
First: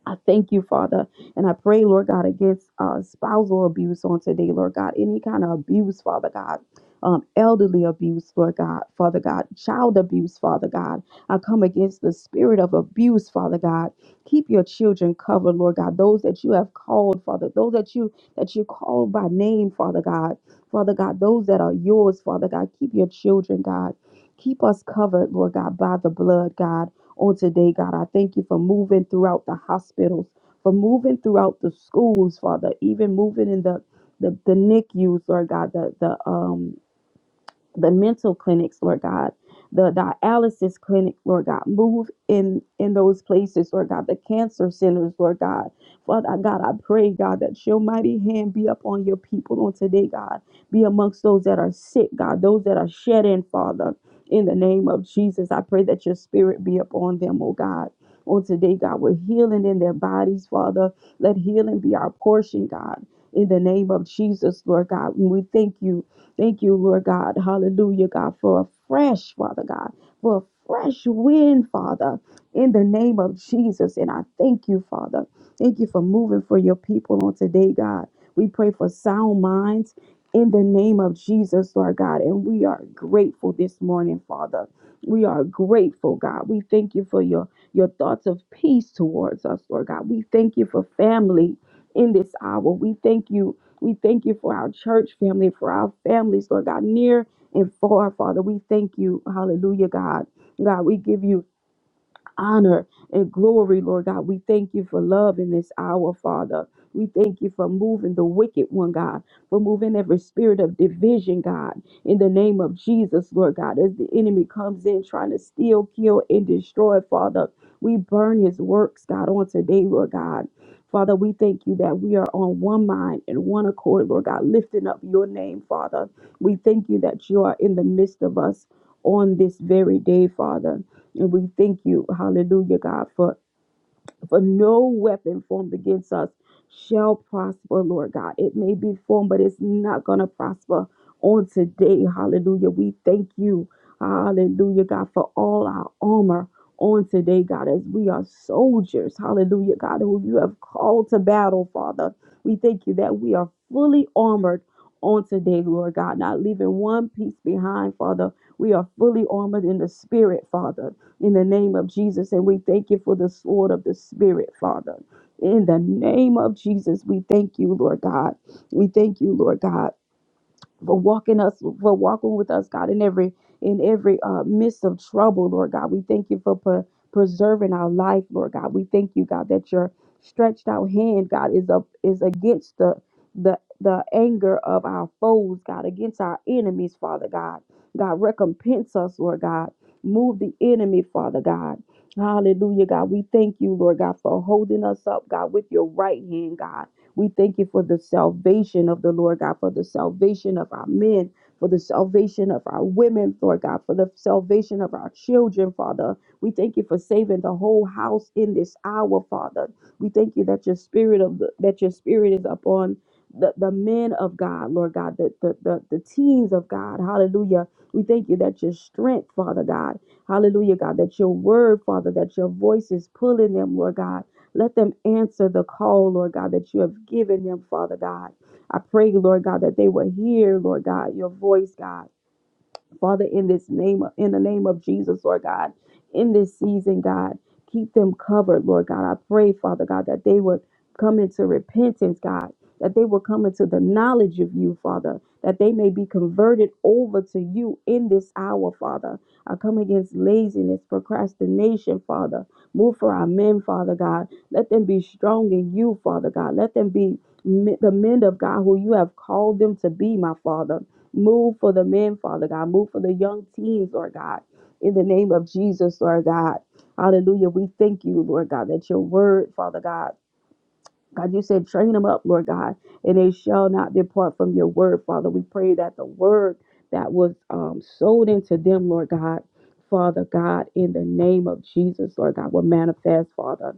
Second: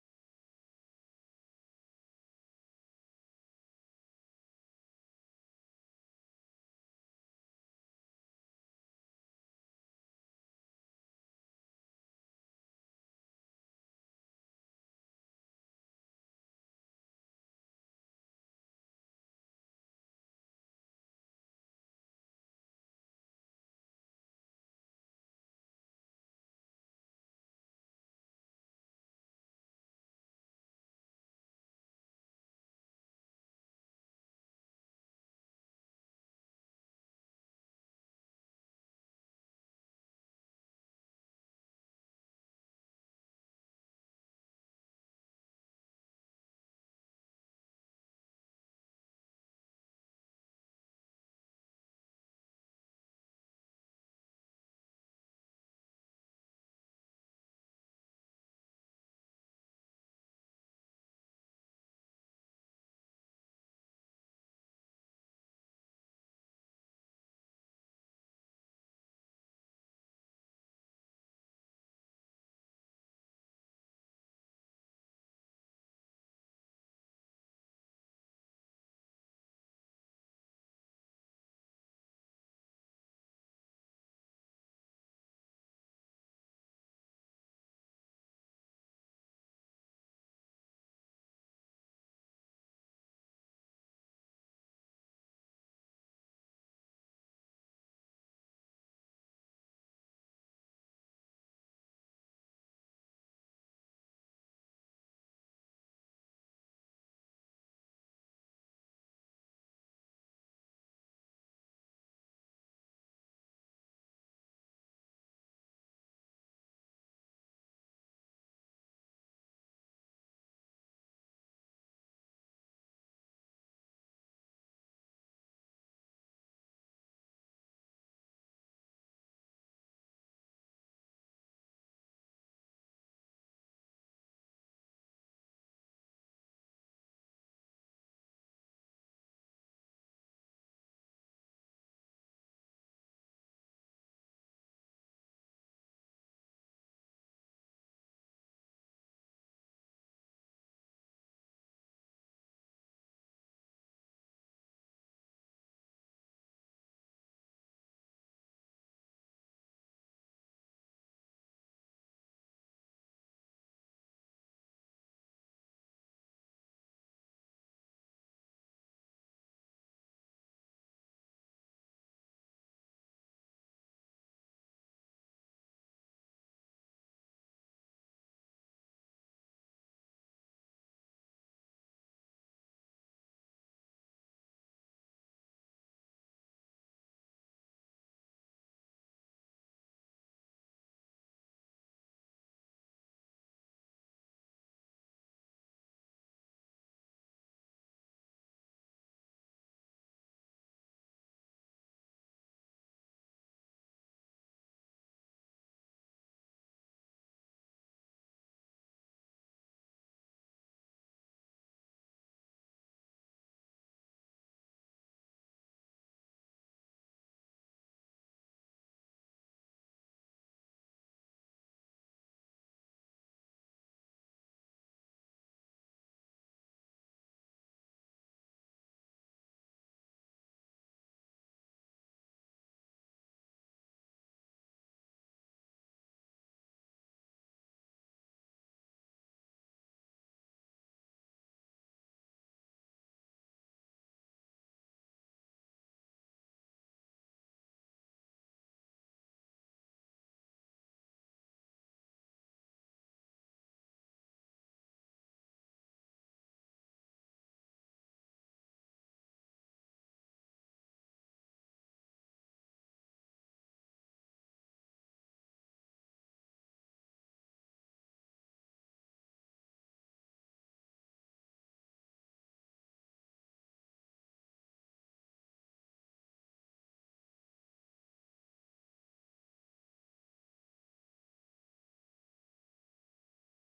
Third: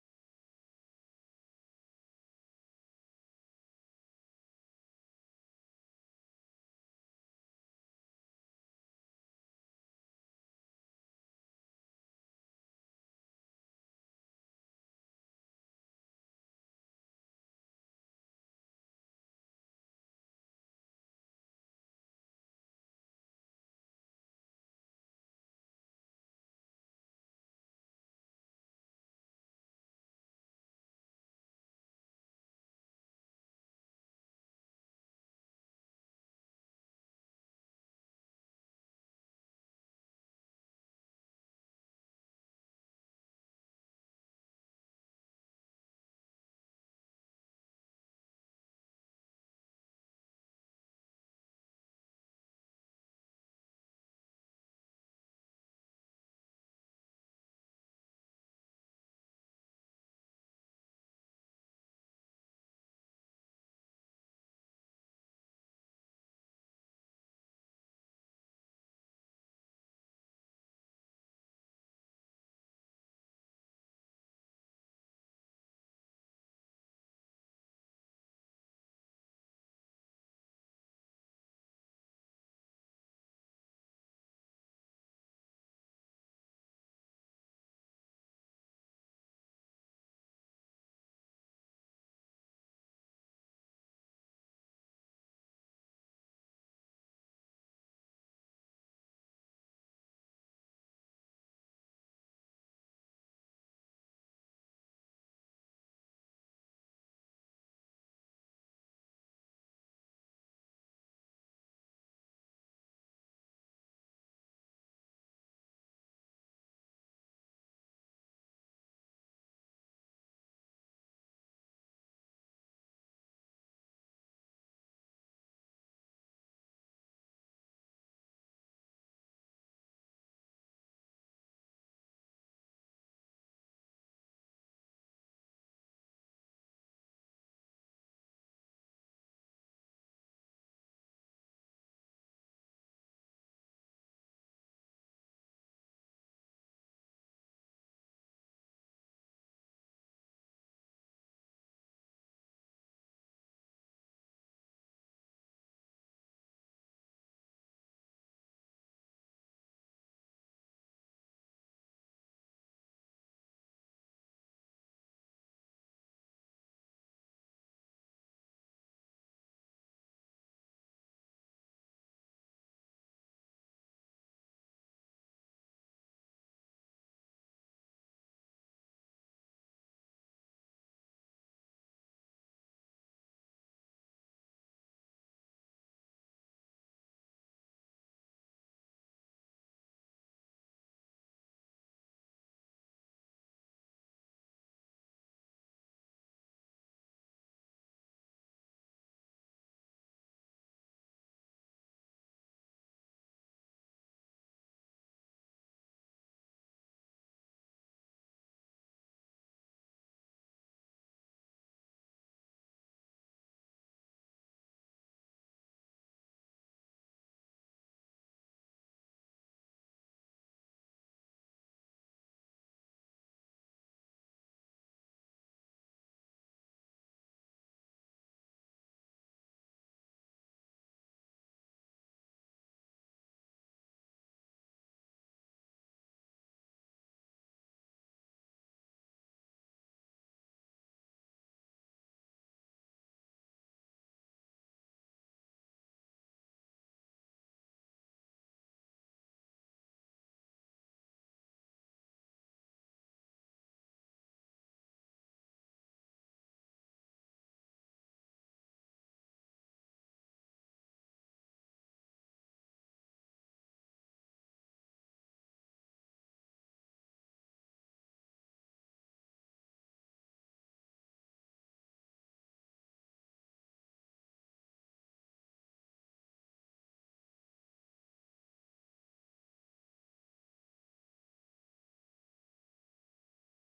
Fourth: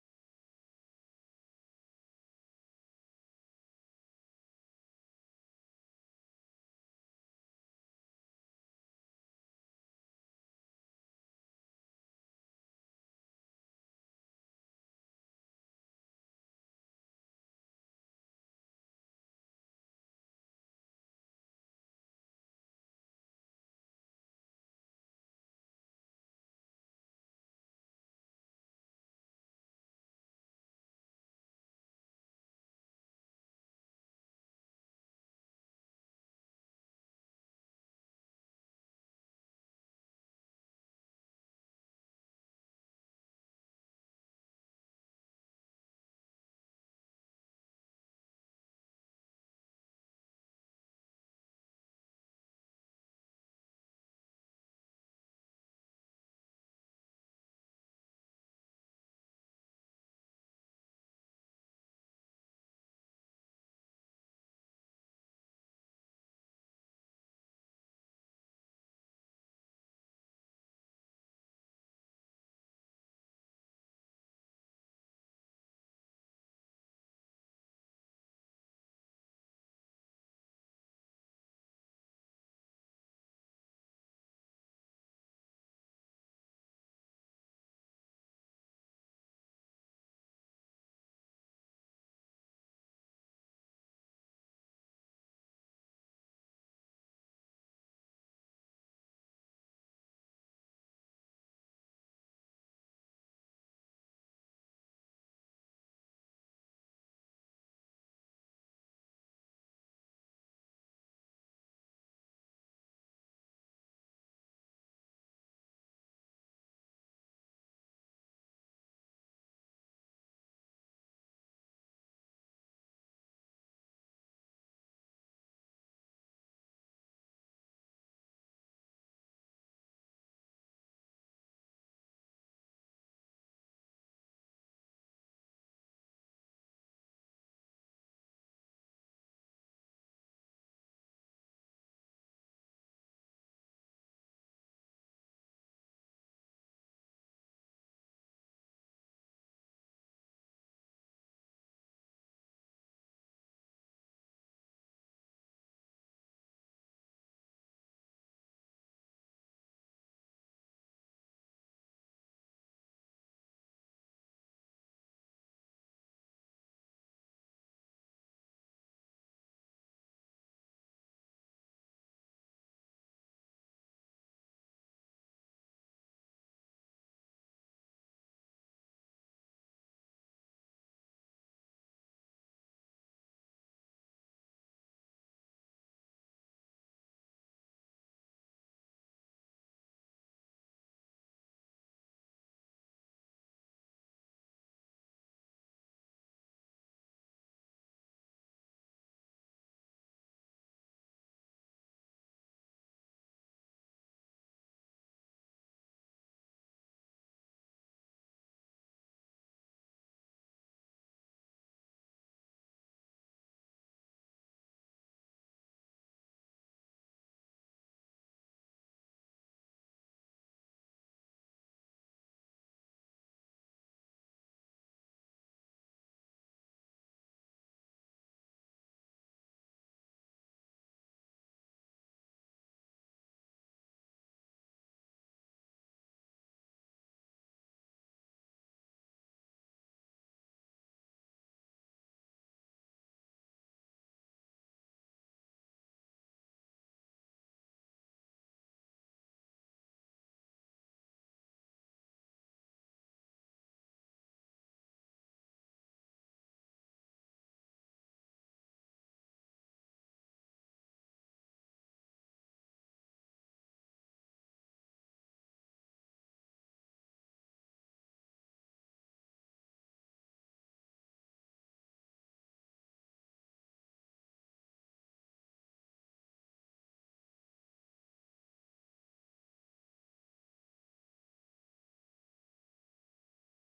[SPEAKER 3] I thank you, Father. And I pray, Lord God, against uh, spousal abuse on today, Lord God. Any kind of abuse, Father God. Um, elderly abuse, Lord God, Father God, child abuse, Father God. I come against the spirit of abuse, Father God. Keep your children covered, Lord God. Those that you have called, Father, those that you that you called by name, Father God. Father God, those that are yours, Father God. Keep your children, God. Keep us covered, Lord God, by the blood, God on today, God. I thank you for moving throughout the hospitals, for moving throughout the schools, Father, even moving in the the, the NICUs, Lord God, the the um the mental clinics, Lord God, the dialysis clinic, Lord God, move in in those places, Lord God, the cancer centers, Lord God. Father God, I pray, God, that your mighty hand be upon your people on today, God. Be amongst those that are sick, God, those that are shed in, Father. In the name of Jesus, I pray that your spirit be upon them, oh God. On today, God, with healing in their bodies, Father. Let healing be our portion, God. In the name of Jesus, Lord God, we thank you Thank you, Lord God. Hallelujah, God, for a fresh, Father God, for a fresh wind, Father, in the name of Jesus. And I thank you, Father. Thank you for moving for your people on today, God. We pray for sound minds in the name of Jesus, Lord God. And we are grateful this morning, Father. We are grateful, God. We thank you for your, your thoughts of peace towards us, Lord God. We thank you for family in this hour. We thank you we thank you for our church family, for our families, Lord God, near and far, Father. We thank you. Hallelujah, God. God, we give you honor and glory, Lord God. We thank you for love in this hour, Father. We thank you for moving the wicked one, God, for moving every spirit of division, God, in the name of Jesus, Lord God. As the enemy comes in trying to steal, kill, and destroy, Father, we burn his works, God, on today, Lord God. Father, we thank you that we are on one mind and one accord, Lord God, lifting up your name, Father. We thank you that you are in the midst of us on this very day, Father. And we thank you, hallelujah, God, for, for no weapon formed against us shall prosper, Lord God. It may be formed, but it's not going to prosper on today, hallelujah. We thank you, hallelujah, God, for all our armor on today, God, as we are soldiers, hallelujah, God, who you have called to battle, Father. We thank you that we are fully armored on today, Lord God, not leaving one piece behind, Father. We are fully armored in the spirit, Father in the name of Jesus. And we thank you for the sword of the Spirit, Father. In the name of Jesus, we thank you, Lord God. We thank you, Lord God for walking us for walking with us god in every in every uh, midst of trouble lord god we thank you for pre- preserving our life lord god we thank you god that your stretched out hand god is up is against the the the anger of our foes god against our enemies father god god recompense us lord god move the enemy father god Hallelujah, God. We thank you, Lord God, for holding us up, God, with your right hand, God. We thank you for the salvation of the Lord God, for the salvation of our men, for the salvation of our women, Lord God, for the salvation of our children, Father. We thank you for saving the whole house in this hour, Father. We thank you that your spirit of the, that your spirit is upon the, the men of God, Lord God, the, the, the, the teens of God. Hallelujah. We thank you that your strength, Father God. Hallelujah, God, that your word, Father, that your voice is pulling them, Lord God. Let them answer the call, Lord God, that you have given them, Father God. I pray, Lord God, that they will hear, Lord God, your voice, God. Father, in this name, in the name of Jesus, Lord God, in this season, God, keep them covered, Lord God. I pray, Father God, that they would come into repentance, God, that they will come into the knowledge of you, Father, that they may be converted over to you in this hour, Father. I come against laziness, procrastination, Father. Move for our men, Father God. Let them be strong in you, Father God. Let them be me- the men of God who you have called them to be, my Father. Move for the men, Father God. Move for the young teens, Lord God. In the name of Jesus, Lord God. Hallelujah. We thank you, Lord God, that your word, Father God. God, you said, train them up, Lord God, and they shall not depart from your word, Father. We pray that the word that was um, sold into them, Lord God, Father God, in the name of Jesus, Lord God, will manifest, Father.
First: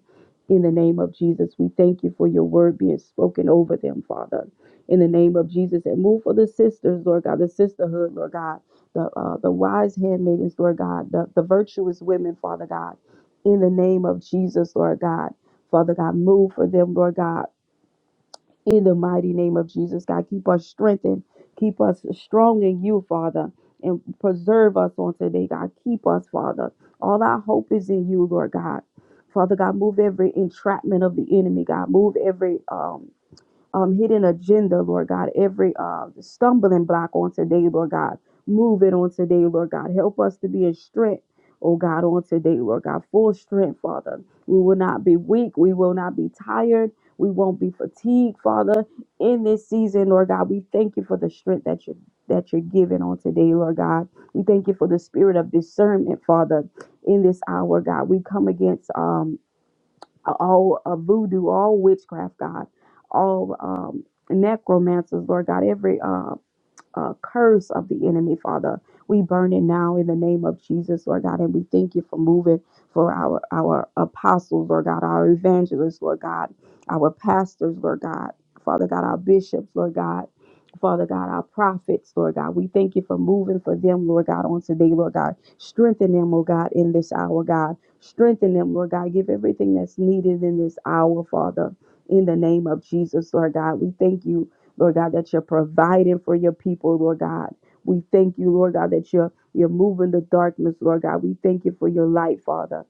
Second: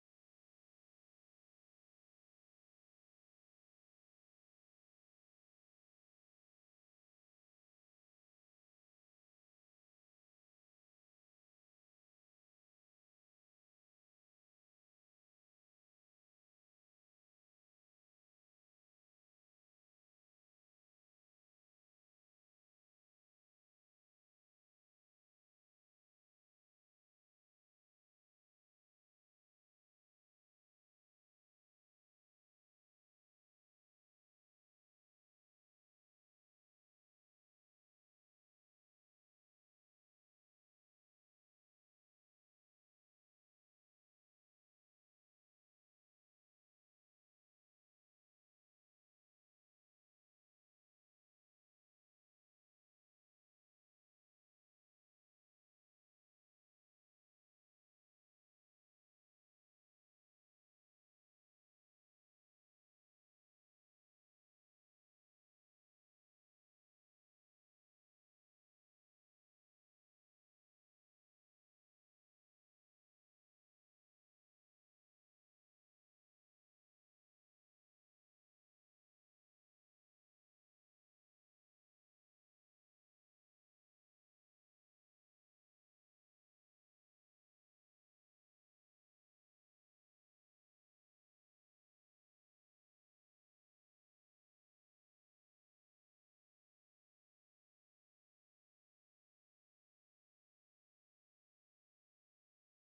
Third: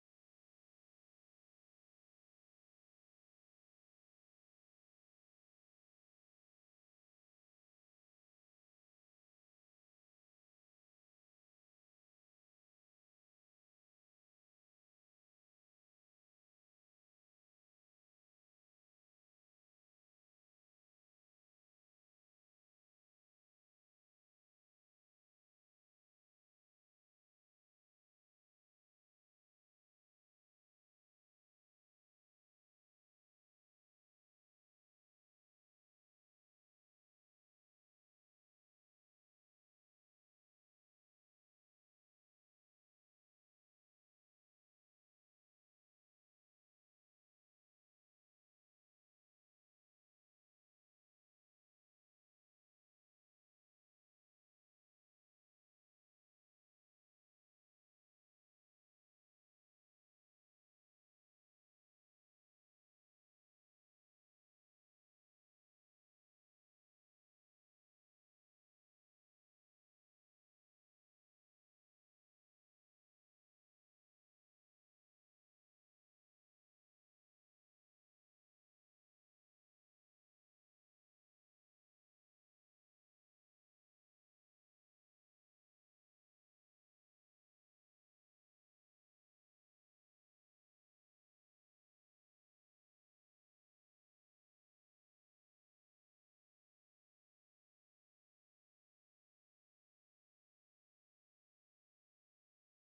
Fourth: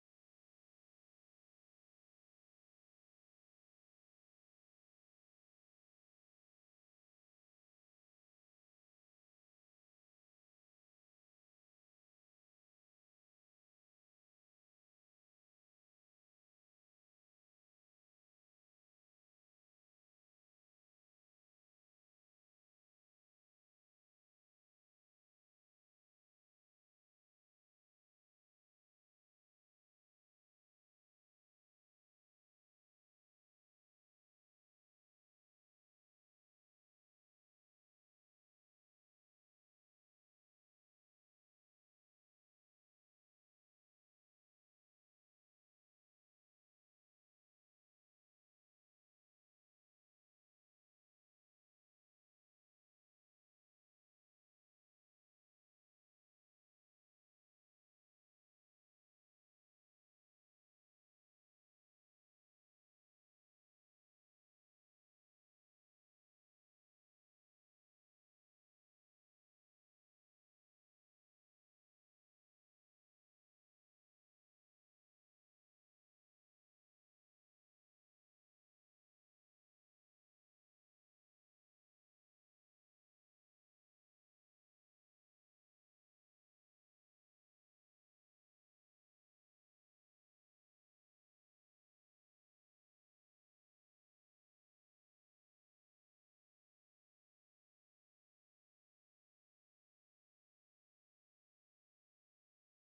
[SPEAKER 3] In the name of Jesus, we thank you for your word being spoken over them, Father. In the name of Jesus, and move for the sisters, Lord God, the sisterhood, Lord God, the uh, the wise handmaidens, Lord God, the, the virtuous women, Father God. In the name of Jesus, Lord God. Father God, move for them, Lord God, in the mighty name of Jesus. God, keep us strengthened, keep us strong in you, Father, and preserve us on today, God. Keep us, Father. All our hope is in you, Lord God. Father God, move every entrapment of the enemy, God. Move every um um, hidden agenda, Lord God, every uh, stumbling block on today, Lord God. Move it on today, Lord God. Help us to be in strength, oh God, on today, Lord God. Full strength, Father. We will not be weak. We will not be tired. We won't be fatigued, Father. In this season, Lord God, we thank you for the strength that you that you're giving on today, Lord God. We thank you for the spirit of discernment, Father. In this hour, God, we come against um all uh, voodoo, all witchcraft, God, all um, necromancers, Lord God, every um, uh, curse of the enemy, Father. We burn it now in the name of Jesus, Lord God, and we thank you for moving for our our apostles, Lord God, our evangelists, Lord God, our pastors, Lord God, Father God, our bishops, Lord God. Father God, our prophets, Lord God, we thank you for moving for them, Lord God, on today, Lord God. Strengthen them, oh God, in this hour, God. Strengthen them, Lord God. Give everything that's needed in this hour, Father. In the name of Jesus, Lord God, we thank you Lord God, that you're providing for your people, Lord God. We thank you, Lord God, that you're you're moving the darkness, Lord God. We thank you for your light, Father.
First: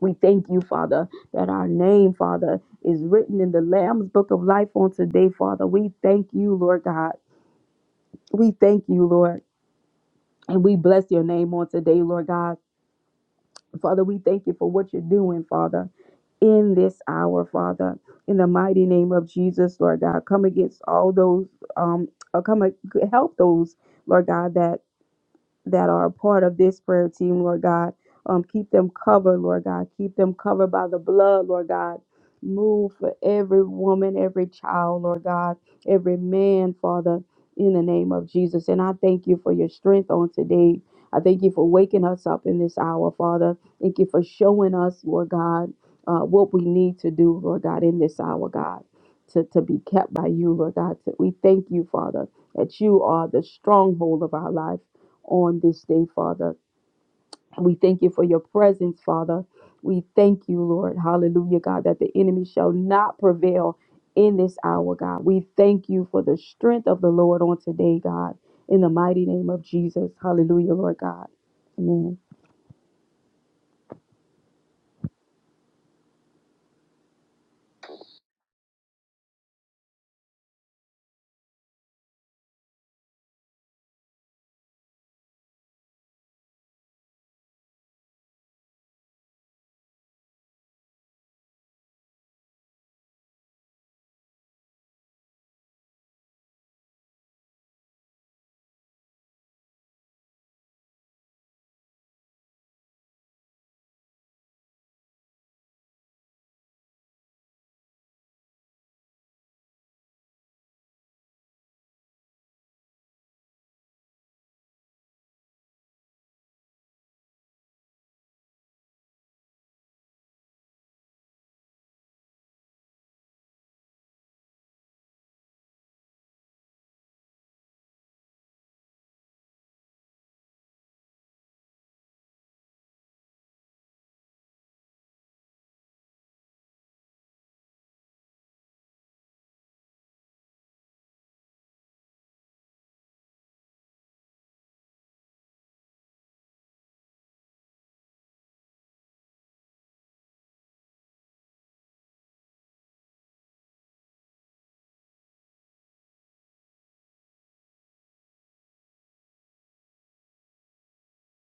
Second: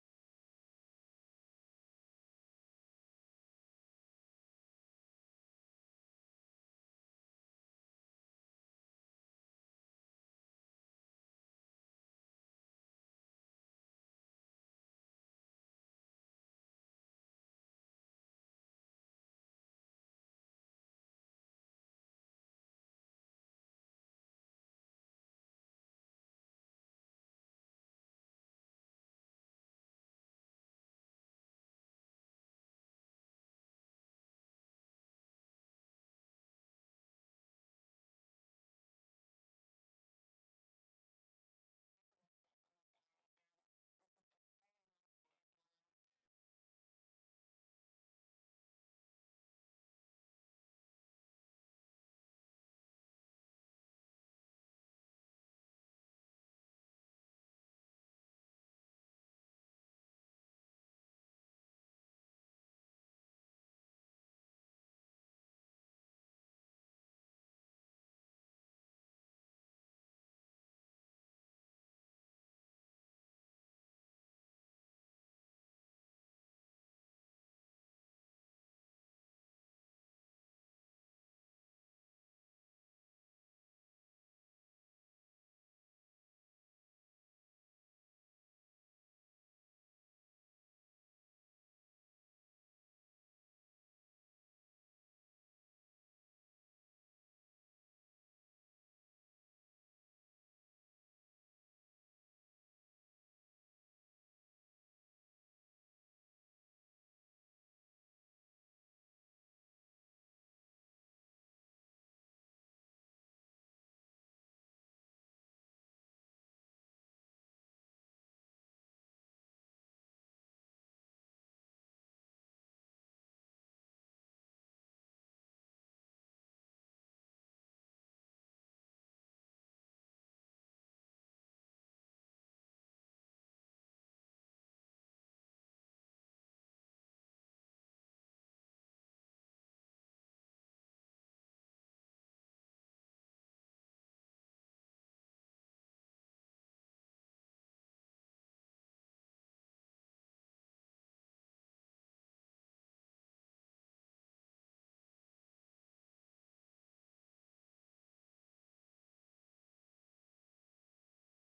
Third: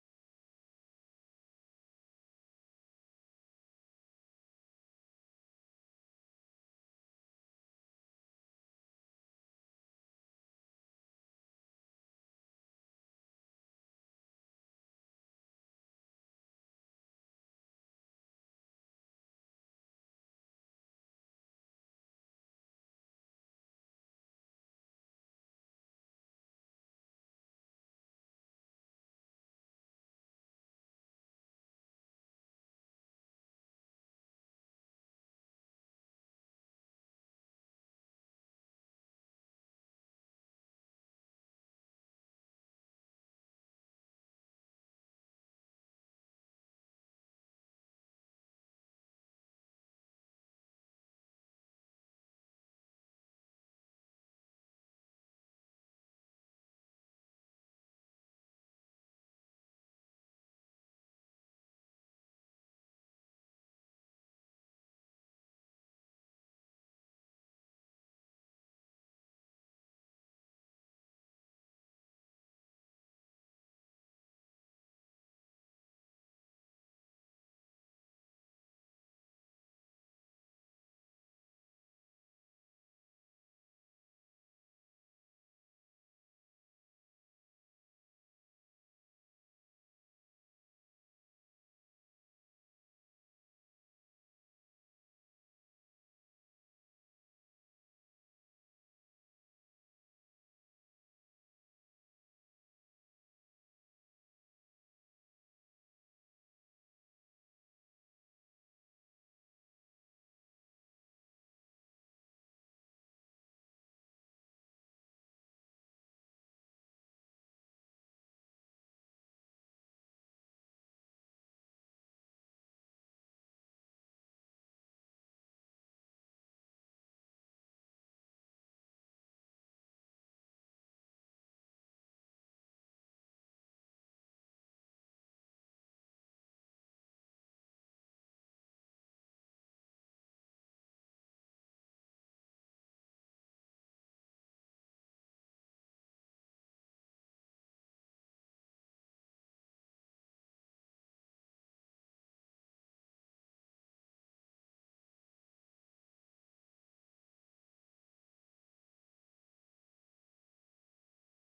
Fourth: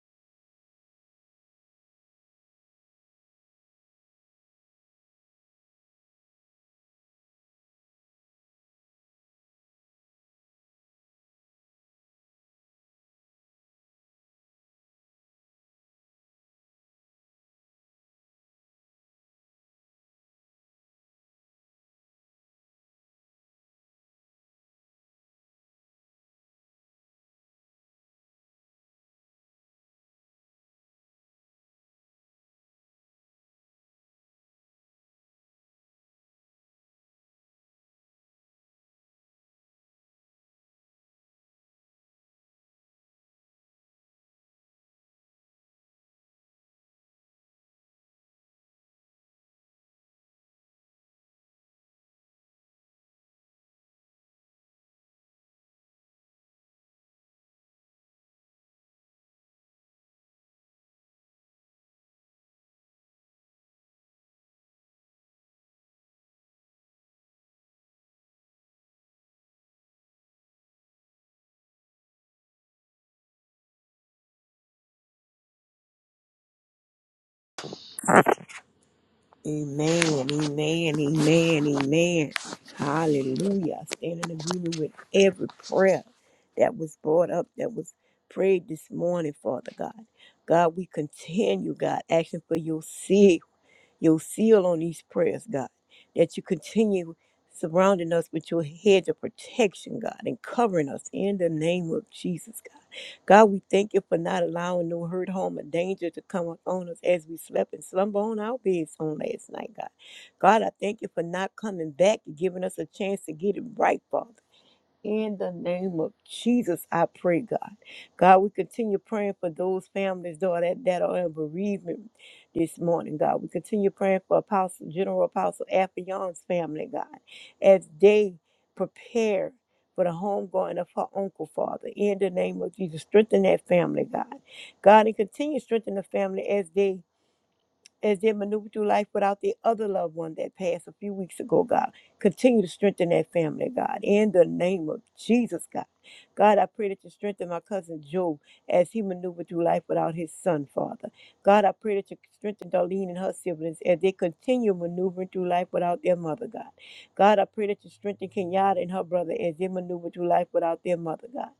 [SPEAKER 3] We thank you, Father, that our name, Father, is written in the Lamb's book of life on today, Father. We thank you, Lord God. We thank you, Lord. And we bless your name on today, Lord God. Father, we thank you for what you're doing, Father. in this hour, Father. In the mighty name of Jesus, Lord God, come against all those, um, uh, come ag- help those, Lord God, that that are a part of this prayer team, Lord God. Um, keep them covered, Lord God. Keep them covered by the blood, Lord God. Move for every woman, every child, Lord God, every man, Father, in the name of Jesus. And I thank you for your strength on today. I thank you for waking us up in this hour, Father. Thank you for showing us, Lord God, uh, what we need to do, Lord God, in this hour, God, to, to be kept by you, Lord God. We thank you, Father, that you are the stronghold of our life on this day, Father. We thank you for your presence, Father. We thank you, Lord. Hallelujah, God, that the enemy shall not prevail in this hour, God. We thank you for the strength of the Lord on today, God. In the mighty name of Jesus. Hallelujah, Lord God. Amen.
[SPEAKER 4] Amen, amen, amen, amen. Hallelujah. I stand in agreement with every prayer that was brought up, that was prayed this morning, Father God. God, we continue, God, asking for your seal your seal on these prayers, God, that you continue surrounding us with your hedge of protection, God, and covering us in the name of Jesus, God. God, we thank you for not allowing no hurt, harm, or danger to come upon us as we slept and slumber on our beds on last night, God. God, I thank you for not coming back and giving us a chance to get it right, Father. In the name of Jesus, I pray, God. God, we continue praying for those families, Lord, that, that are in bereavement this morning, God. We continue praying for Apostle, General Apostle Afion's family, God, as they prepare for the homegoing of her uncle, Father. In the name of Jesus, strengthen that family, God. God, and continue to strengthen the family as they as they maneuver through life without their other loved one that passed a few weeks ago, God. Continue to strengthen that family, God. In the name of Jesus, God. God, I pray that you strengthen my cousin Joe as he maneuvered through life without his son, Father. God, I pray that you strengthen Darlene and her siblings as they continue maneuvering through life without their mother, God. God, I pray that you strengthen Kenyatta and her brother as they maneuver through life without their mother, God.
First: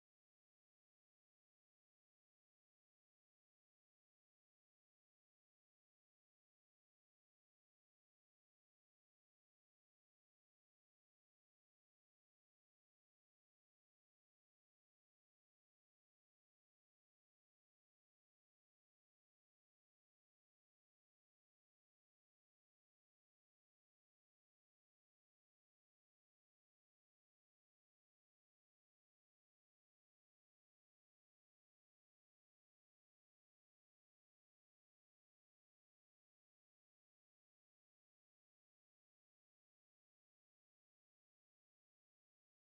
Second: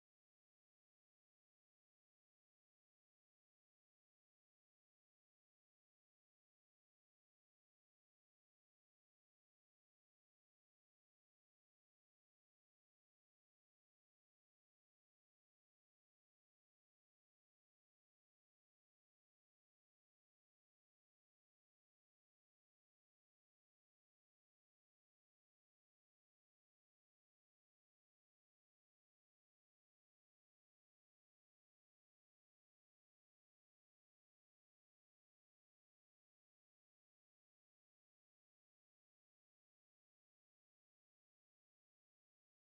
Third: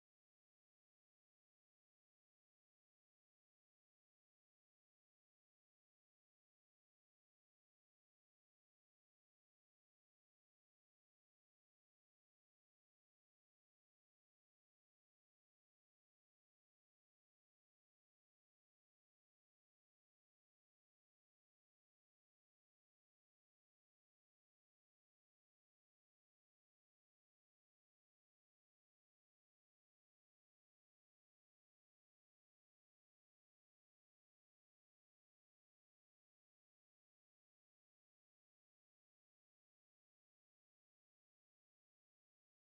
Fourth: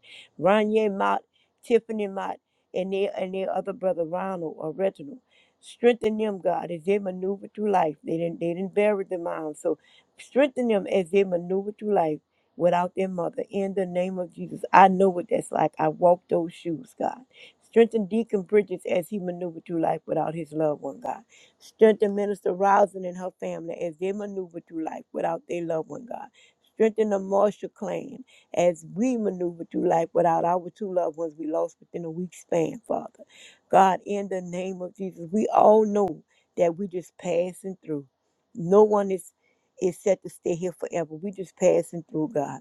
[SPEAKER 4] Ranye Mott, Tiffany Mott, and their, and their other brother, Ronald or Reginald. Strengthen them, God, as they maneuver through life. They didn't they didn't bury the mom. So strengthen them as they maneuver through life without their mother. In the name of Jesus. I know what that's like. I walked those shoes, God. Strengthen Deacon Bridges as he maneuvered through life without his loved one, God. Strengthen Minister Rousing and her family as they maneuver through life without their loved one, God. Strengthen the Marshall clan as we maneuver through life without our two loved ones we lost within a week's span, Father. God, in the name of Jesus, we all know that we just passing through. No one is is set to stay here forever. We just passing through, God.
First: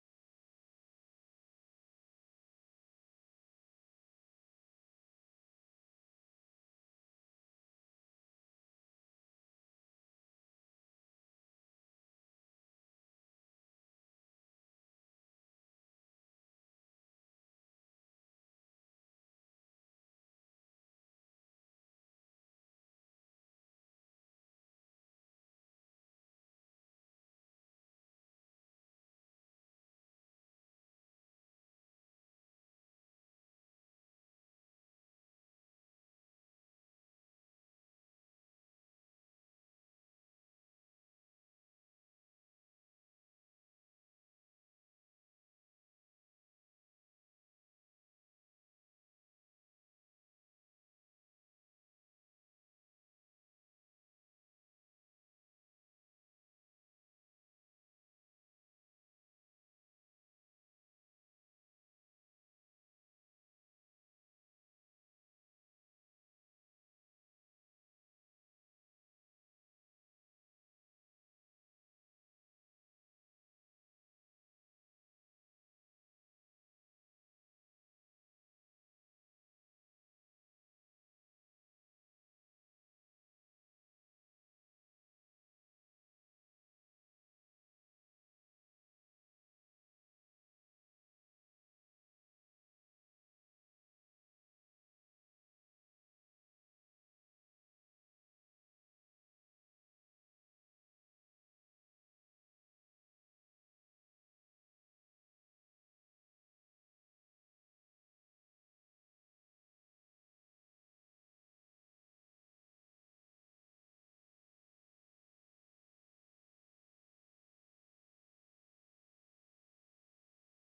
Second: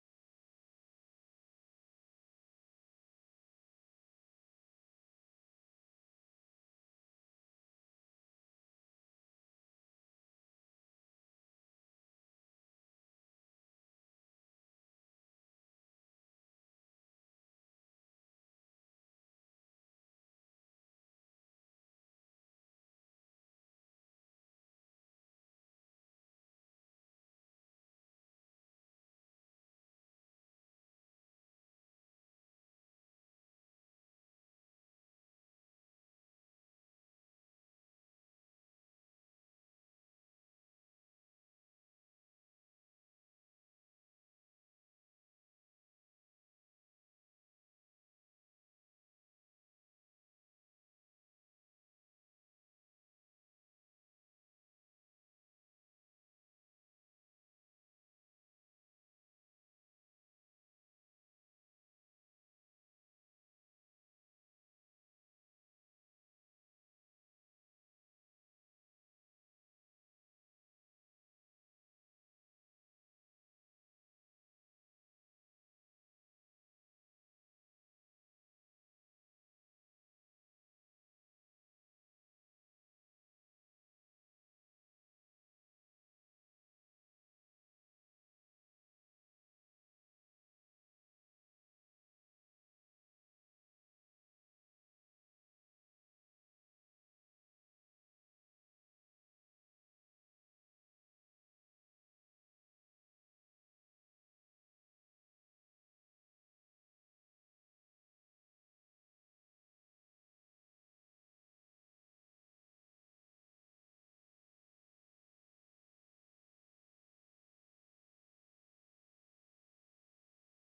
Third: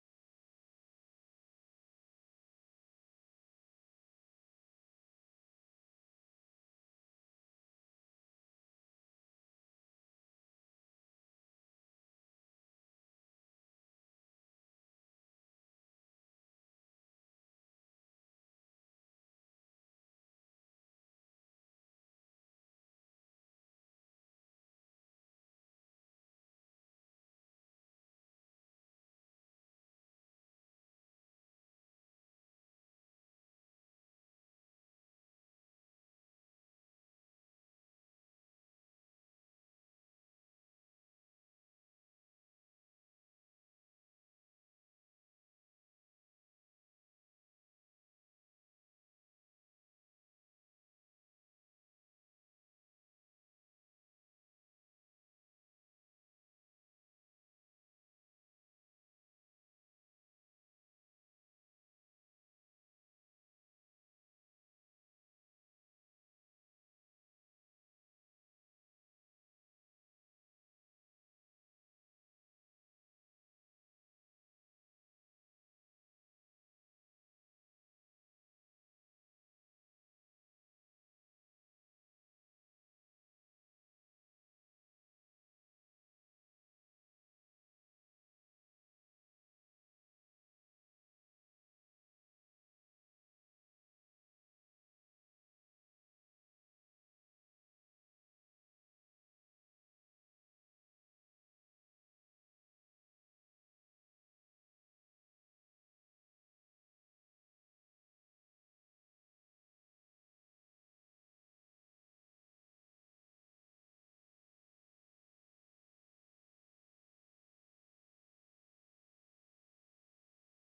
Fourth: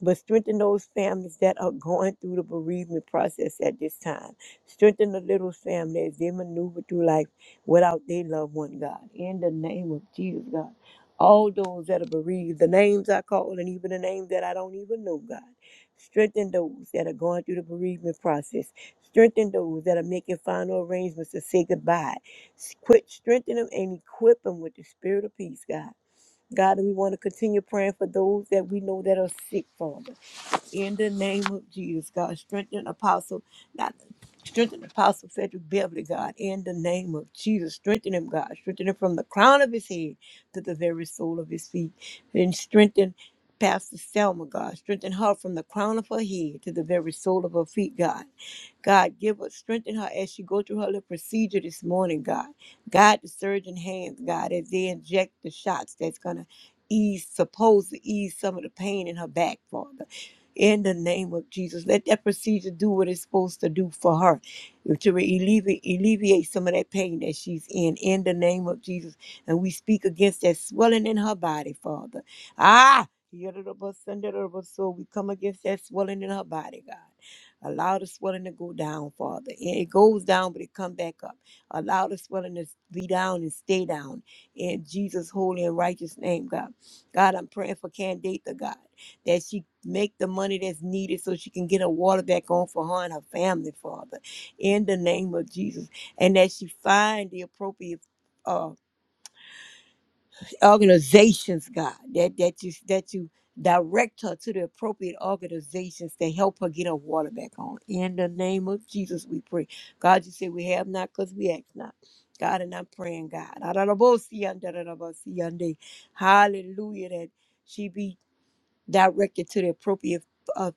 [SPEAKER 4] But strengthen those families that are going through the bereavement process at this time. Strengthen the little family as they maneuver through life without their loved one, God. In the name of Jesus, God. All those that are bereaved, the names I call, and even the names that I don't even know, God. Strengthen those that are going through the bereavement process. Strengthen those that are making final arrangements to say goodbye. S- Quit strengthen them and equip them with the spirit of peace, God. God, we want to continue praying for those that we know that are sick, Father. In the name of Jesus, God, strengthen Apostle, not strengthen Apostle Frederick Beverly, God. In the name of Jesus, strengthen him, God. Strengthen him from the crown of his head to the very sole of his feet. And strengthen Pastor Selma, God. Strengthen her from the crown of her head to the very sole of her feet, God. God, give her, strengthen her as she go through her little procedure this morning, God. Guide the surgeon hands, God, as they inject the shots that's gonna ease, supposed to ease some of the pain in her back, Father in the name of Jesus. Let that procedure do what it's supposed to do for her to alleviate, alleviate some of that pain that she's in, in the name of Jesus. And we speak against that swelling in her body, Father. Ah! [laughs] So we come against that swelling in her body, God. Allow the swelling to go down, Father. And It goes down, but it come back up. Allow the swelling to be down and stay down. In Jesus' holy and righteous name, God. God, I'm praying for Candida, God that she make the money that's needed so she can get her water back on for her and her family, Father, in the name of Jesus, and that she find the appropriate uh, organizations, God, that that you that you direct her to the appropriate organizations to help her get her water back on. In the name of Jesus, we pray. God, you say we have not because we ask not. God, and I'm praying, God. Hallelujah, that she be directed to the appropriate uh,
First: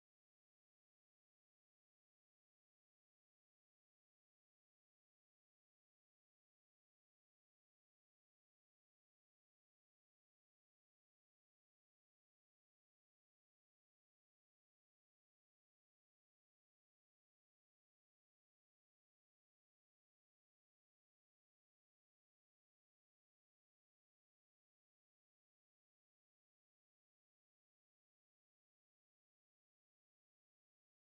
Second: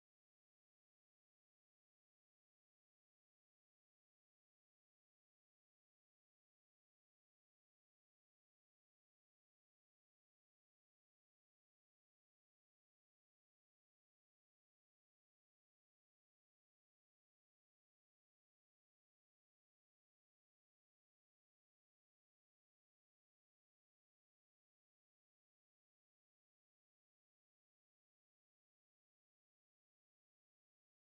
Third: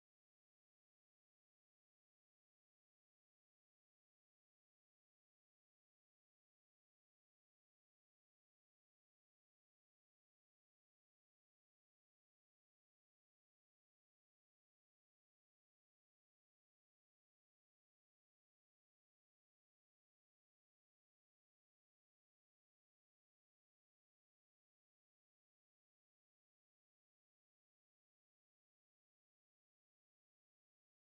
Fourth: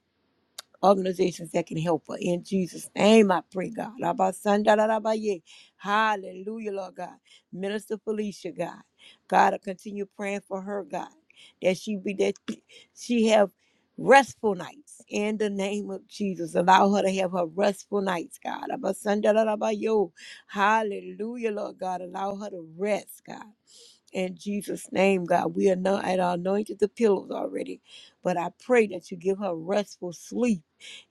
[SPEAKER 4] organizations that can help her. In Jesus' name, I pray, God. Abasandarabaye. Hallelujah, Lord God. Minister Felicia, God. God, I continue praying for her, God, that she be that [clears throat] she have restful nights in the name of Jesus. Allow her to have her restful nights, God. Abasandarabayo. Hallelujah, Lord God. Allow her to rest, God. In Jesus' name, God, we are not at our anointed the pillows already, but I pray that you give her restful sleep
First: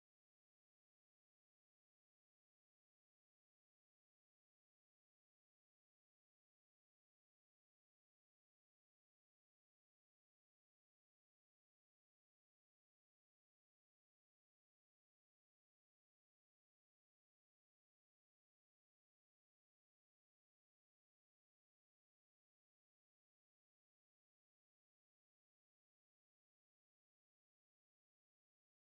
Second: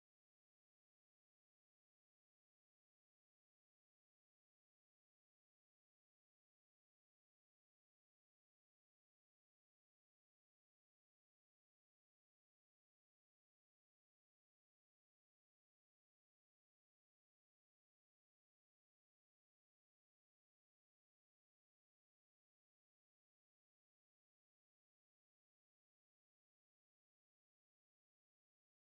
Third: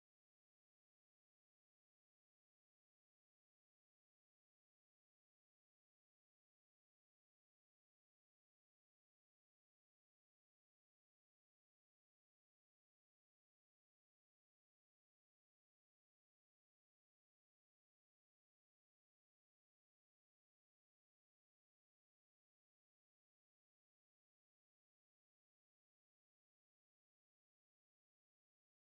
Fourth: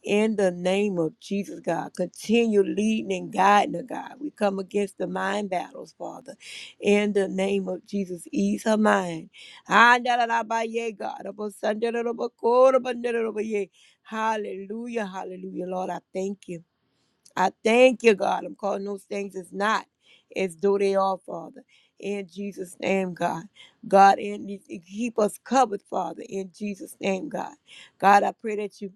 [SPEAKER 4] in the name of Jesus, God. Continue leading and guiding her, God. We come against the mind battles, Father, in the name of Jesus. Ease her mind. Andalalabaye, God. Abosandalabakorabandalabaye. Hallelujah, hallelujah, Lord. I thank you. I thank you, God. I'm calling those things as not as though they are, Father. In Jesus' name, God. God, and you- keep us covered, Father, in Jesus' name, God. God, I pray that you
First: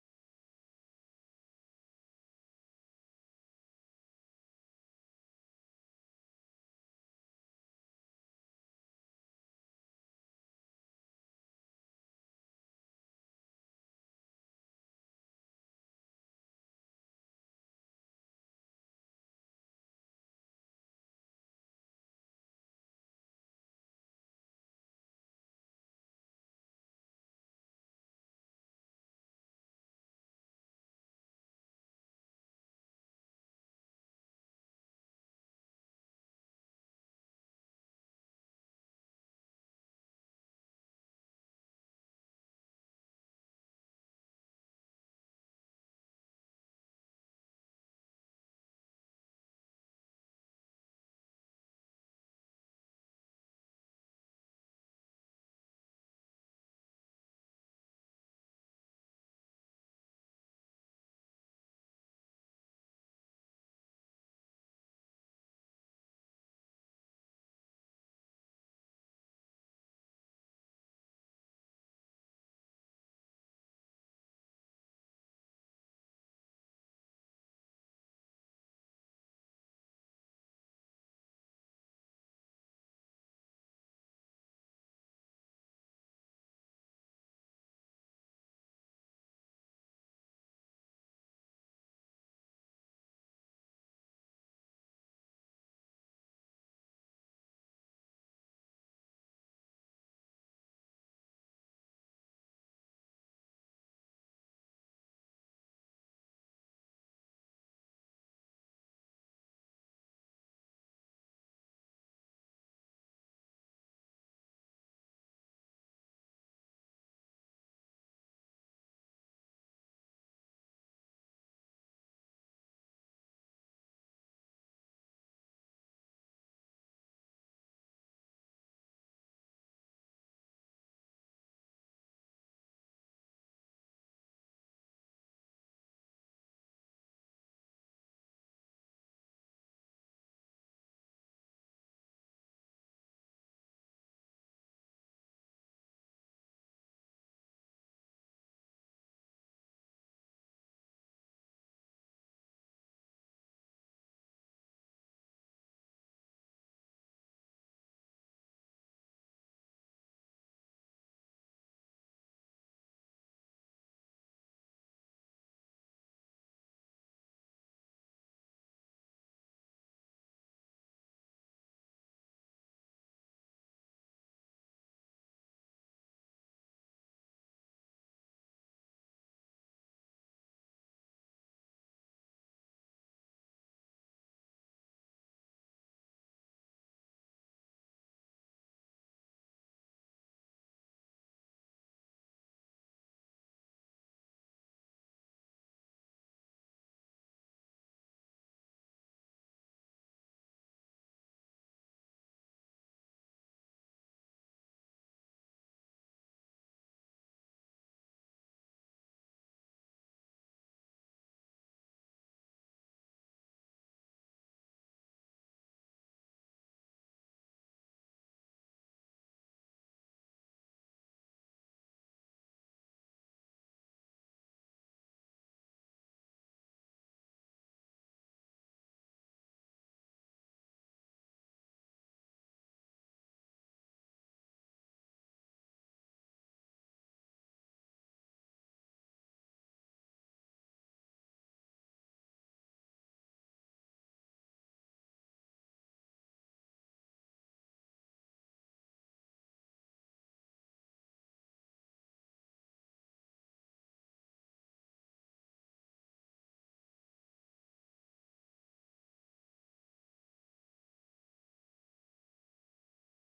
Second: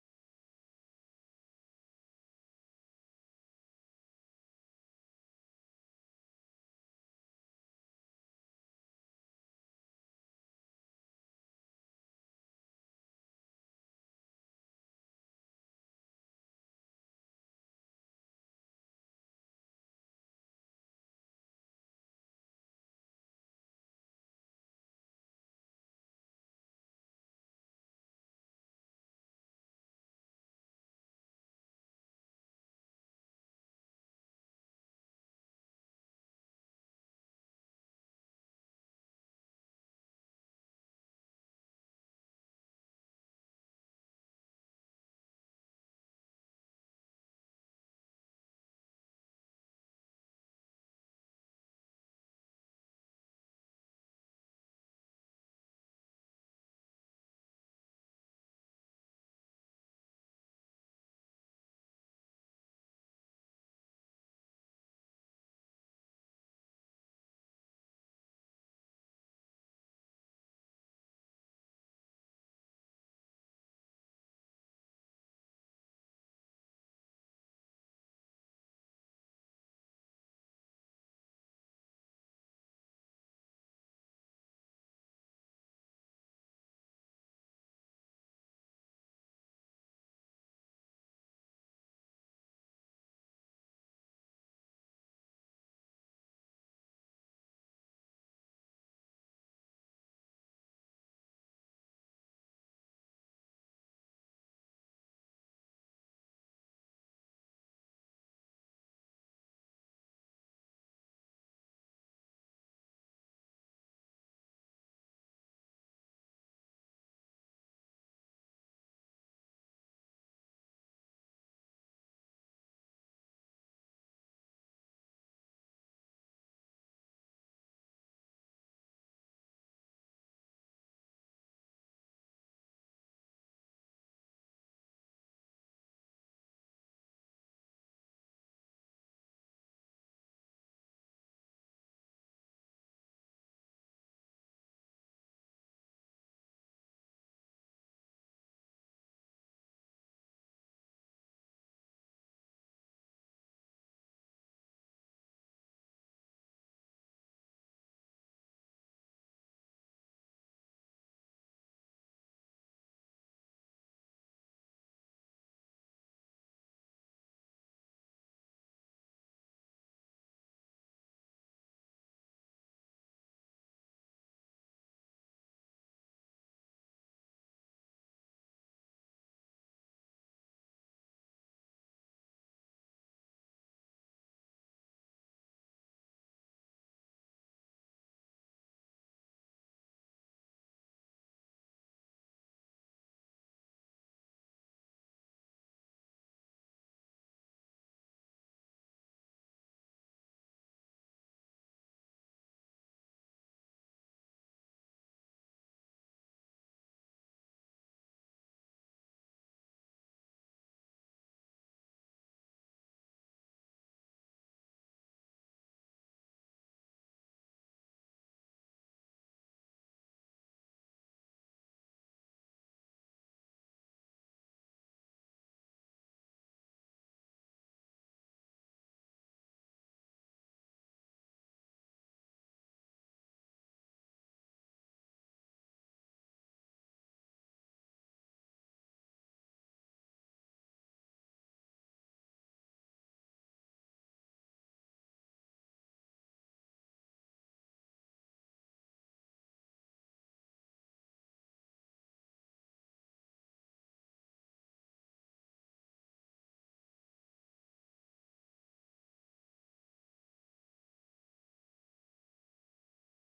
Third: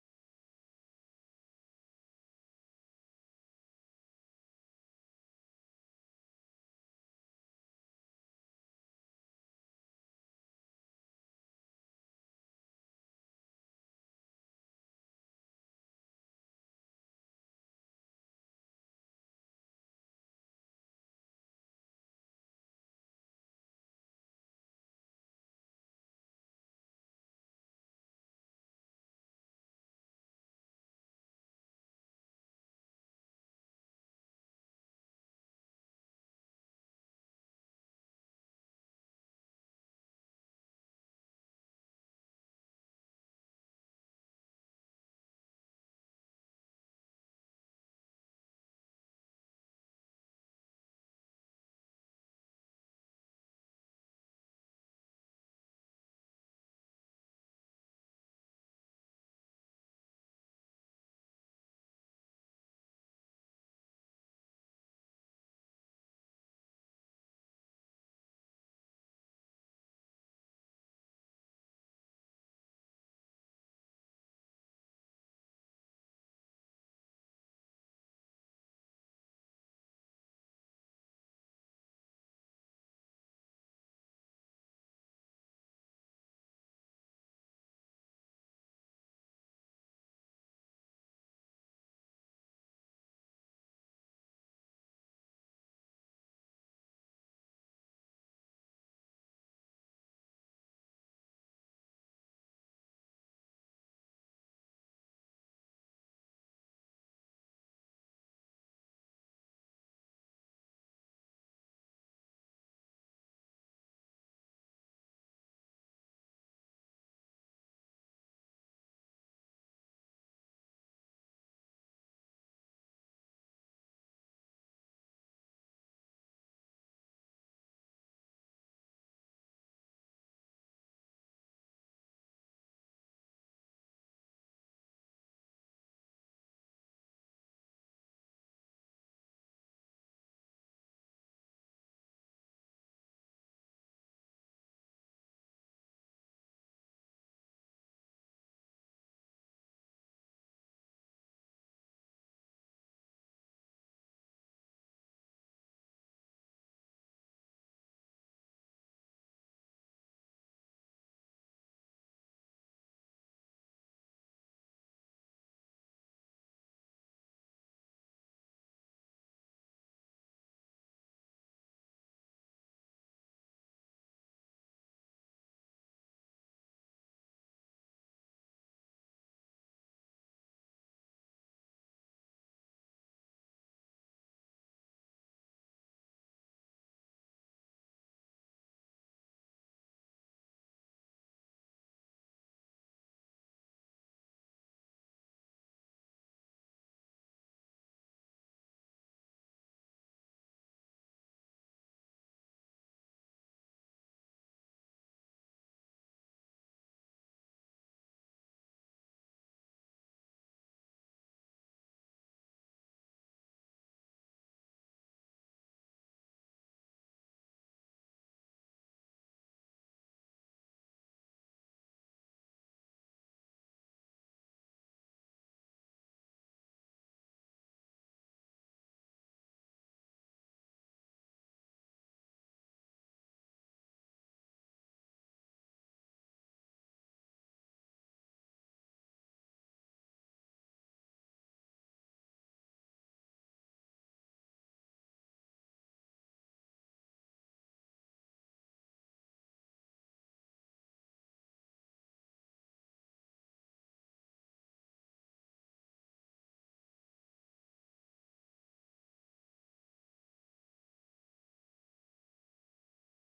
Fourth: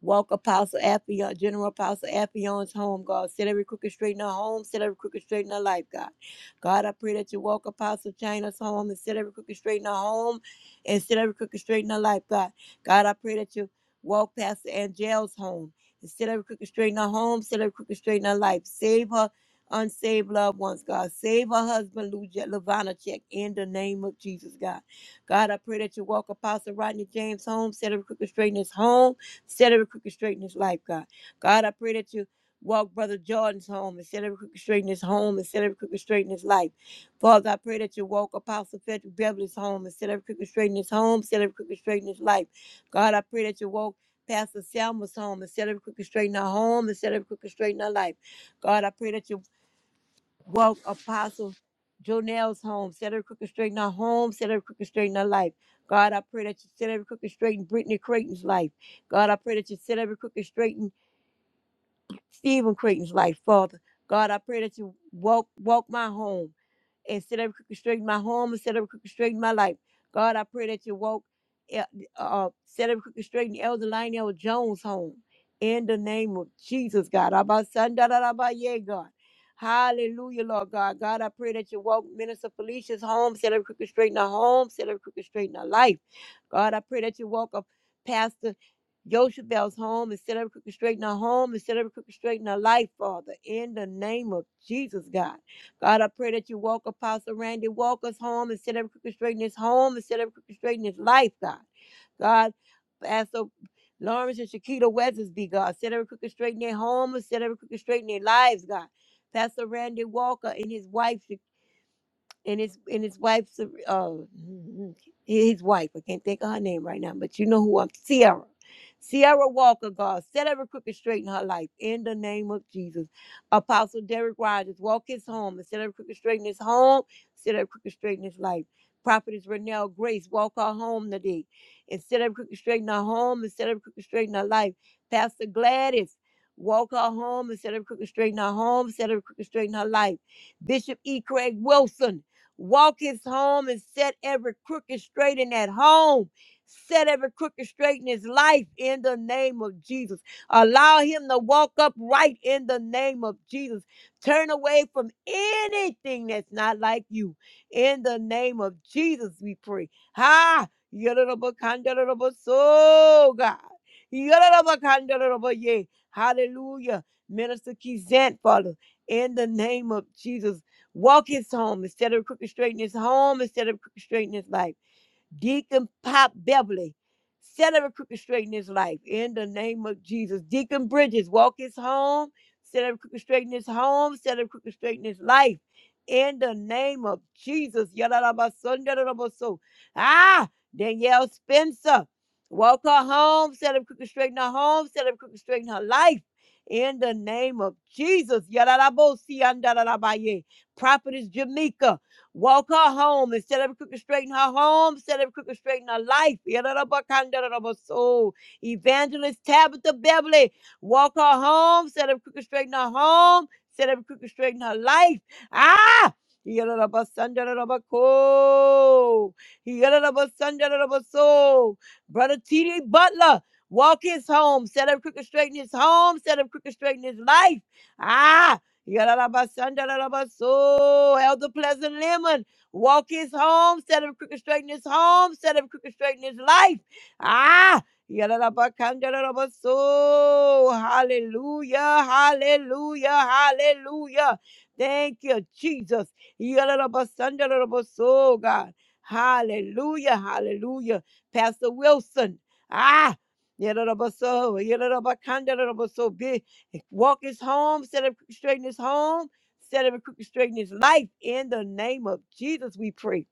[SPEAKER 4] Walk Apostle Appion, General Apostle Appion's home, God. Set every crooked straight in her home, set every crooked straight in her life, God. God, I pray that you walk Apostle China's home and set every crooked straight in her home and set every crooked straight in her life, God. God, I pray that you walk Pastor Angel's home and set every crooked straight in her home, set every crooked straight in her life. Save her unsaved loved ones, God. Save her husband, Lou Check, in the name of Jesus, God. God, I pray that you walk Apostle Rodney James home, set every crooked straight in his home Set every crooked straight in his life, God. God, I pray that you walk Brother Jordan's home and set every crooked straight in his home and set every crooked straight in his life. Father, I pray that you walk Apostle Frederick Beverly's home and set every crooked straight in his home, set every crooked straight in his life. God, I pray that you walk Pastor Selma's home and set every crooked straight in her home and set every crooked straight in her life. God, I pray that you Walk, Apostle Jonel's home. Set every crooked straight in her home. Set every crooked straight in her life. God, I pray that you set every crooked straight in Brittany Creighton's life. God, I pray that you set every crooked straight in Stephen Creighton's life, Father. God, I pray that you walk, walk my home instead of restricting my home, instead of restricting my life. God, I pray that you woke El- uh, instead of restricting Elder Lionel Jones home. In the name of Jesus, God. Abba, son, da, da, da, ba, yeah, God. Hallelujah, Lord God. God, I pray that you woke Minister Felicia's home, set up crooked straight in her home, set up crooked straight in her life. God, I pray that you woke up Pastor Yoshabel's home and set up crooked straight in her home and set up crooked straight in her life, Father. In the name of Jesus, God. God, I pray that you walk Apostle Randy Walker's home instead of crooked straight in his home, instead of crooked straight in his life, God. God, Pastor Lawrence and Shakita Weathersby, God, set every crooked straight in their home, set every crooked straight in their lives, God. Pastor Randy Walker and his wife, and his and his wife's uh his wife. I can't think of her name right now, but you know who I'm Sierra. Sierra Walker, God, set every crooked straight in her life in the name of Jesus. Apostle Derek Rogers, walk his home and set every crooked straight in his home, set every crooked straight in his life. Prophetess Renelle Grace, walk her home today and set every crooked straight in her home and set every crooked straight in her life. Pastor Gladys, walk her home and set every crooked straight in her home, set every crooked straight in her life. Bishop E. Craig Wilson, walketh home and set every crooked straight in that home. Set every crooked straight in his life in the name of Jesus. Allow him to walk upright in the name of Jesus. Turn away from anything that's not like you. In the name of Jesus, we pray. Ha! So God. Yororobokandororoboye. Hallelujah. Minister Kizant, Father, in the name of Jesus. Walk his home instead of crooked straighten his home, instead of crooked straighten his life. Deacon Pop Beverly, set every crooked straight in his life in the name of Jesus. Deacon Bridges, walk his home, set every crooked straight in his home, set every crooked straight in his life in the name of Jesus. Yadadabasun, Ah, Danielle Spencer, walk her home, set every crooked straight in her home, set every crooked straight in her life. In the name of Jesus. Yadadabosi, andadadabaye. Prophetess Jamaica. Walk her home instead of crooked straighten her home, instead of crooked straighten her life. Yadadabakandaradabasoo. Evangelist Tabitha Beverly, walk her home instead of crooked straighten her home, instead of crooked straighten her life. Ah! Yadadabasandaradabako. Yadadabasandaradabasoo. Brother T.D. Butler, walk his home, set up crooked straighten his home, set up crooked straighten his life. Ah! Yarabasandarabaso. Elder Pleasant Lemon. Walk his home. Set him crooked straight in his home. Set him crooked straight in his life. Ah. Yarabakandarabaso. Hallelujah. Hallelujah. Hallelujah. Thank you, Jesus. Yarabasandarabaso, God. Hallelujah. Hallelujah. Pastor Wilson. Ah. Yadadabaso, yadadabakandadabaso. Walk his home, set up crooked straighten his home, set up crooked straighten his life. In the name of Jesus, we pray.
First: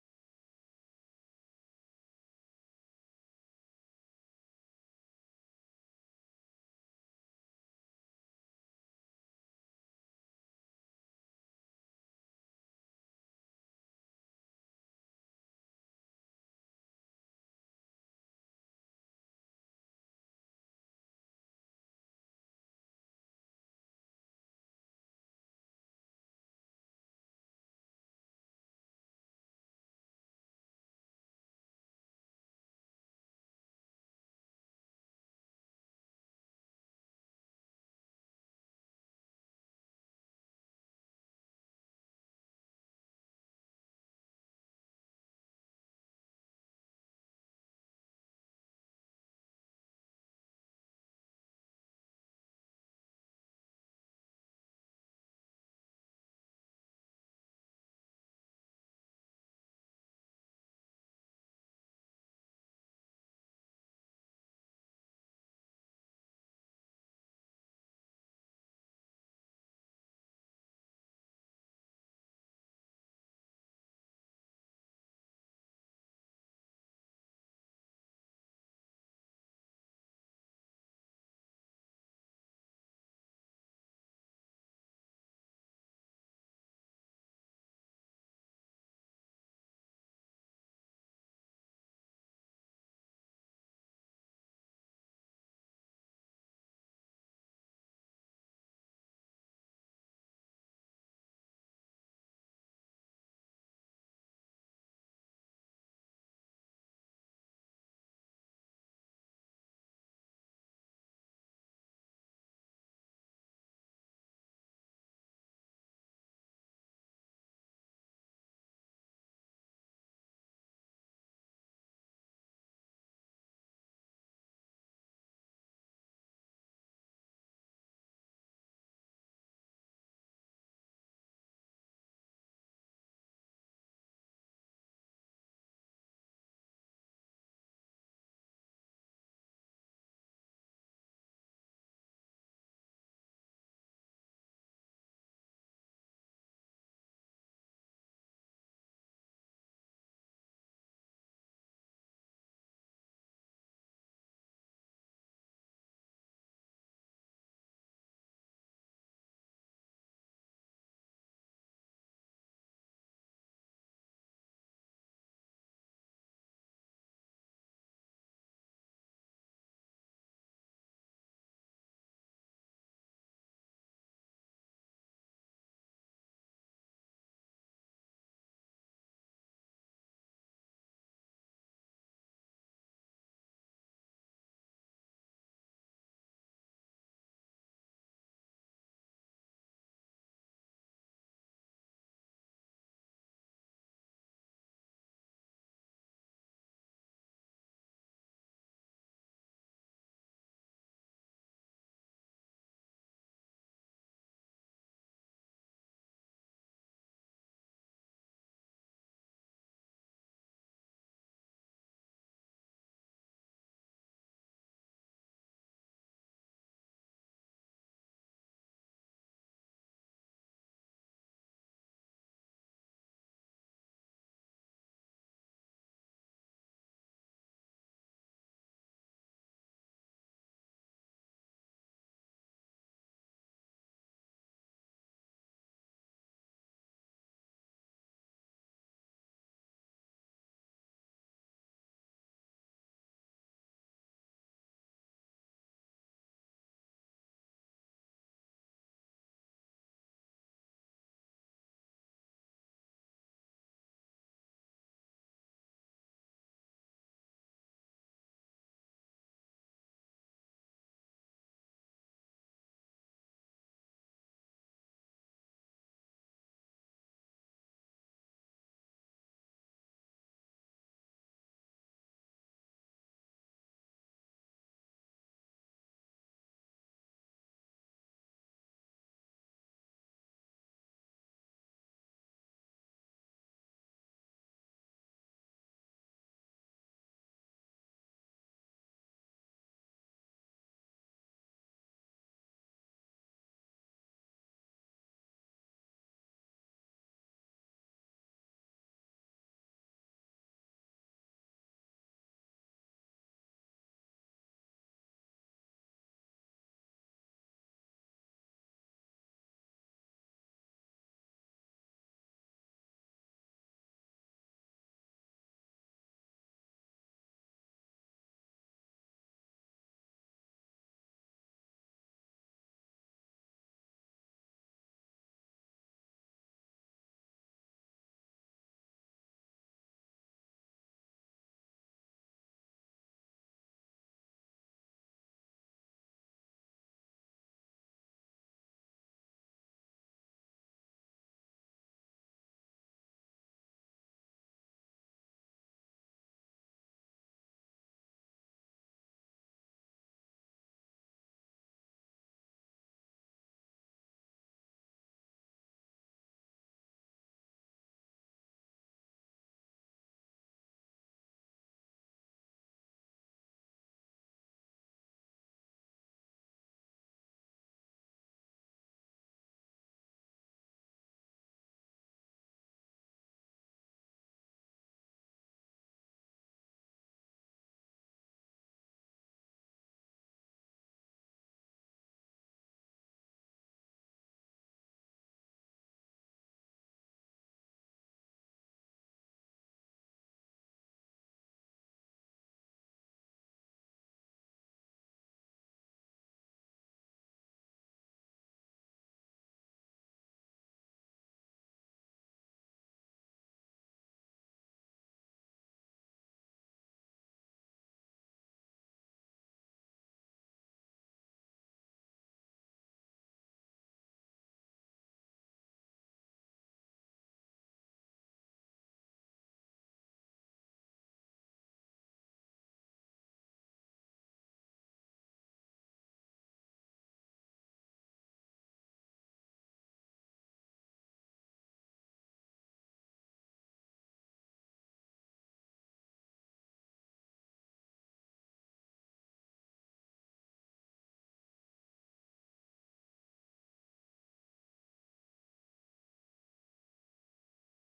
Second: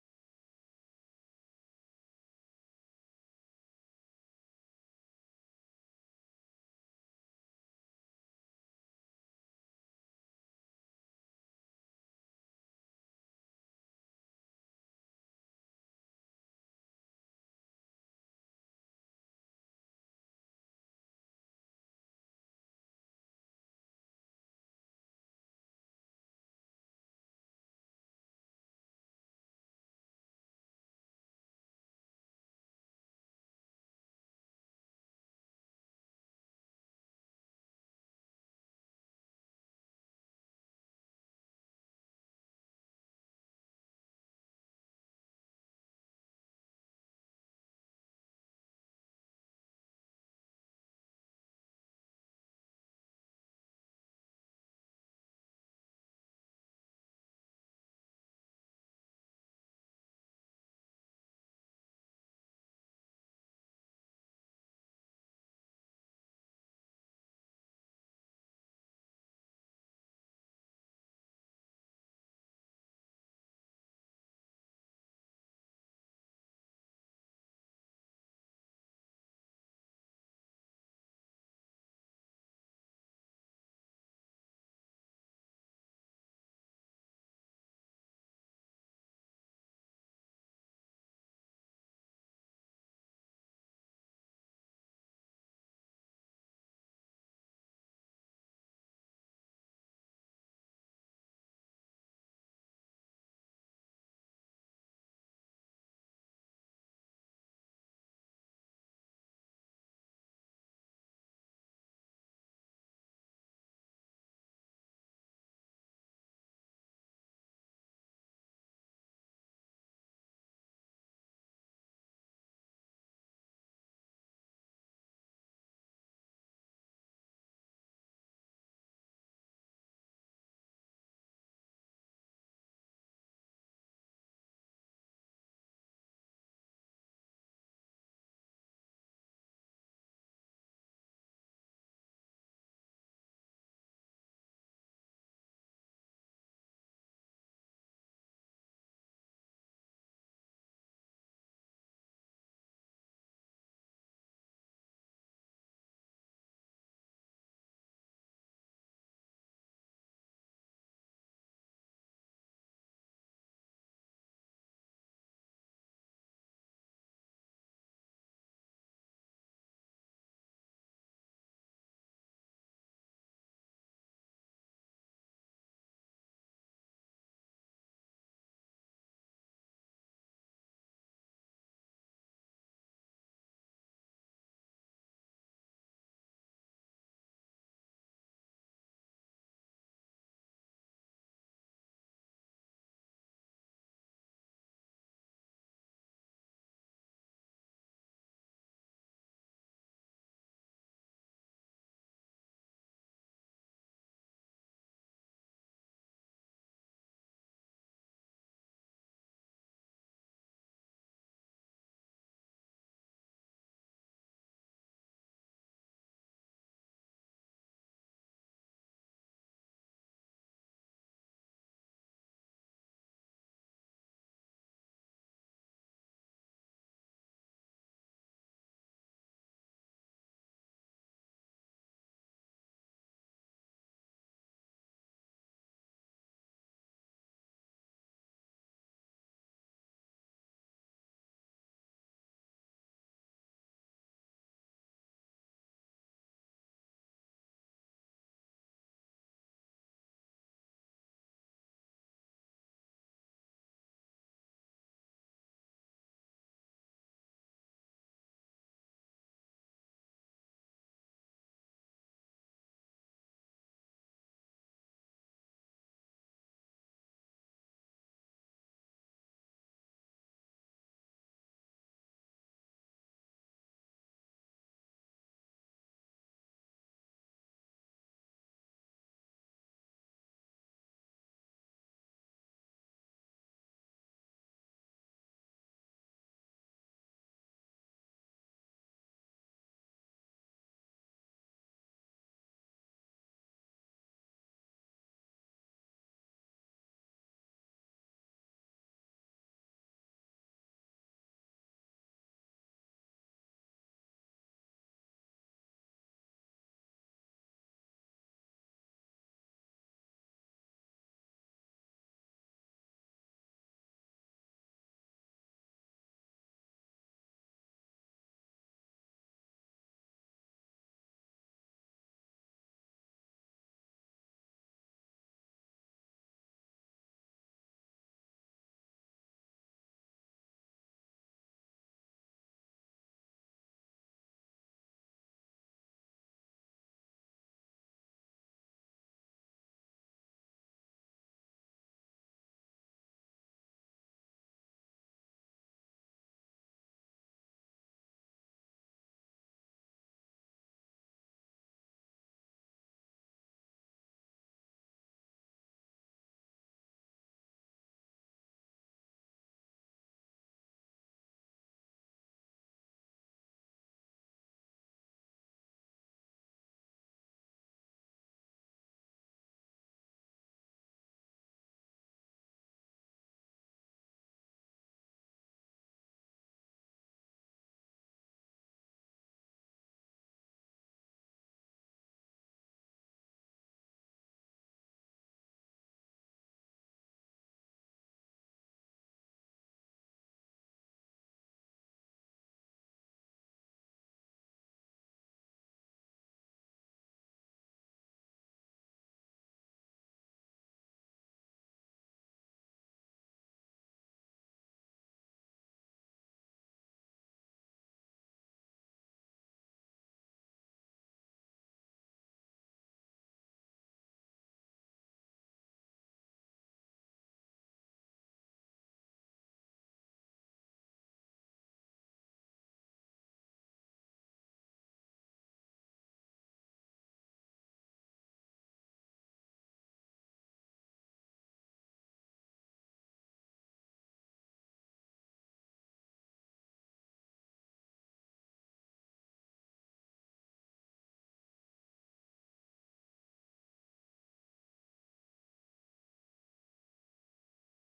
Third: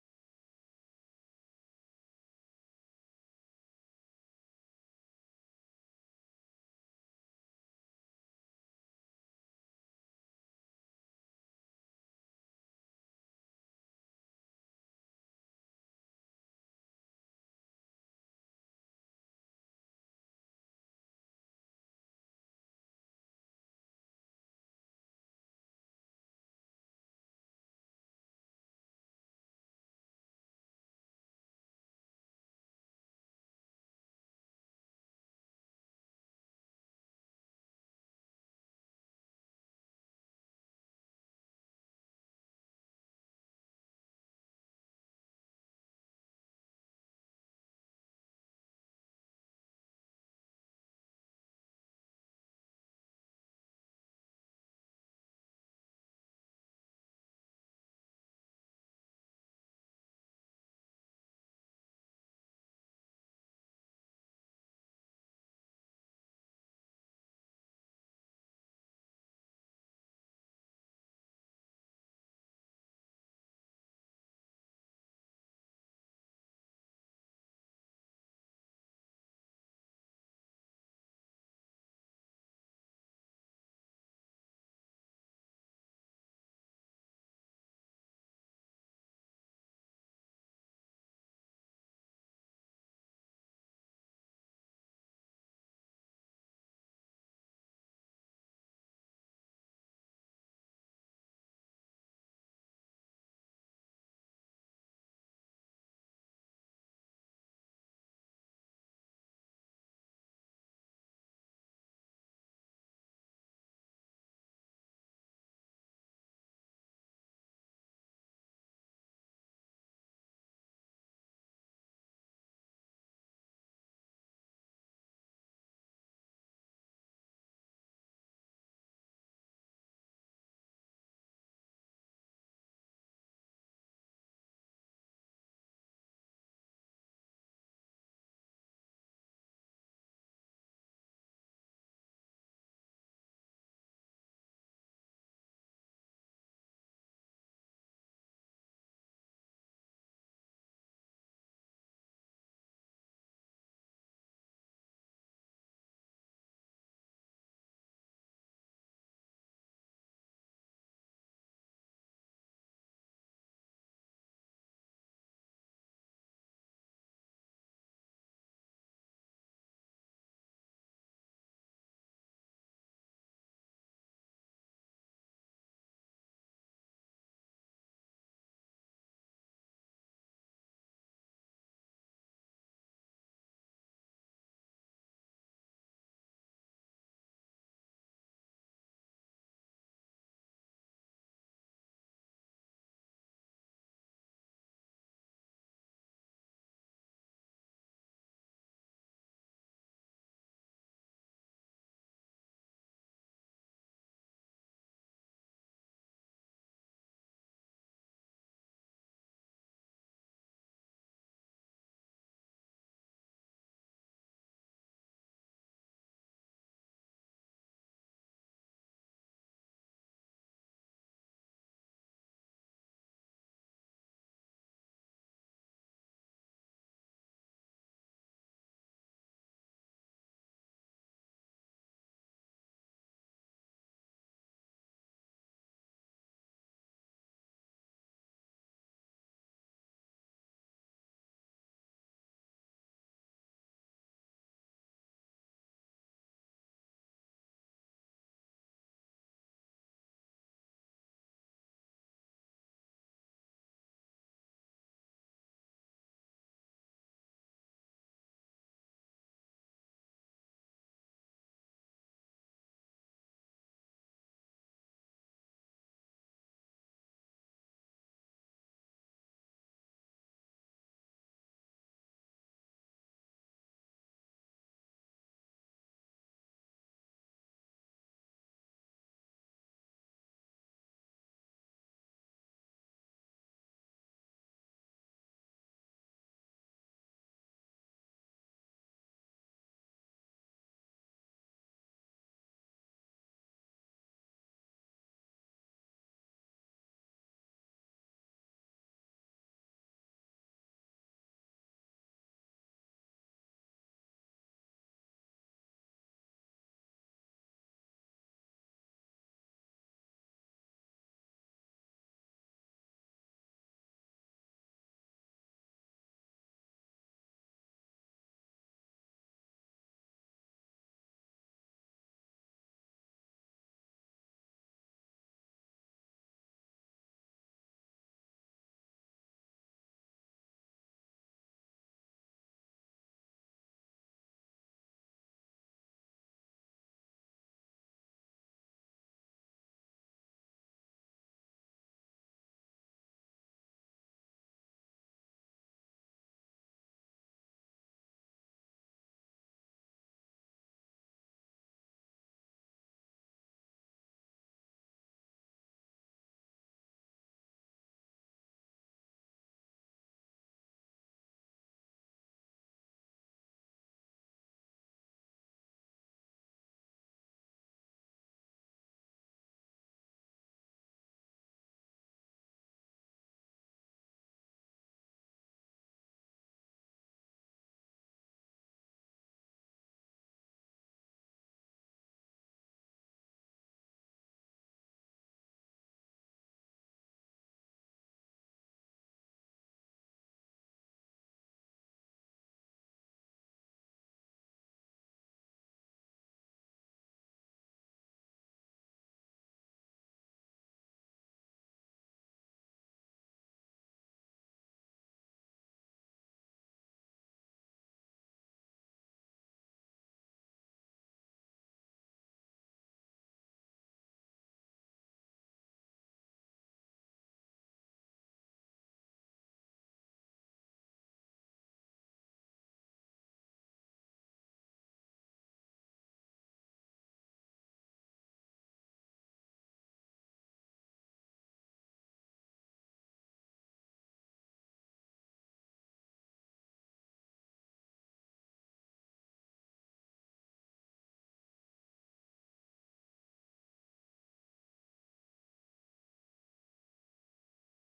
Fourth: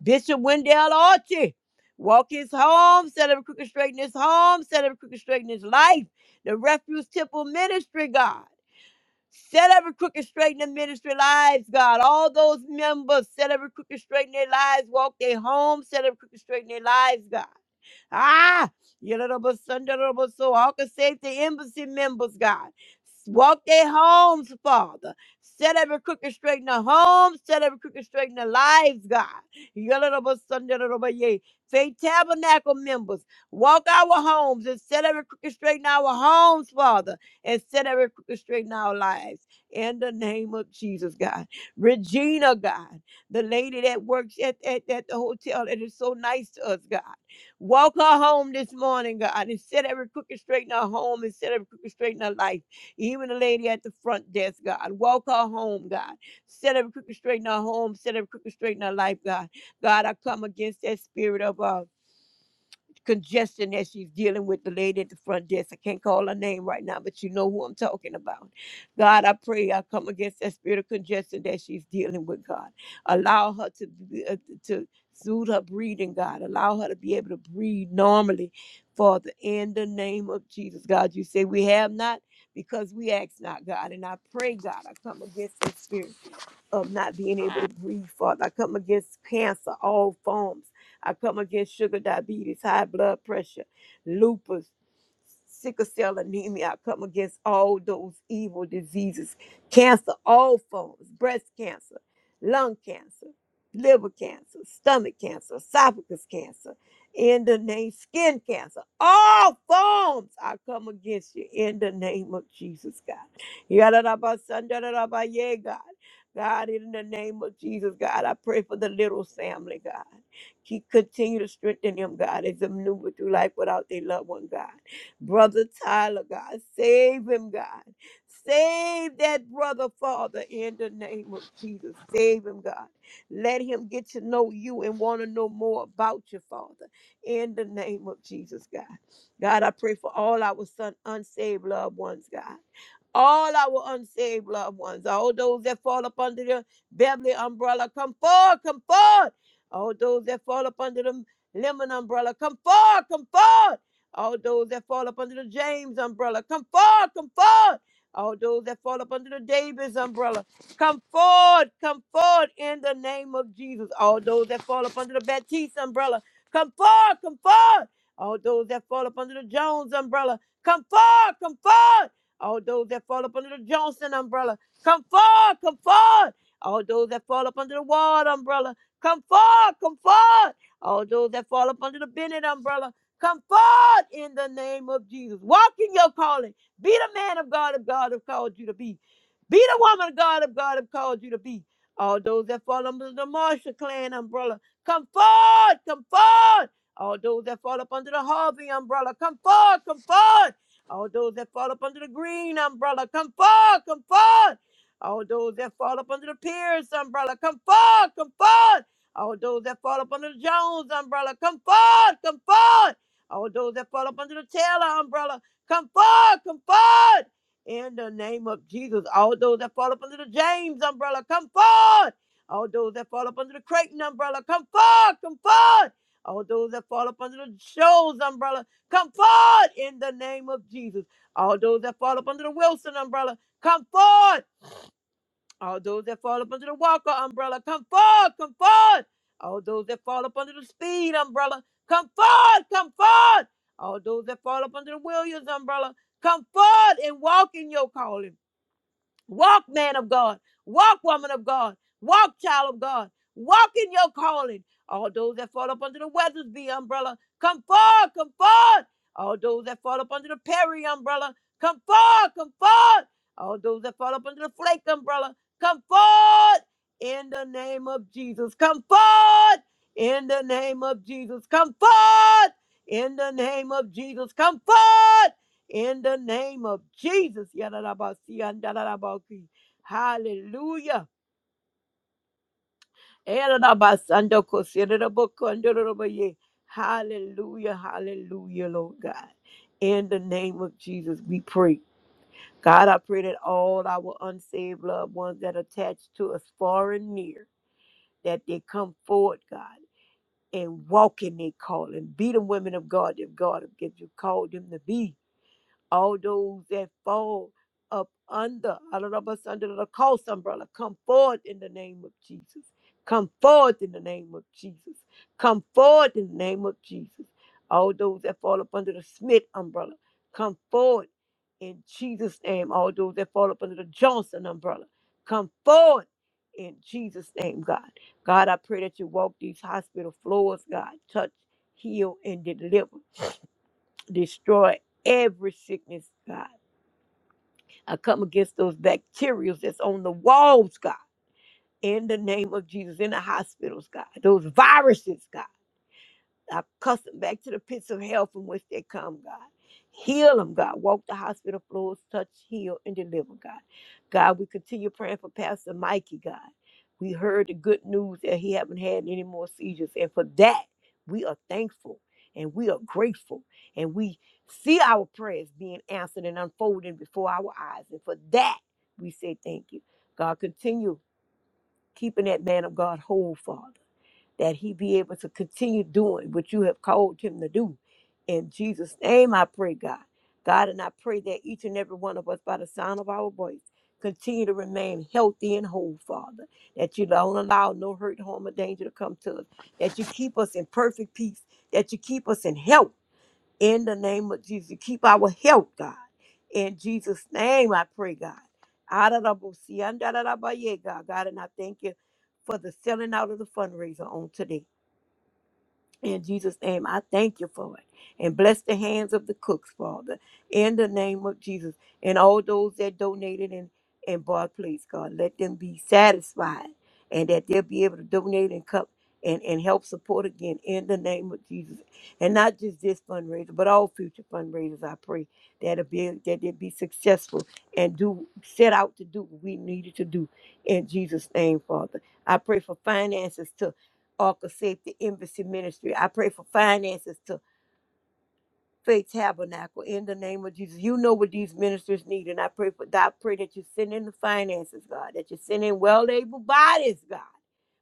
[SPEAKER 4] Bishop Wendell Archie, walk his home, set up crooked straighten his home, set up crooked straighten his life. The Refuge Temple Ministry, God. Set every crooked straighten the ministry lives, God. All those members, set every crooked straighten their lives, walk their home, set every crooked straighten their lives, God. Ah, Yadadabasundaradabas- so all can save the embassy members, God. Walk their homes, Father. Set every crooked straight in their homes. Set every crooked straight in their lives, God. Yadadabasundaradabaye. Faith Tabernacle members, walk our homes and set every crooked straight in our homes, Father, and set every crooked straight in our lives. In the name of Jesus, God. Regina, God the lady that works at, at, at the hotel that is so nice to us, God. Walk her home this morning, God, and set every crooked straight in her home and set every crooked straight in her life. Even the lady at the front desk, God. Walk her home, God. Set every crooked straight in her home, set every crooked straight in her life, God. God, I come against that spirit of uh congestion that she's dealing with the lady at the front desk. I can't call her name right now, but you know who I'm talking about. God, I pray I come against that spirit of congestion that she's dealing with, God. Allow her to be- uh, to soothe her breathing, God. Allow her to be able to breathe normally, Father, in the name of Jesus, God. You say we have not because we ask not, God. And I pray, God, I come against this spirit of not being able to breathe, Father. I come against cancer, all forms. I come against sugar diabetes, high blood pressure, lupus, sickle cell anemia. I come against all those evil diseases, cancer, all forms, breast cancer, lung cancer, liver cancer, stomach cancer, esophagus cancer, in the name, skin cancer, all forms. I come against you in the name of Jesus, God. Yadadabasandadadaba, Yeah, God. God, in the name of Jesus, God, I pray for the little family, God. Keep continue to strengthen them, God, as they maneuver through life without their loved one, God. Brother Tyler, God, save him, God. Save that brother, Father, in the name of Jesus. Save him, God. Let him get to know you and want to know more about you, Father, in the name of Jesus, God. God, I pray for all our son, unsaved loved ones, God all our unsaved loved ones, all those that fall up under the Beverly umbrella, come forward, come forward. All those that fall up under the Lemon umbrella, come forward, come forward. All those that fall up under the James umbrella, come forward, come forward. All those that fall up under the Davis umbrella, come forward, come forward in the name of Jesus. All those that fall up under the Baptiste umbrella, come forward, come forward. All those that fall up under the Jones umbrella, come forward, come forward. All those that fall up under the Johnson umbrella, come forward, come forward. All those that fall up under the Ward umbrella, come forward, come forward. All those that fall up under the Bennett umbrella, come forward in the name of Jesus. Walk in your calling. Be the man of God of God have called you to be. Be the woman of God of God have called you to be. All those that fall under the Marshall Clan umbrella, come forward, come forward. All those that fall up under the Harvey umbrella, come forward, come forward. All those that fall up under the green umbrella, come forth, come forth. All those that fall up under the Pierce umbrella, come forth, come forth. All those that fall up under the Jones umbrella, come forth, come forth. All those that fall up under the Taylor umbrella, come forth, come forth. In the name of Jesus, all those that fall up under the James umbrella, come forth. All those that fall up under the Creighton umbrella, come forth, come forth. All those that fall up under the Shoals umbrella, Come forward in the name of Jesus. All those that fall up under the Wilson umbrella, come forward. All those that fall up under the Walker umbrella, come forward, come forward. All those that fall up under the Speed umbrella, come forward, come forward. All those that fall up under the Williams umbrella, come forward and walk in your calling. Walk, man of God. Walk, woman of God. Walk, child of God. Walk in your calling. All those that fall up under the Weathersby umbrella, come forward, come forward. All those that fall up under the Perry umbrella, come forward, come forward. All those that fall up under the Flake umbrella, come forward in the name of Jesus. Come forward in the name of Jesus. Come forward in the name of Jesus. Come forward in the name of Jesus. Yadarabasi, andarabaki. Hallelujah. Erarabasando, kosirerabo, Hallelujah, hallelujah, Lord God. In the name of Jesus, we pray. God, I pray that all our unsaved loved ones that attached to us far and near, that they come forward, God, and walk in their calling. Be the women of God that God has given you called them to be all those that fall up under, all of us under the Cost umbrella, come forward in the name of Jesus. Come forward in the name of Jesus. Come forward in the name of Jesus. All those that fall up under the Smith umbrella, come forward in Jesus' name. All those that fall up under the Johnson umbrella, come forward in Jesus' name, God. God, I pray that you walk these hospital floors, God. Touch, heal, and deliver. Destroy every sickness, God I come against those bacteria that's on the walls, God, in the name of Jesus, in the hospitals, God, those viruses, God. I cuss them back to the pits of hell from which they come, God. Heal them, God. Walk the hospital floors, touch, heal, and deliver, God. God, we continue praying for Pastor Mikey, God. We heard the good news that he haven't had any more seizures, and for that we are thankful and we are grateful, and we see our prayers being answered and unfolding before our eyes, and for that we say thank you. God, continue keeping that man of God whole, Father that he be able to continue doing what you have called him to do. In Jesus' name, I pray, God. God, and I pray that each and every one of us, by the sound of our voice, continue to remain healthy and whole, Father. That you don't allow no hurt, harm, or danger to come to us. That you keep us in perfect peace. That you keep us in health in the name of Jesus. Keep our health, God. In Jesus' name, I pray, God. Adarabosi, andarabaya, God, God, and I thank you for the selling out of the fundraiser on today. In Jesus' name, I thank you for it. And bless the hands of the cooks, Father, in the name of Jesus. And all those that donated and, and bought, please, God, let them be satisfied and that they'll be able to donate and come and, and help support again in the name of Jesus. And not just this fundraiser, but all future fundraisers, I pray that it be that they be successful and do set out to do what we needed to do in Jesus' name, Father. I pray for finances to. Arca Safety Embassy Ministry. I pray for finances to faith tabernacle in the name of Jesus. You know what these ministers need, and I pray for God. I pray that you send in the finances, God, that you send in well-able bodies, God,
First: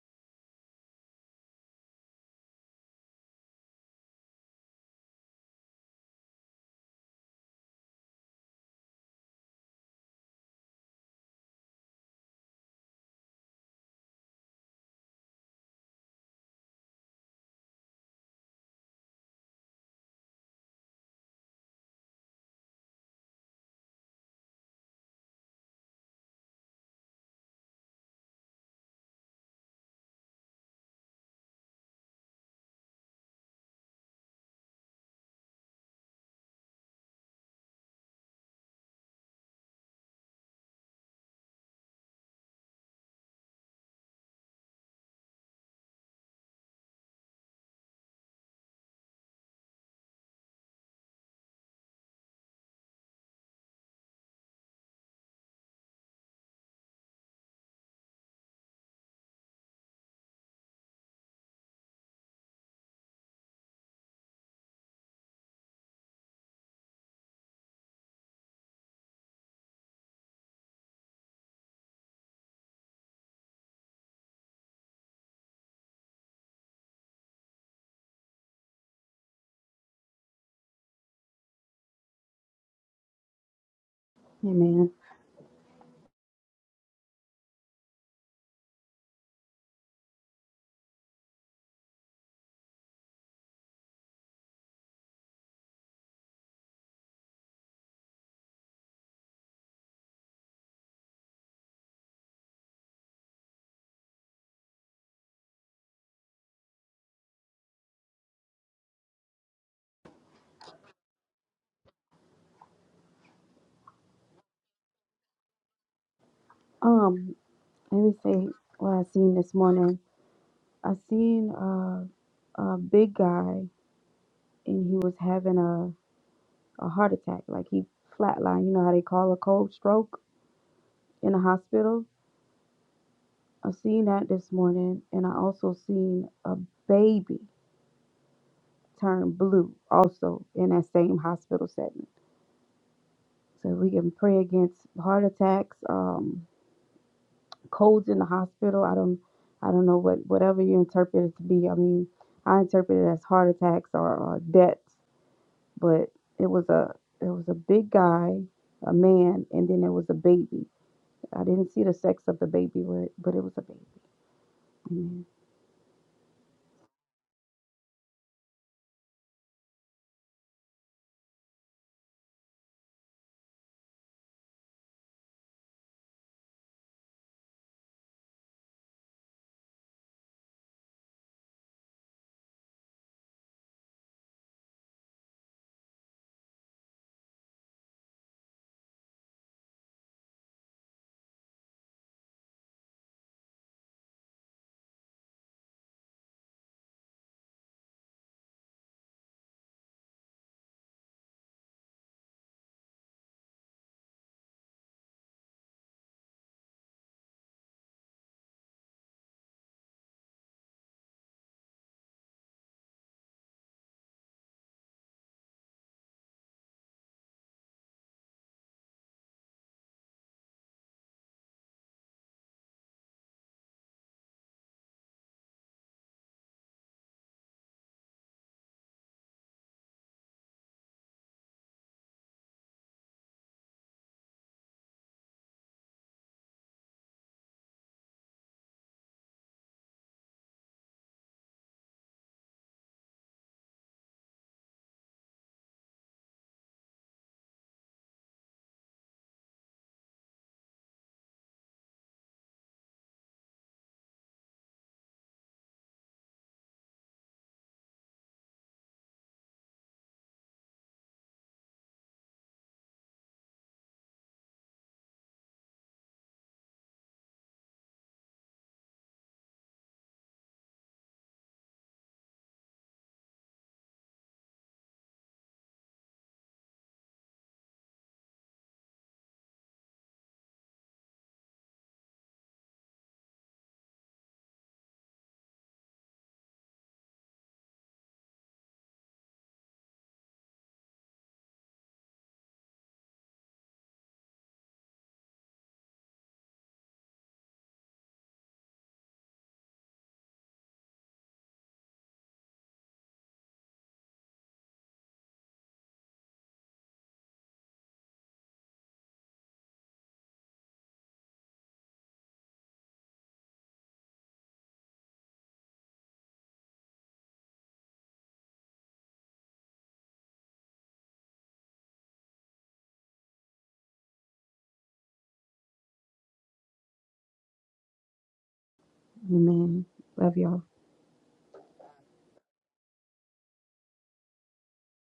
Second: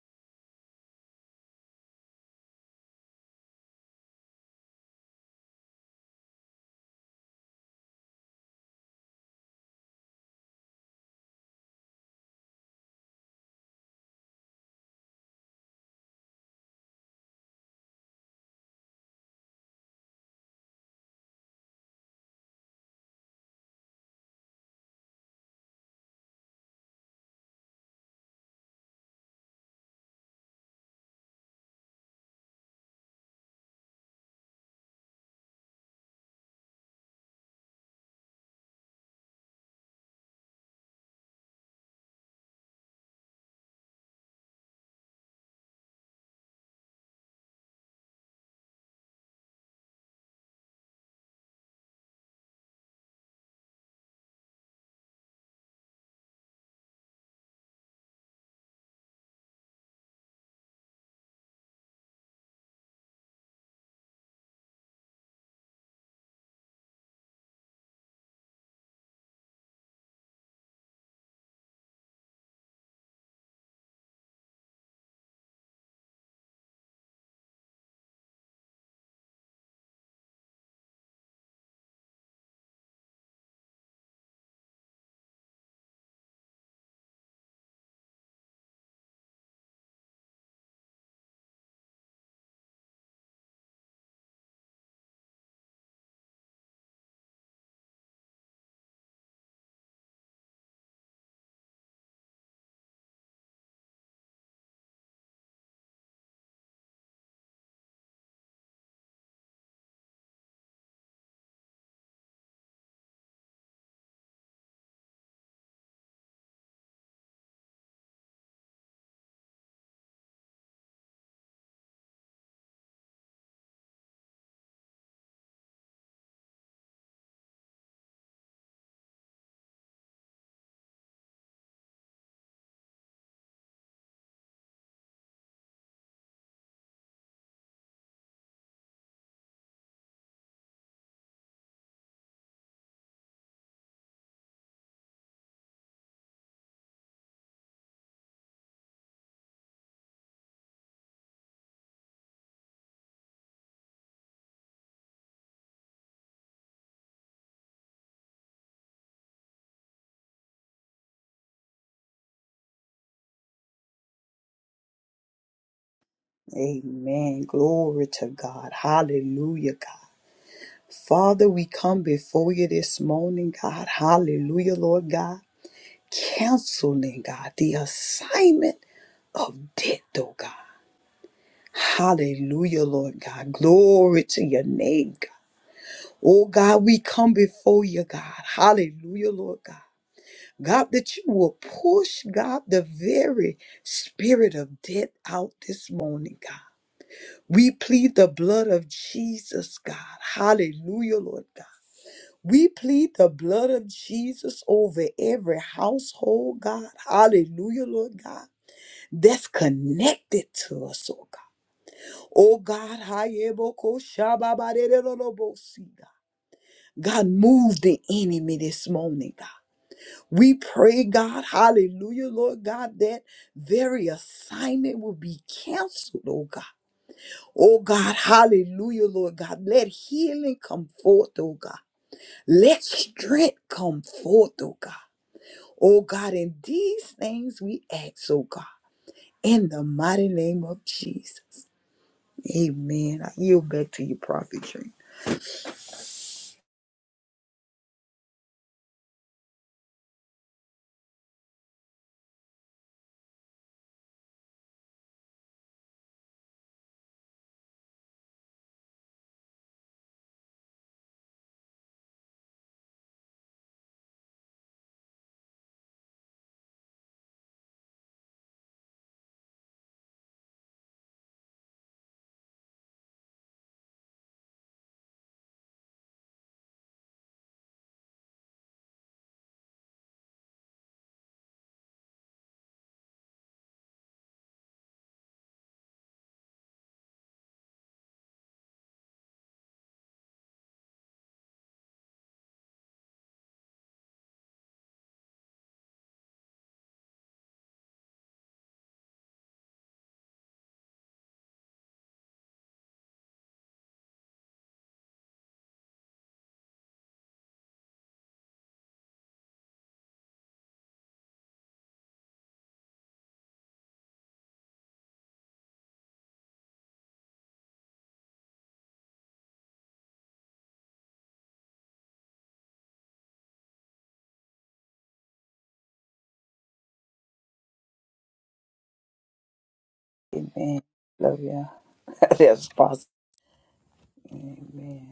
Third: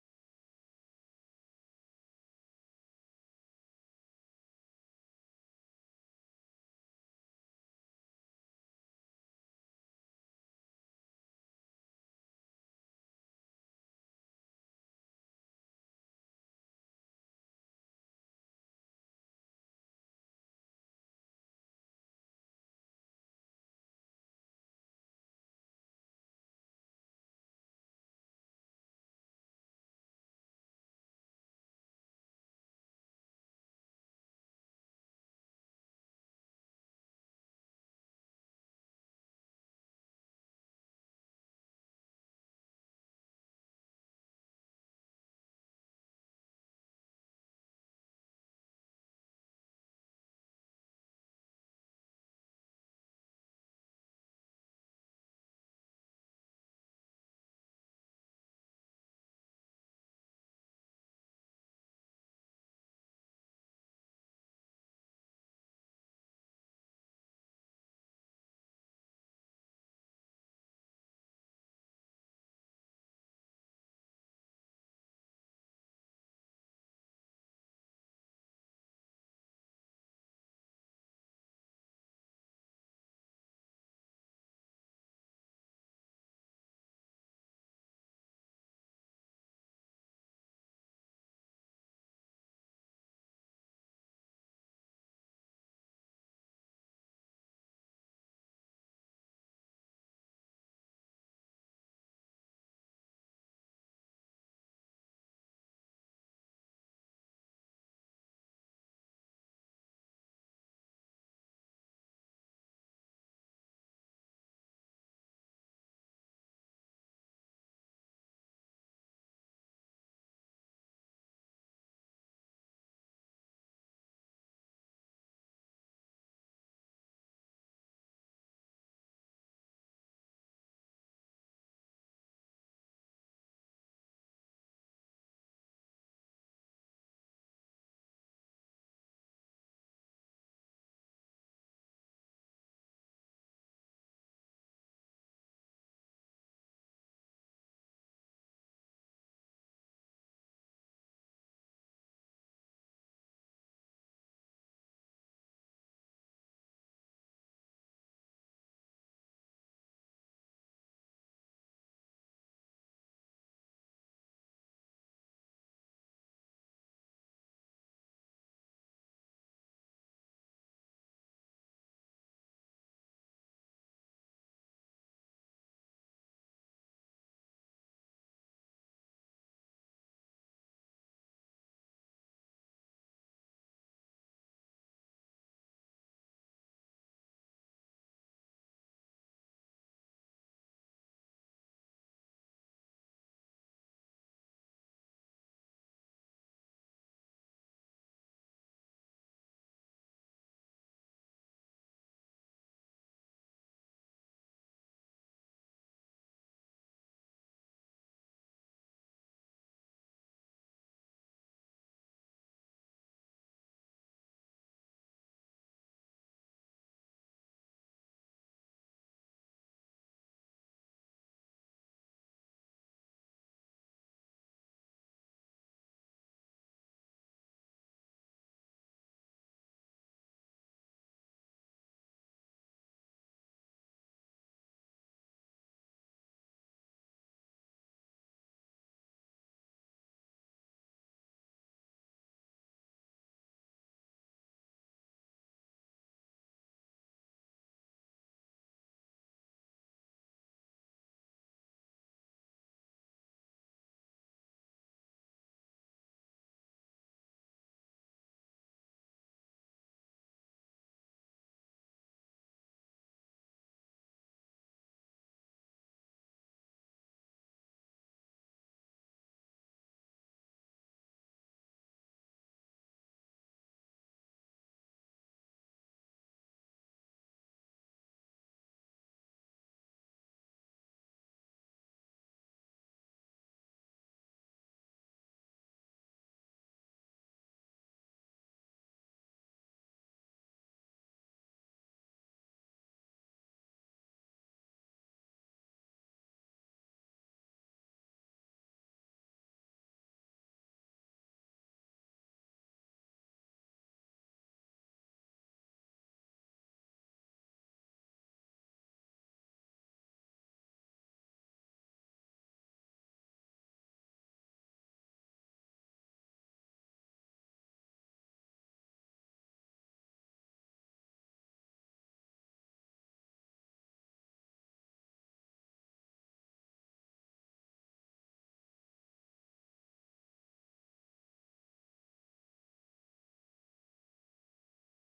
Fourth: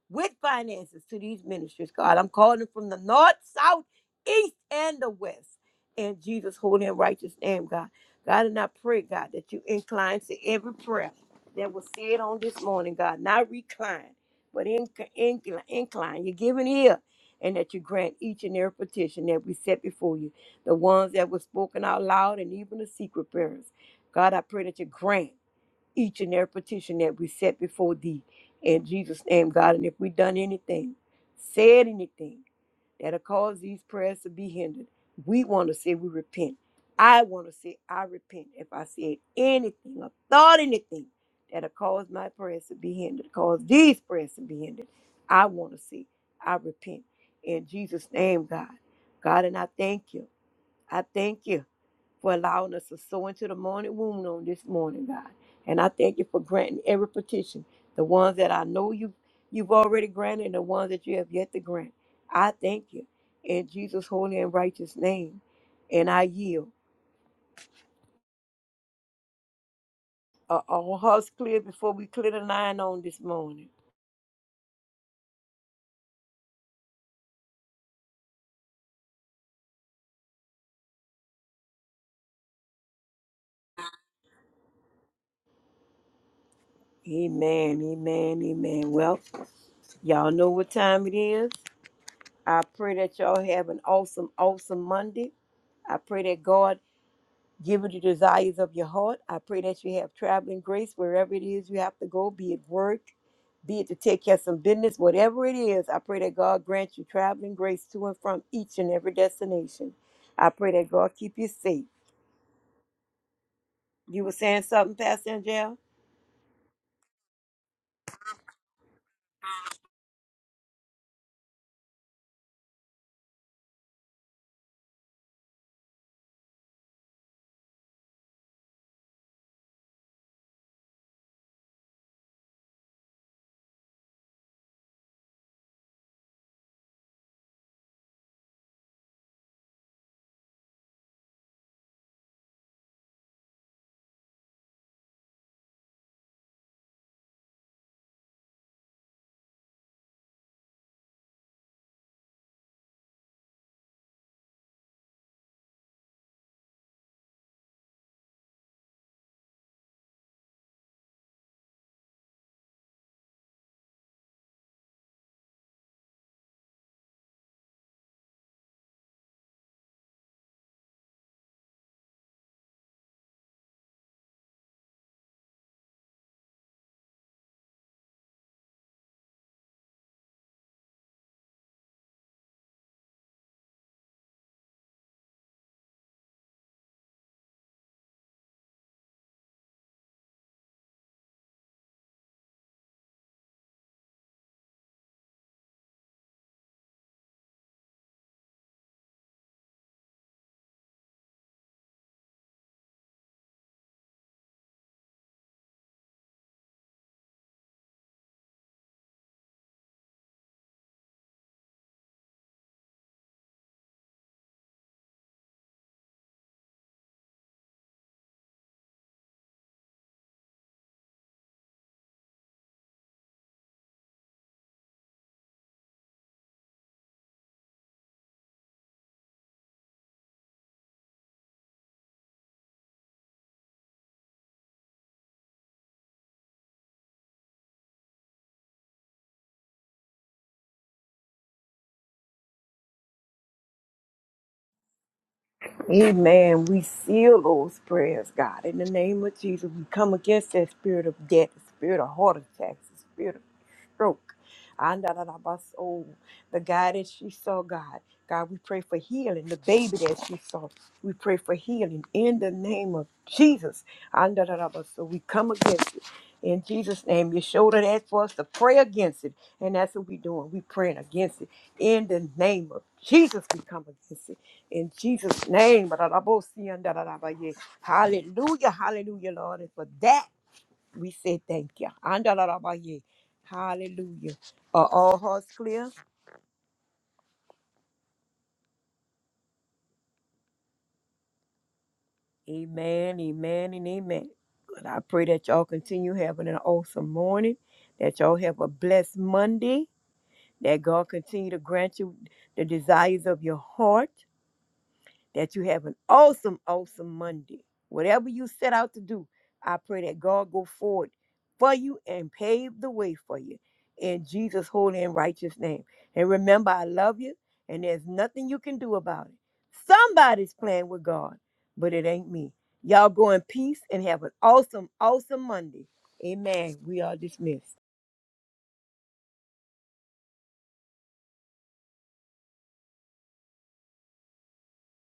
[SPEAKER 4] with finances to these ministers, God. I'm calling from the north, south, east, and the west. In Jesus' holy and righteous name, God. God, and I pray, God, that you incline to every prayer that was said on this morning, God, not recline, but inc- incline. incline. You're giving ear, and that you grant each and every petition that we set before you the ones that were spoken out loud and even the secret prayers. God, I pray that you grant each and every petition that we set before thee in Jesus' name, God. And if we have done anything, said anything that'll cause these prayers to be hindered, we want to say we repent. I want to say I repent if I said anything or thought anything that'll cause my prayers to be hindered, cause these prayers to be hindered. I want to say I repent in Jesus' name, God. God, and I thank you. I thank you for allowing us to sow into the morning womb on this morning, God. And I thank you for granting every petition, the ones that I know you you've already granted and the ones that you have yet to grant. I thank you in Jesus' holy and righteous name. And I yield. Are all hearts clear before we clear the line on this morning?
[SPEAKER 3] Amen.
[SPEAKER 4] Amen, amen, amen. Well, y'all know what time it is. I pray that y'all have an awesome, awesome Monday. I pray that God Give her the desires of your heart. I pray that you have traveling grace wherever it is you have to go, be it work, be it to take care of some business, whatever it is. I pray that God grant you traveling grace to and from each and every destination. I pray that God keep you safe. You were saying something, Pastor Angel?
[SPEAKER 3] Um, let me say what I seen this morning. I seen uh, a big guy and he was having a, a heart attack. Like he flatlined. You know how they call a cold stroke in the hospital? I seen that this morning, and I also seen a baby turn blue, also in that same hospital setting. So we can pray against heart attacks, um, colds in the hospital. I don't, I don't know what whatever you interpret it to be. I mean, I interpret it as heart attacks or, or deaths, but it was a it was a big guy, a man, and then there was a baby. I didn't see the sex of the baby, but but it was a baby.
[SPEAKER 2] Amen. Glory to God. Hallelujah, God. Father, we come before you this morning, God. Hallelujah, Lord God. Canceling, God, the assignment of death, oh God. Hallelujah, Lord God. Glory to your name, God. Oh God, we come before you, God. Hallelujah, Lord God. God, that you will push, God, the very spirit of death out this morning, God. We plead the blood of Jesus, God. Hallelujah, Lord God. We plead the blood of Jesus over every household, God. Hallelujah, Lord God. That's connected to us, oh God. Oh God, hayeboko shababarerolobosi, God, God, move the enemy this morning, God. We pray, God, hallelujah, Lord God, that very assignment will be canceled, oh God. Oh God, hallelujah, Lord God. Let healing come forth, oh God. Let strength come forth, oh God. Oh God, in these things we ask, oh God, in the mighty name of Jesus. Amen. I yield back to you, Prophet Dream.
[SPEAKER 4] Amen. We seal those prayers, God. In the name of Jesus, we come against that spirit of death, the spirit of heart attacks, the spirit of stroke. Andarabas, oh, the guy that she saw, God. God, we pray for healing. The baby that she saw, we pray for healing in the name of Jesus. Andarabas, So we come against it. In Jesus' name, you showed it. that for us to pray against it. And that's what we're doing. we praying against it. In the name of Jesus, we come against it. In Jesus' name. Hallelujah. Hallelujah, Lord. And for that. We say thank you. Andalarabaye. Hallelujah. Are all hearts clear? Amen, amen, and amen. But I pray that y'all continue having an awesome morning, that y'all have a blessed Monday, that God continue to grant you the desires of your heart that you have an awesome, awesome Monday. Whatever you set out to do, I pray that God go forward for you and pave the way for you in Jesus' holy and righteous name. And remember, I love you, and there's nothing you can do about it. Somebody's playing with God, but it ain't me. Y'all go in peace and have an awesome, awesome Monday. Amen. We are dismissed.
[SPEAKER 3] Amen. Love y'all.
[SPEAKER 2] Amen. Love you. [laughs] That's possible. Amen.